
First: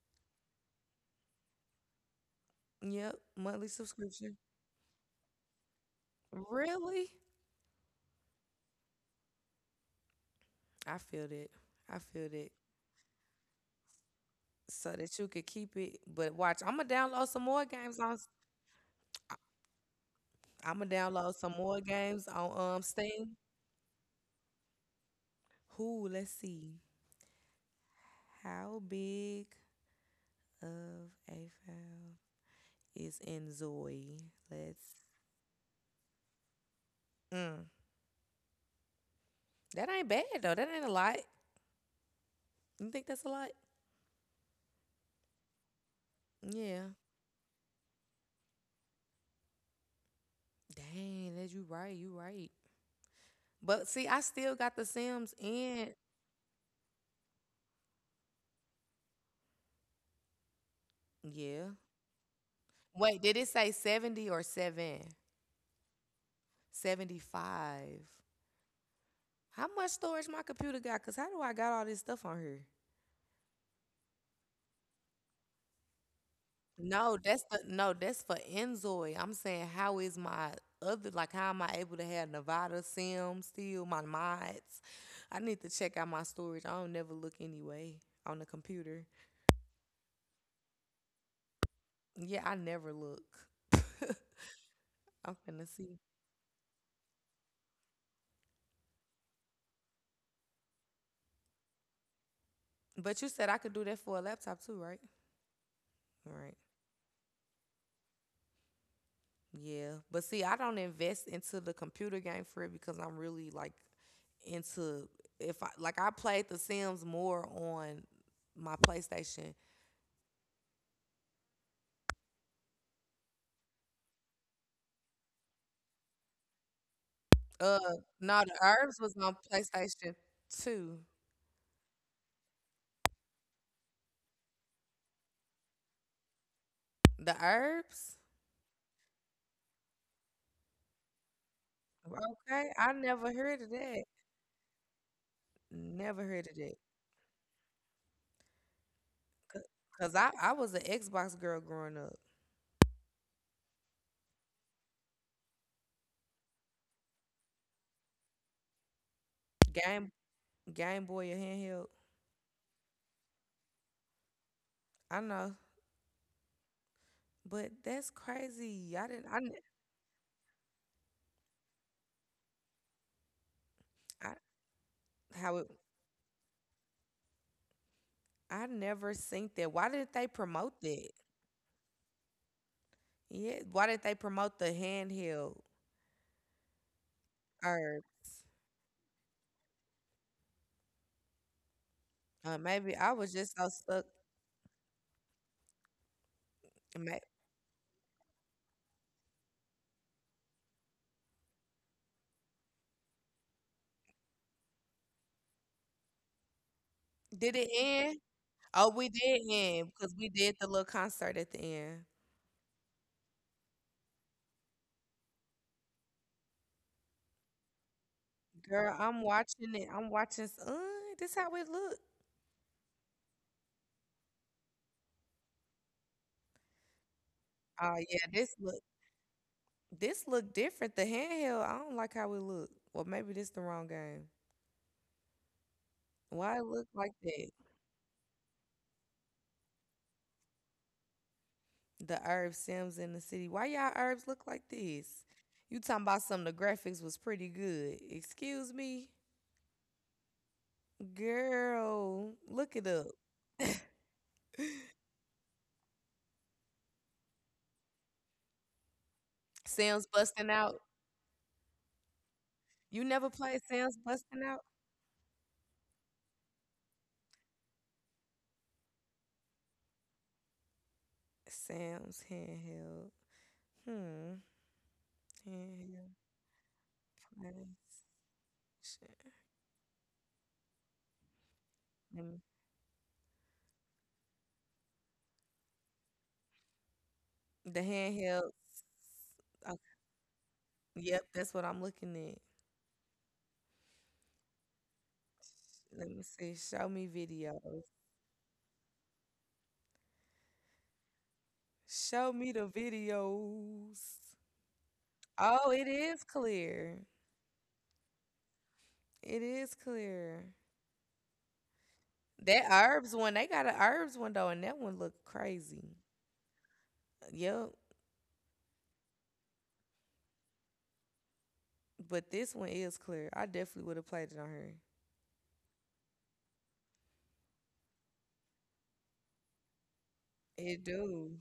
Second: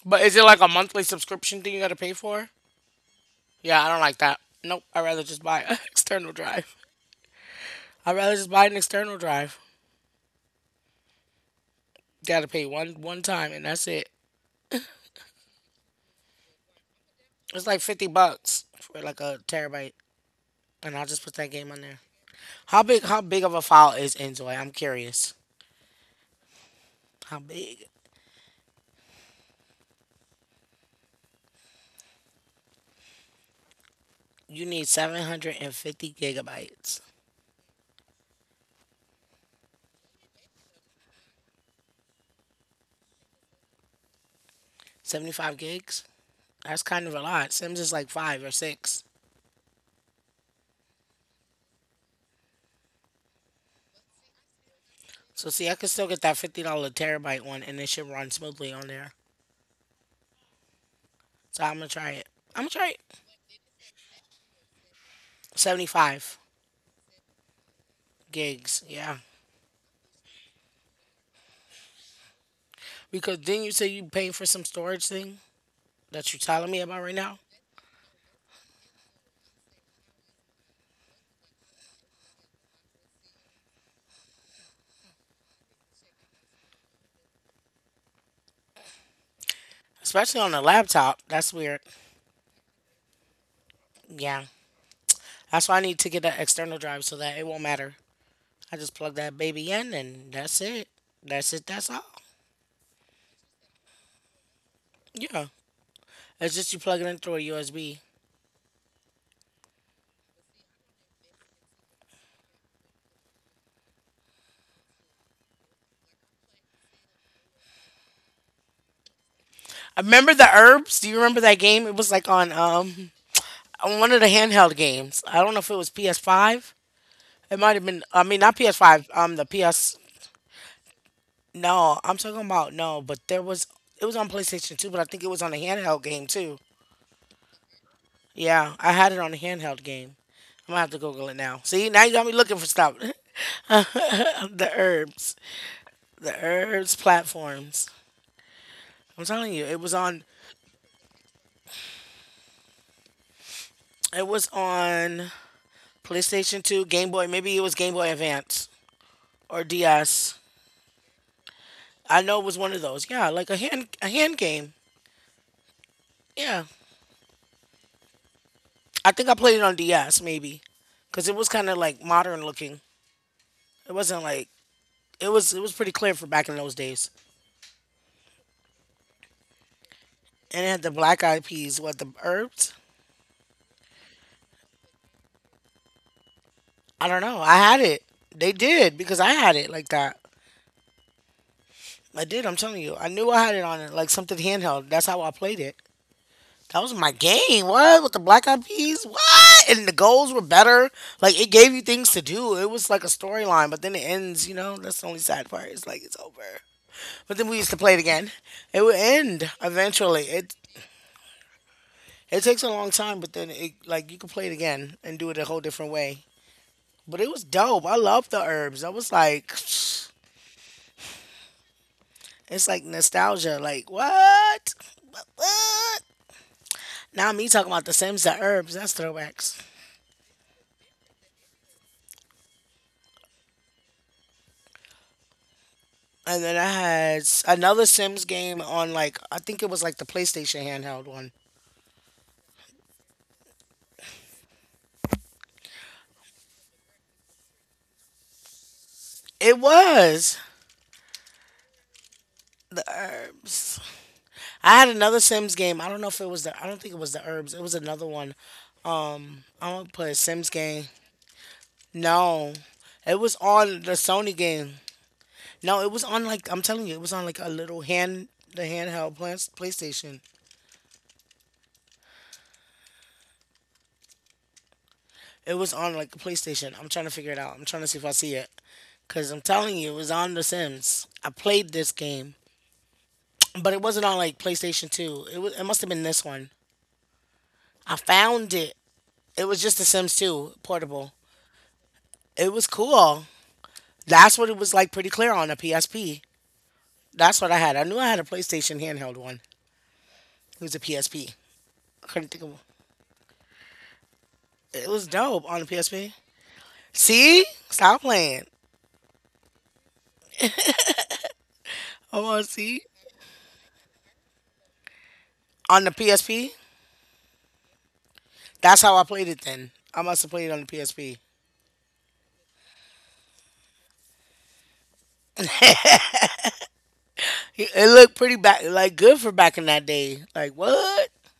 [SPEAKER 2] But is it like a monthly subscription thing you got to pay for?
[SPEAKER 1] yep, monthly
[SPEAKER 2] Yeah, I don't like
[SPEAKER 1] subscription.
[SPEAKER 2] that. Nope. I'd rather just buy an *laughs* external drive.
[SPEAKER 1] Really?
[SPEAKER 2] I'd rather just buy an external drive.
[SPEAKER 1] I feel that. I feel
[SPEAKER 2] Got to
[SPEAKER 1] that.
[SPEAKER 2] pay one time and that's it.
[SPEAKER 1] So that you could keep it. But watch, I'm gonna download some
[SPEAKER 2] It's
[SPEAKER 1] more
[SPEAKER 2] like
[SPEAKER 1] games
[SPEAKER 2] fifty
[SPEAKER 1] on.
[SPEAKER 2] bucks for like a terabyte,
[SPEAKER 1] I'm gonna
[SPEAKER 2] and I'll just put
[SPEAKER 1] download
[SPEAKER 2] that
[SPEAKER 1] some
[SPEAKER 2] game on
[SPEAKER 1] more
[SPEAKER 2] there.
[SPEAKER 1] games on
[SPEAKER 2] How big? How
[SPEAKER 1] Steam.
[SPEAKER 2] big of a file is Enjoy? I'm curious.
[SPEAKER 1] Who? Let's see.
[SPEAKER 2] How big?
[SPEAKER 1] How big of a file is in Zoe?
[SPEAKER 2] You need
[SPEAKER 1] Let's.
[SPEAKER 2] 750 gigabytes.
[SPEAKER 1] Mm, that ain't bad though. That ain't a lot. You think that's a lot?
[SPEAKER 2] 75 gigs. That's
[SPEAKER 1] Yeah.
[SPEAKER 2] kind of a lot. Sims is like five or six.
[SPEAKER 1] Dang, that you right. You right. But see, I still got the Sims
[SPEAKER 2] So see, I could
[SPEAKER 1] in.
[SPEAKER 2] still get that $50 terabyte one, and it should run smoothly on there. So
[SPEAKER 1] Yeah.
[SPEAKER 2] I'm gonna try it. I'm gonna try it.
[SPEAKER 1] Wait, did it say 70 or 7?
[SPEAKER 2] 75
[SPEAKER 1] 75.
[SPEAKER 2] gigs. Yeah,
[SPEAKER 1] How much storage my computer got? Cause how do I got all this stuff on here?
[SPEAKER 2] because then you say you paying for some storage thing that you're telling me about right
[SPEAKER 1] No,
[SPEAKER 2] now,
[SPEAKER 1] that's the no, that's for Enzoy. I'm saying how is my other like how am I able to have Nevada Sim still, my mods? I need to check out my storage. I don't never look anyway on the computer.
[SPEAKER 2] especially on a laptop. That's weird.
[SPEAKER 1] Yeah, I never look. *laughs*
[SPEAKER 2] Yeah,
[SPEAKER 1] I'm finna
[SPEAKER 2] that's why I
[SPEAKER 1] see.
[SPEAKER 2] need to get that external drive so that it won't matter. I just plug that baby in, and that's it. That's it. That's all.
[SPEAKER 1] But you said I could do that for a laptop too, right?
[SPEAKER 2] Yeah,
[SPEAKER 1] All right.
[SPEAKER 2] it's just you plug it in through a USB.
[SPEAKER 1] Yeah, but see, I don't invest into the computer game for it because I'm really like into if I like I played The Sims more on my PlayStation.
[SPEAKER 2] Remember the herbs. Do you remember that game? It was like on on one of the handheld games. I don't know if it was PS5. It might
[SPEAKER 1] Uh,
[SPEAKER 2] have been. I mean,
[SPEAKER 1] no, the
[SPEAKER 2] not
[SPEAKER 1] Herbs
[SPEAKER 2] PS5.
[SPEAKER 1] was on
[SPEAKER 2] The PS.
[SPEAKER 1] PlayStation 2.
[SPEAKER 2] No, I'm talking about no. But there was. It was on PlayStation 2, but I think it was on a handheld game too.
[SPEAKER 1] The Herbs?
[SPEAKER 2] Yeah, I had it on a handheld game. I'm gonna have to Google it now. See, now you got me looking for
[SPEAKER 1] Okay, I
[SPEAKER 2] stuff.
[SPEAKER 1] never heard of that.
[SPEAKER 2] *laughs* The herbs,
[SPEAKER 1] Never
[SPEAKER 2] the
[SPEAKER 1] heard of that.
[SPEAKER 2] herbs platforms. I'm telling
[SPEAKER 1] C-
[SPEAKER 2] you, it was
[SPEAKER 1] Cause
[SPEAKER 2] on.
[SPEAKER 1] I was an Xbox girl growing up.
[SPEAKER 2] It was on PlayStation 2, Game Boy. Maybe it was Game Boy Advance or
[SPEAKER 1] Game
[SPEAKER 2] DS.
[SPEAKER 1] Game Boy or handheld.
[SPEAKER 2] I know it was one of those. Yeah, like a hand game.
[SPEAKER 1] I know,
[SPEAKER 2] Yeah.
[SPEAKER 1] but that's crazy. I
[SPEAKER 2] I
[SPEAKER 1] didn't.
[SPEAKER 2] think I played it on DS maybe, because it was kind of like modern looking. It wasn't
[SPEAKER 1] I
[SPEAKER 2] like it was.
[SPEAKER 1] how
[SPEAKER 2] It
[SPEAKER 1] it
[SPEAKER 2] was pretty clear for back in those days.
[SPEAKER 1] I never seen that. Why did they
[SPEAKER 2] And it
[SPEAKER 1] promote
[SPEAKER 2] had the
[SPEAKER 1] that?
[SPEAKER 2] Black Eyed Peas. What, the herbs?
[SPEAKER 1] Yeah, why did they promote the handheld
[SPEAKER 2] I don't know. I had it.
[SPEAKER 1] herbs?
[SPEAKER 2] They did because I had it like that. I did. I'm telling
[SPEAKER 1] Maybe
[SPEAKER 2] you. I
[SPEAKER 1] I
[SPEAKER 2] knew
[SPEAKER 1] was
[SPEAKER 2] I had
[SPEAKER 1] just
[SPEAKER 2] it
[SPEAKER 1] so
[SPEAKER 2] on it
[SPEAKER 1] stuck.
[SPEAKER 2] like something handheld. That's how I played it. That was my
[SPEAKER 1] May-
[SPEAKER 2] game. What, with the Black Eyed Peas? What? And the goals were better. Like it gave you things to do. It was like a storyline, but then it ends. You know, that's the only sad part. It's like it's over. But then
[SPEAKER 1] Did
[SPEAKER 2] we
[SPEAKER 1] it
[SPEAKER 2] used to play it
[SPEAKER 1] end?
[SPEAKER 2] again. It
[SPEAKER 1] Oh,
[SPEAKER 2] would
[SPEAKER 1] we did
[SPEAKER 2] end
[SPEAKER 1] end because
[SPEAKER 2] eventually.
[SPEAKER 1] we
[SPEAKER 2] It
[SPEAKER 1] did the little concert at the end.
[SPEAKER 2] it takes a long time, but then it like you could play it again and do it a whole different way. But it was dope. I love the herbs. I
[SPEAKER 1] Girl,
[SPEAKER 2] was
[SPEAKER 1] I'm
[SPEAKER 2] like, *sniffs*
[SPEAKER 1] watching it.
[SPEAKER 2] it's
[SPEAKER 1] This how it look.
[SPEAKER 2] like nostalgia. Like what? What? What? Now me talking about the
[SPEAKER 1] Oh
[SPEAKER 2] Sims,
[SPEAKER 1] yeah,
[SPEAKER 2] the
[SPEAKER 1] this
[SPEAKER 2] herbs.
[SPEAKER 1] look.
[SPEAKER 2] That's throwbacks.
[SPEAKER 1] This look different. The handheld. I don't like how it look. Well, maybe this the wrong game.
[SPEAKER 2] And then
[SPEAKER 1] Why it
[SPEAKER 2] I
[SPEAKER 1] look like
[SPEAKER 2] had
[SPEAKER 1] that?
[SPEAKER 2] another Sims game on, like, I think it was like the PlayStation handheld one.
[SPEAKER 1] The Herb Sims in the city. Why y'all herbs look like this? You talking about some of the graphics was pretty good. Excuse me?
[SPEAKER 2] It was
[SPEAKER 1] Girl, look
[SPEAKER 2] the
[SPEAKER 1] it up. *laughs*
[SPEAKER 2] herbs. I had another Sims game. I don't know if it was the. I don't think it was the herbs. It was another one. I'm gonna
[SPEAKER 1] Sam's
[SPEAKER 2] put
[SPEAKER 1] busting
[SPEAKER 2] Sims
[SPEAKER 1] out.
[SPEAKER 2] game. No,
[SPEAKER 1] You
[SPEAKER 2] it
[SPEAKER 1] never
[SPEAKER 2] was
[SPEAKER 1] played
[SPEAKER 2] on the
[SPEAKER 1] Sam's
[SPEAKER 2] Sony
[SPEAKER 1] busting out?
[SPEAKER 2] game. No, it was on, like, I'm telling you, it was on like a little hand, the handheld plans, PlayStation.
[SPEAKER 1] Sam's handheld. Hmm.
[SPEAKER 2] It was on
[SPEAKER 1] Handheld
[SPEAKER 2] like a PlayStation. I'm trying to figure it out. I'm trying to see if I see it, cause
[SPEAKER 1] PlayStation.
[SPEAKER 2] I'm telling you, it was on the Sims. I played this
[SPEAKER 1] Let
[SPEAKER 2] game,
[SPEAKER 1] me-
[SPEAKER 2] but it wasn't on like PlayStation Two. It was. It must have been this one.
[SPEAKER 1] The
[SPEAKER 2] I
[SPEAKER 1] handheld.
[SPEAKER 2] found it. It was
[SPEAKER 1] Okay.
[SPEAKER 2] just the Sims Two portable.
[SPEAKER 1] Yep, that's what I'm looking at.
[SPEAKER 2] It was cool. That's what it was like pretty clear on a
[SPEAKER 1] Let me
[SPEAKER 2] PSP.
[SPEAKER 1] see. Show me
[SPEAKER 2] That's what I had.
[SPEAKER 1] videos.
[SPEAKER 2] I knew I had a PlayStation handheld one. It was a PSP. Couldn't
[SPEAKER 1] Show
[SPEAKER 2] think
[SPEAKER 1] me
[SPEAKER 2] of one.
[SPEAKER 1] the videos.
[SPEAKER 2] It was dope on the
[SPEAKER 1] Oh, it
[SPEAKER 2] PSP.
[SPEAKER 1] is clear.
[SPEAKER 2] See? Stop playing.
[SPEAKER 1] It is clear.
[SPEAKER 2] I want to
[SPEAKER 1] That
[SPEAKER 2] see.
[SPEAKER 1] herbs one, they got an herbs one though, and that one looked
[SPEAKER 2] On the
[SPEAKER 1] crazy.
[SPEAKER 2] PSP?
[SPEAKER 1] Yep.
[SPEAKER 2] That's how I played it then. I must have played it on the PSP.
[SPEAKER 1] But this one is clear. I definitely would have played it on her.
[SPEAKER 2] *laughs* It looked pretty back, like good for back in that day. Like,
[SPEAKER 1] It
[SPEAKER 2] what?
[SPEAKER 1] do.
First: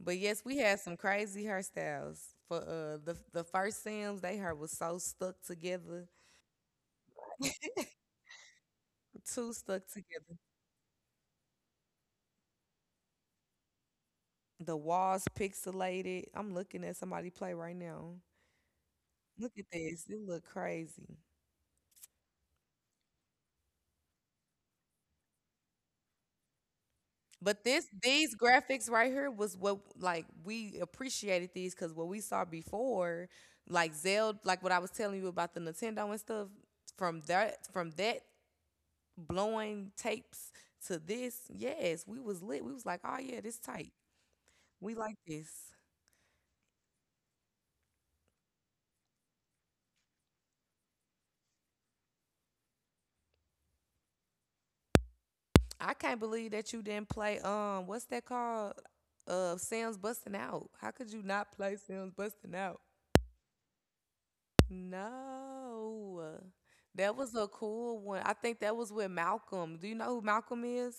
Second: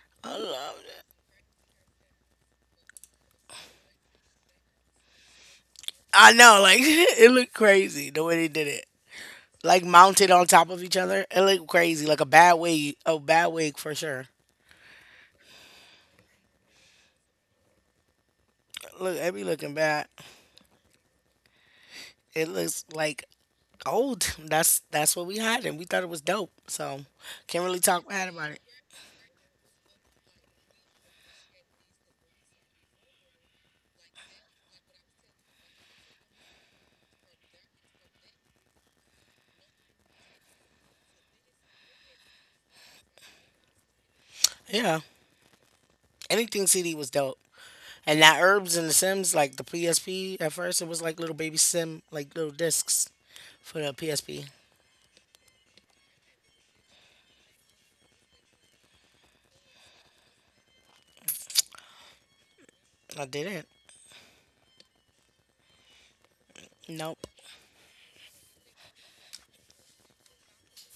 [SPEAKER 1] But
[SPEAKER 2] I
[SPEAKER 1] yes, we had
[SPEAKER 2] love
[SPEAKER 1] some
[SPEAKER 2] it.
[SPEAKER 1] crazy hairstyles. For the first Sims, they hair was so stuck together.
[SPEAKER 2] I know, like, *laughs* it looked
[SPEAKER 1] *laughs*
[SPEAKER 2] crazy the way they did it.
[SPEAKER 1] Too
[SPEAKER 2] Like,
[SPEAKER 1] stuck
[SPEAKER 2] mounted
[SPEAKER 1] together.
[SPEAKER 2] on top of each other. It looked crazy. Like a bad wig. A bad wig for sure.
[SPEAKER 1] The walls pixelated. I'm looking at somebody play right now.
[SPEAKER 2] Look, it be
[SPEAKER 1] Look at
[SPEAKER 2] looking
[SPEAKER 1] this.
[SPEAKER 2] bad.
[SPEAKER 1] It look crazy.
[SPEAKER 2] It looks like old. *laughs* That's what we had, and we thought it was dope. So
[SPEAKER 1] But
[SPEAKER 2] can't really
[SPEAKER 1] this
[SPEAKER 2] talk bad
[SPEAKER 1] these
[SPEAKER 2] about it.
[SPEAKER 1] graphics right here was what like we appreciated these because what we saw before, like Zelda, like what I was telling you about the Nintendo and stuff, from that blowing tapes to this, yes, we was lit. We was like, oh yeah, this tight. We
[SPEAKER 2] Yeah,
[SPEAKER 1] like this.
[SPEAKER 2] anything CD was dope. And that herbs and the Sims, like the PSP. At first, it was like little baby Sim, like little discs for the PSP.
[SPEAKER 1] I can't believe that you didn't play what's that called? Sam's Busting Out. How could you not play Sam's Busting Out?
[SPEAKER 2] I didn't.
[SPEAKER 1] No. That
[SPEAKER 2] Nope.
[SPEAKER 1] was a cool one. I think that was with Malcolm. Do you know who Malcolm is?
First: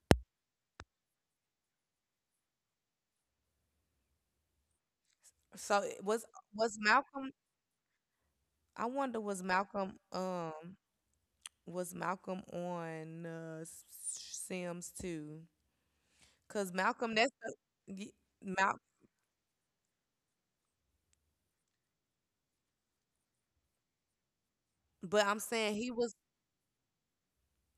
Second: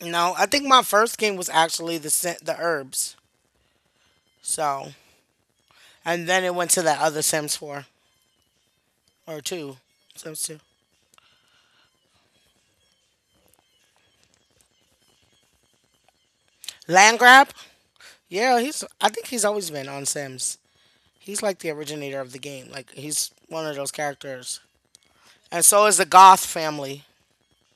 [SPEAKER 2] No, I think my first game was actually the the herbs. So
[SPEAKER 1] So it
[SPEAKER 2] and then it went
[SPEAKER 1] was
[SPEAKER 2] to that other
[SPEAKER 1] Malcolm
[SPEAKER 2] Sims four
[SPEAKER 1] I wonder
[SPEAKER 2] or
[SPEAKER 1] was
[SPEAKER 2] two.
[SPEAKER 1] Malcolm
[SPEAKER 2] Sims two.
[SPEAKER 1] was Malcolm on uh, S- Sims too? Cuz Malcolm
[SPEAKER 2] Land
[SPEAKER 1] that's
[SPEAKER 2] grab.
[SPEAKER 1] the y-
[SPEAKER 2] Yeah,
[SPEAKER 1] Mal,
[SPEAKER 2] he's. I think he's always been on Sims. He's like the originator of the game. Like he's one of those characters.
[SPEAKER 1] but I'm
[SPEAKER 2] And
[SPEAKER 1] saying
[SPEAKER 2] so
[SPEAKER 1] he
[SPEAKER 2] is the
[SPEAKER 1] was
[SPEAKER 2] Goth family.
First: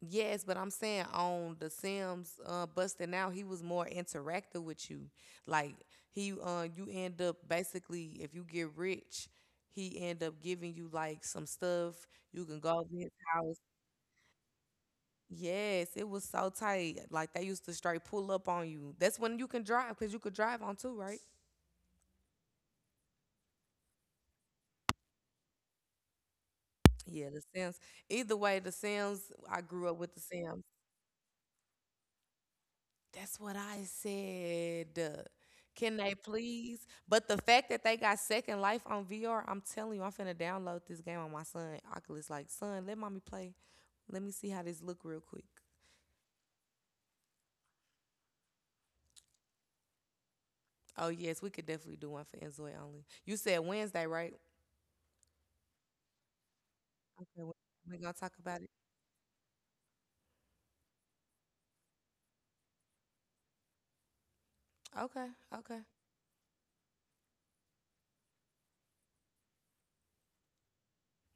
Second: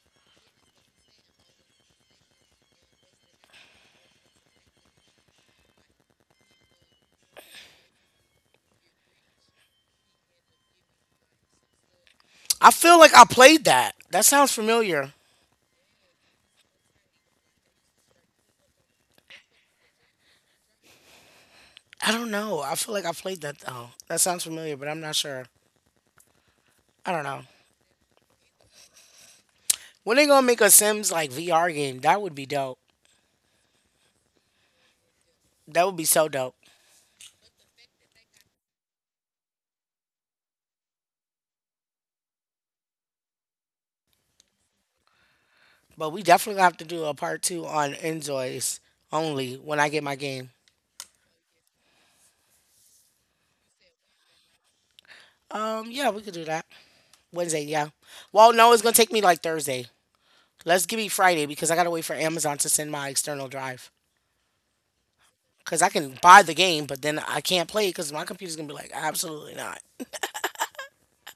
[SPEAKER 1] Yes, but I'm saying on the Sims busting out, he was more interactive with you. Like you end up basically if you get rich, he end up giving you like some stuff. You can
[SPEAKER 2] I
[SPEAKER 1] go
[SPEAKER 2] feel
[SPEAKER 1] to
[SPEAKER 2] like
[SPEAKER 1] his
[SPEAKER 2] I
[SPEAKER 1] house.
[SPEAKER 2] played that. That sounds familiar.
[SPEAKER 1] Yes, it was so tight. Like they used to straight pull up on you. That's when you can drive because you could drive on too, right?
[SPEAKER 2] I don't know. I feel like I played that though. That sounds familiar, but I'm not sure. I don't
[SPEAKER 1] Yeah,
[SPEAKER 2] know.
[SPEAKER 1] The Sims. Either way, The Sims. I grew up with
[SPEAKER 2] When
[SPEAKER 1] The
[SPEAKER 2] they gonna make
[SPEAKER 1] Sims.
[SPEAKER 2] a Sims like VR game, that would be dope.
[SPEAKER 1] That's what I said.
[SPEAKER 2] That would
[SPEAKER 1] Can
[SPEAKER 2] be
[SPEAKER 1] they
[SPEAKER 2] so dope.
[SPEAKER 1] please? But the fact that they got Second Life on VR, I'm telling you, I'm finna download this game on my son. Oculus, like, son, let mommy play. Let me see how this look real quick.
[SPEAKER 2] But we definitely have to do a part two on Enjoys only when I get my game.
[SPEAKER 1] Oh yes, we could definitely do one for Enzoy only. You said Wednesday, right?
[SPEAKER 2] Yeah, we could do that.
[SPEAKER 1] Okay,
[SPEAKER 2] Wednesday, yeah.
[SPEAKER 1] we're gonna talk
[SPEAKER 2] Well,
[SPEAKER 1] about
[SPEAKER 2] no,
[SPEAKER 1] it.
[SPEAKER 2] it's gonna take me like Thursday. Let's give me Friday because I gotta wait for Amazon to send my external drive.
[SPEAKER 1] Okay, okay.
[SPEAKER 2] Because I can buy the game, but then I can't play it because my computer's going to be like, absolutely not.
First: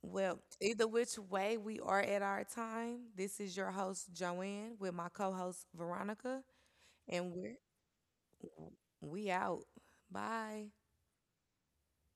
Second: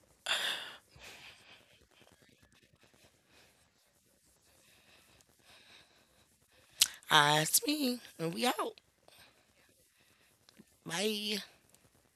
[SPEAKER 1] Well, either which way, we are at our time. This is your host Joanne with my co-host Veronica, and
[SPEAKER 2] It's me, and we out.
[SPEAKER 1] we out. Bye.
[SPEAKER 2] Bye.